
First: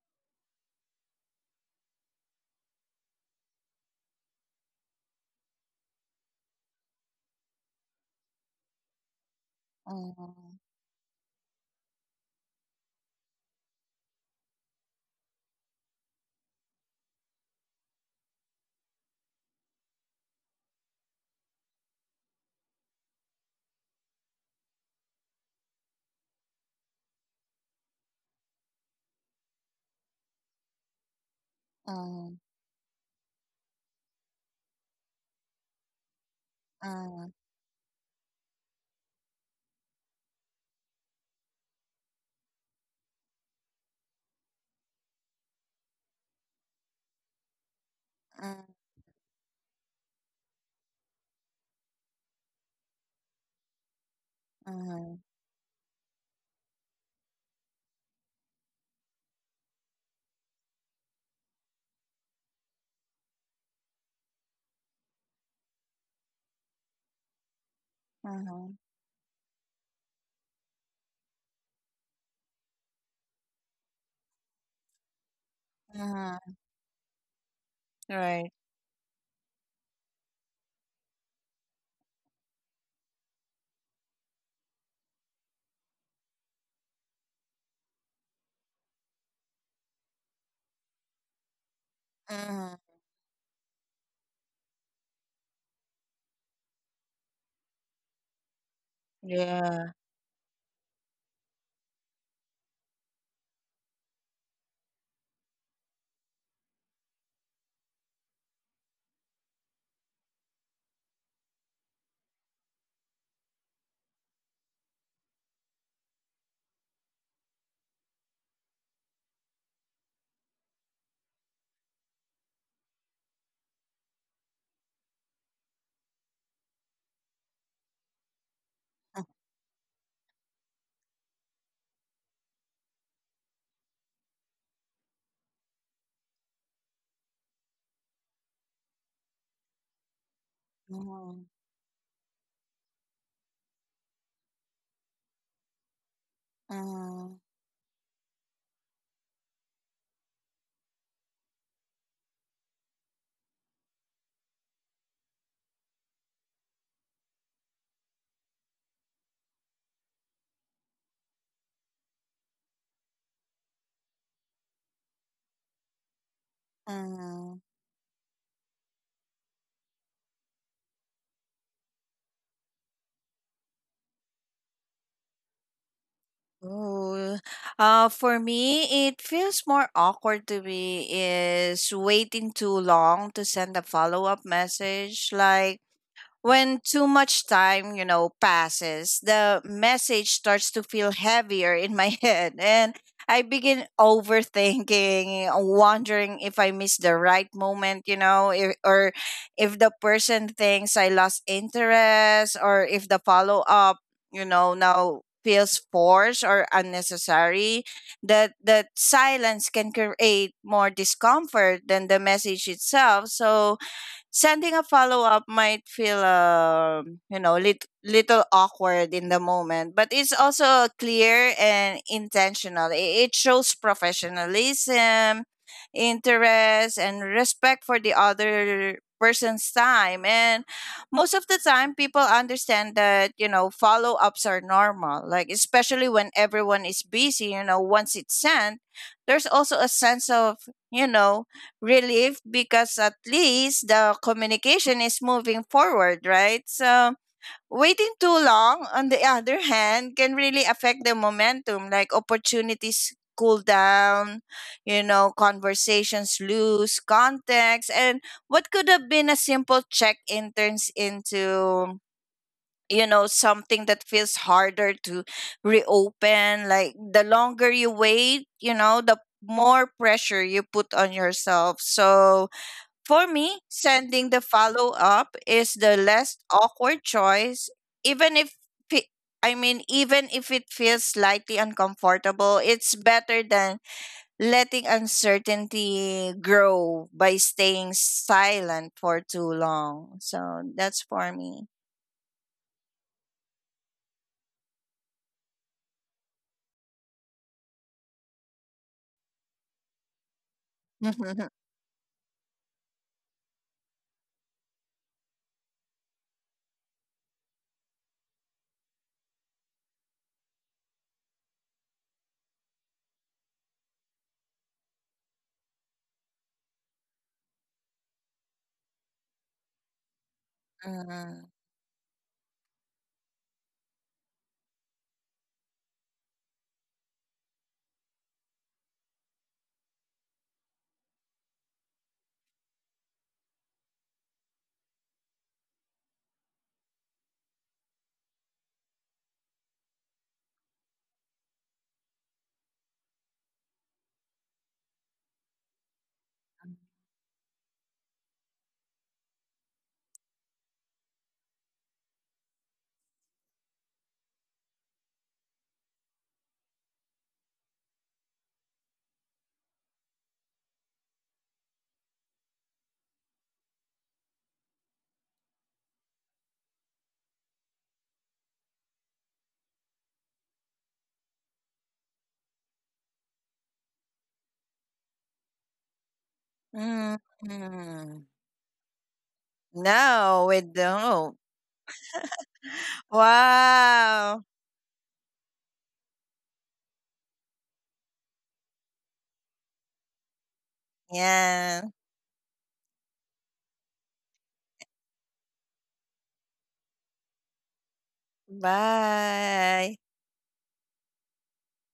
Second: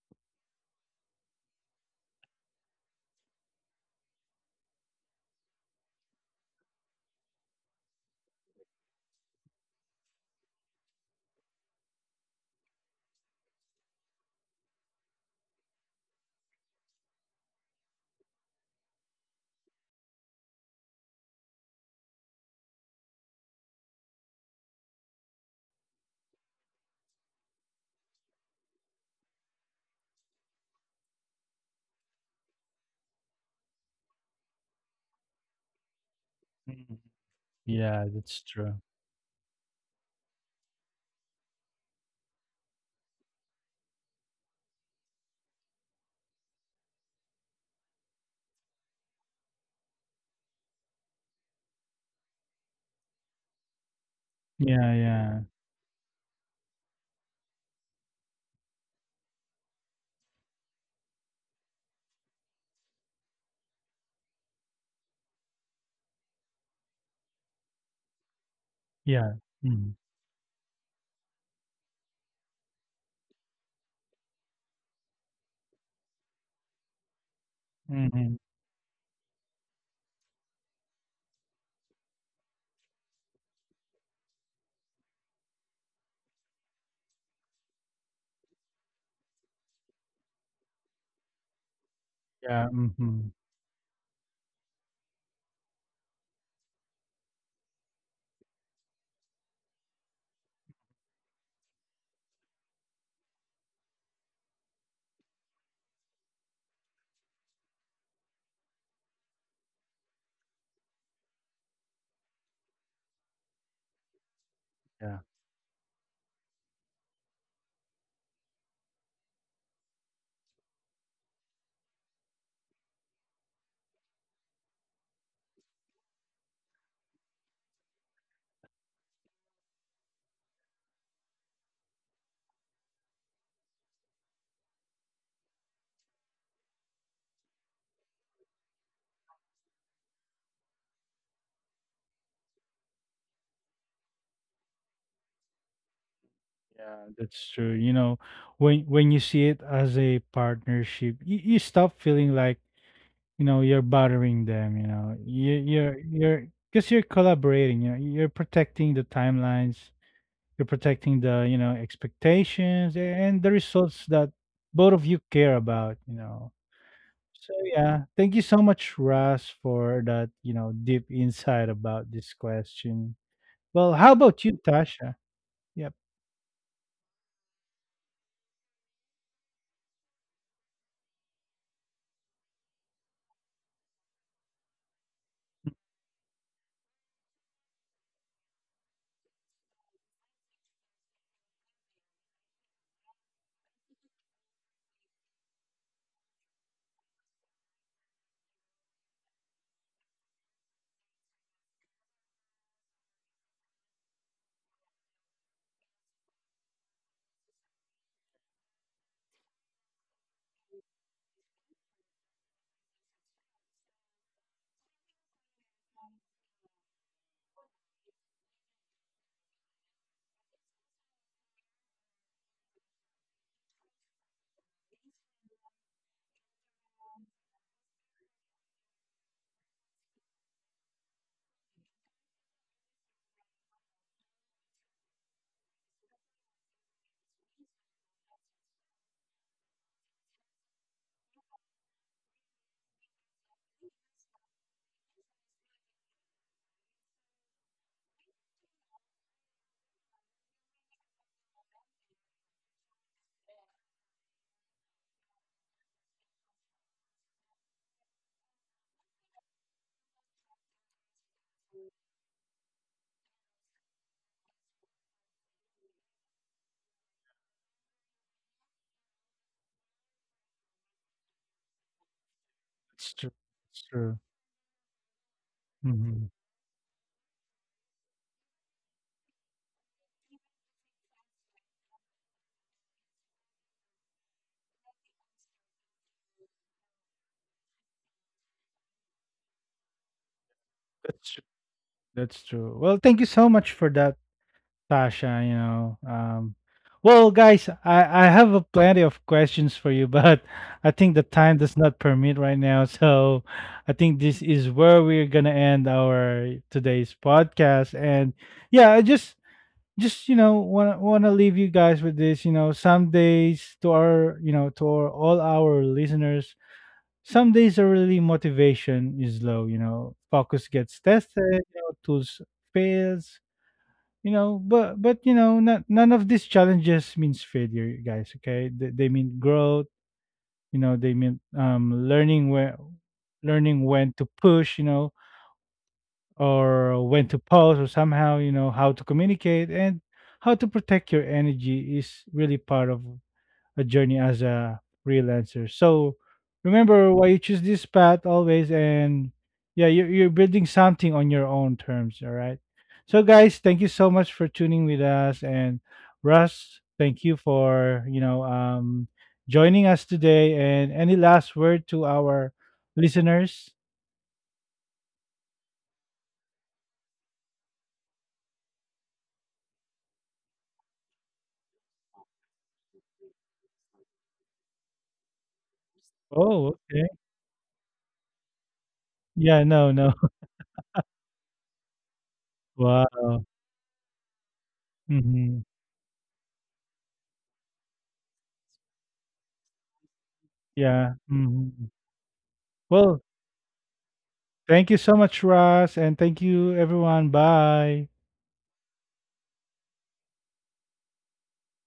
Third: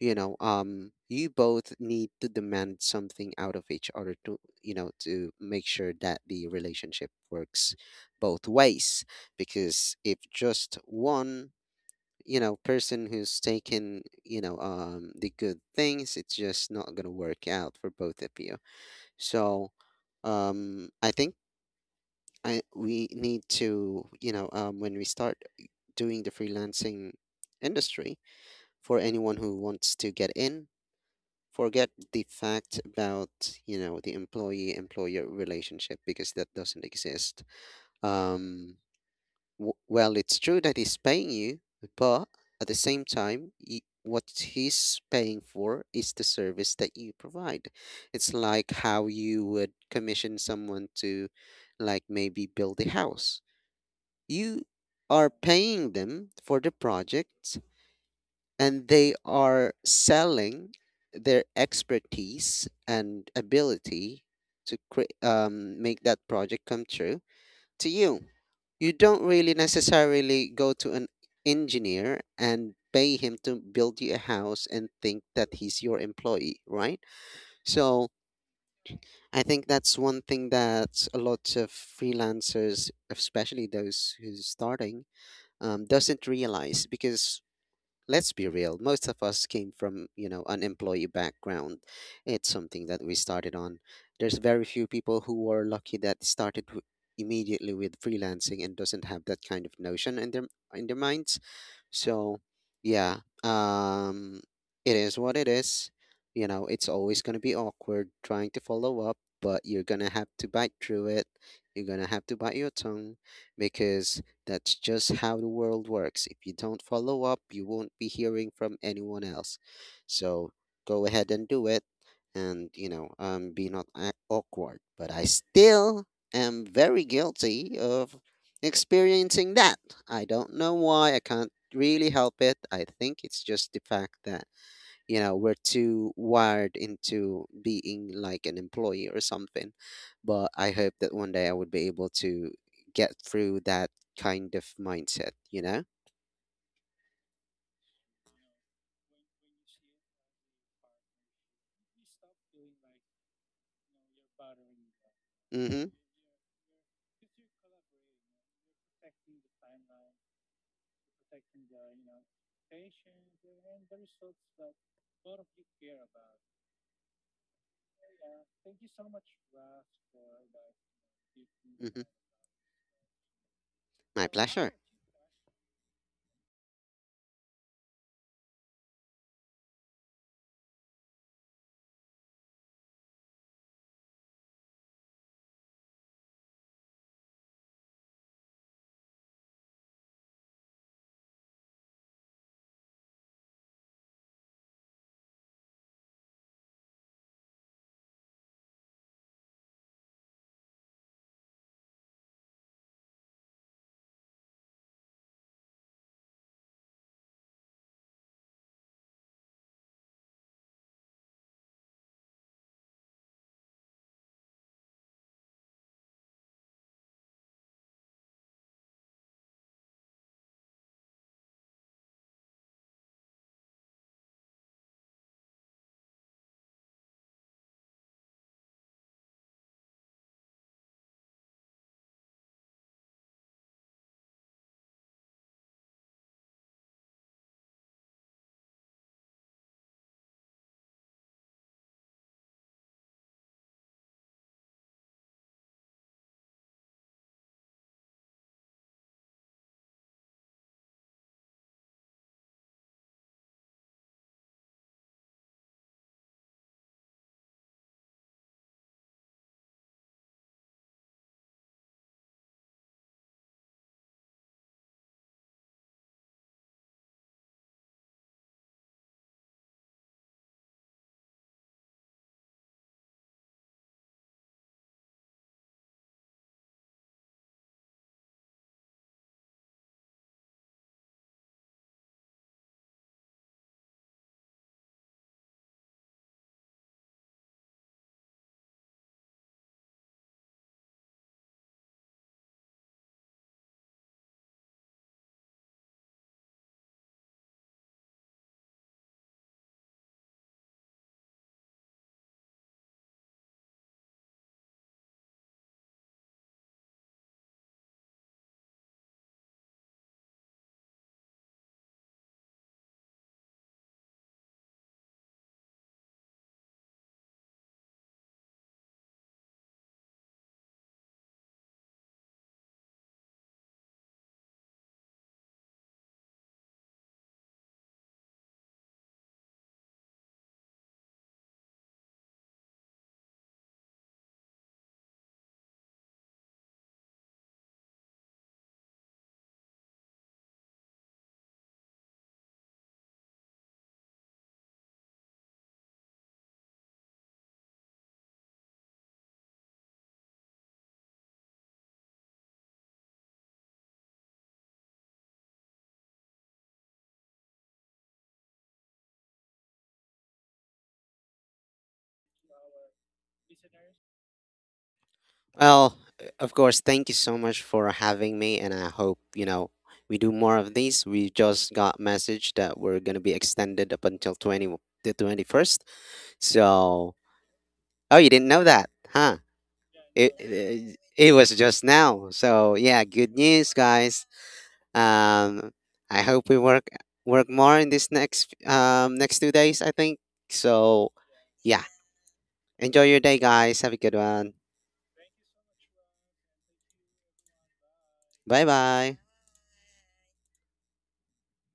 Speaker 3: you both need to demand something out of each other to, you know, to make sure that the relationship works both ways. Because if
Speaker 2: Mm.
Speaker 3: just one, you know, person who's taking, the good things, it's just not going to work out for both of you. So I think I we need to, when we start doing the freelancing industry, for anyone who wants to get in, forget the
Speaker 2: Mm.
Speaker 3: fact about, you know, the employee-employer relationship, because that doesn't
Speaker 1: Mm-hmm.
Speaker 2: Mm.
Speaker 3: exist.
Speaker 1: Yeah, that's true.
Speaker 3: Um, w well, it's true that he's paying you, but at the same time, y what he's paying for is the service that you provide. It's like how you would commission someone to, like, maybe build a house. You
Speaker 2: Mm.
Speaker 1: Yeah.
Speaker 2: Mm.
Speaker 3: are
Speaker 1: Yeah.
Speaker 3: paying them for the project, and they are selling their expertise and ability to make that project come true to you.
Speaker 2: Mm.
Speaker 3: You don't
Speaker 1: Yeah,
Speaker 3: really
Speaker 1: mm-hmm.
Speaker 3: necessarily go to an engineer and pay him to build you a house and think that he's your
Speaker 2: Mm.
Speaker 3: employee, right? So
Speaker 1: Mhm.
Speaker 2: Right.
Speaker 3: I think that's one thing that a lot of freelancers, especially those who's starting, doesn't realize. Because let's be real, most of us came from, you know, an employee background. It's
Speaker 1: Yeah,
Speaker 2: Mm,
Speaker 3: something that we
Speaker 1: mhm.
Speaker 3: started on. There's very few people who were lucky that started immediately with freelancing and doesn't have that kind of
Speaker 2: yeah.
Speaker 3: notion in their minds. So yeah, um it is what it is. You know, it's always going to be awkward trying to follow up, but you're going to have to bite through it. You're going to have to bite your tongue, because that's just
Speaker 1: Yeah,
Speaker 3: how the world works. If you don't follow up, you won't be hearing from anyone else. So go ahead and do it and, be not a- awkward. But I still am very guilty of experiencing that. I don't know why. I can't really help it. I think it's just the fact that you know we're too wired into being like an employee or something, but I hope that one day
Speaker 2: Mm.
Speaker 3: I would be able to get through that kind of mindset, you know.
Speaker 1: yeah,
Speaker 2: Mm.
Speaker 1: that's true. You know, when you see it as a partnership, you stop feeling like, you know, you're bothering them, you know. You
Speaker 3: Mm-hmm,
Speaker 1: you're, because you're collaborating, you know, you're protecting the timelines, you're protecting the, you know, expectations and the results that both of you care about, you know. So
Speaker 2: Mm.
Speaker 1: yeah, thank you so much, Russ, for that, you know, deep insight
Speaker 3: mm-hmm.
Speaker 1: about this question. Well, how
Speaker 3: My
Speaker 1: about you,
Speaker 3: pleasure.
Speaker 1: Tasha? Yep.
Speaker 2: Ooh. For me, it feels more awkward to me is waiting too long to send a follow-up message. Like, when too much time, you know, passes, the message starts to feel heavier in my head and I begin overthinking, wondering if I missed the right moment, you know, if, or if the person thinks I lost interest or if the follow up, you know, now feels forced or unnecessary. That silence can create more discomfort than the message itself. So sending a follow up might feel, you know, little awkward in the moment, but it's also clear and intentional. It shows professionalism, interest, and respect for the other person's time. And most of the time, people understand that, you know, follow ups are normal, like, especially when everyone is busy. You know, once it's sent, there's also a sense of, you know, relief because at least the communication is moving forward, right? So waiting too long, on the other hand, can really affect the momentum. Like opportunities cool down, you know, conversations lose context, and what could have been a simple check in turns into, you know, something that feels harder to reopen. Like the longer you wait, you know, the more pressure you put on yourself. So
Speaker 1: It's
Speaker 2: for
Speaker 1: true.
Speaker 2: me,
Speaker 1: It's true.
Speaker 2: sending the follow up is the
Speaker 1: Hmm.
Speaker 2: less awkward choice, even if fe- even if it feels slightly uncomfortable, it's better than letting uncertainty grow by staying silent for too long. So that's for
Speaker 1: That's true.
Speaker 2: me.
Speaker 1: That's true. Well, thank you so much for that, Tasha. You know, well, guys, I have a plenty of questions for you, but I think the time does not permit right now. So, I think this is where we're gonna end our today's podcast. And yeah, I just, you know, want to leave you guys with this. You know, some days, to our, you know, to our, all our listeners, some days early motivation is low, you know, focus gets tested,
Speaker 2: Mm,
Speaker 1: you know, tools fails, you know, but you know, not, none of these challenges means failure, you guys, okay? They mean growth, you know, they mean, learning when to push, you know, or when to pause, or somehow, you know, how to communicate and how to protect your energy is really part of a journey as a freelancer. So remember why you choose this path always, and yeah, you're building something on your own terms. All right. So guys, thank you so much for tuning with us, and Russ, thank you for, you know, joining us today. And any last word to our listeners?
Speaker 3: Well, of course, thank you so much for having me, and I hope, you know, we do more of these. We just got message that we're going to be extended up until 20, the 21st.
Speaker 1: Oh, okay.
Speaker 3: So oh,
Speaker 2: mm.
Speaker 3: you didn't know that, huh?
Speaker 1: Yeah. No. No.
Speaker 2: No, we
Speaker 3: It
Speaker 2: don't.
Speaker 3: was just now. So yeah, good
Speaker 1: Wow.
Speaker 3: news, guys.
Speaker 2: Wow.
Speaker 1: Hmm.
Speaker 3: Um, I hope we work more in this next next 2 days. I think so.
Speaker 1: Yeah. Hmm.
Speaker 2: Yeah.
Speaker 3: Yeah, enjoy your
Speaker 1: Well,
Speaker 3: day, guys. Have a good one.
Speaker 1: thank you so much, Russ, and thank you, everyone. Bye.
Speaker 3: Bye bye.
Speaker 2: Bye.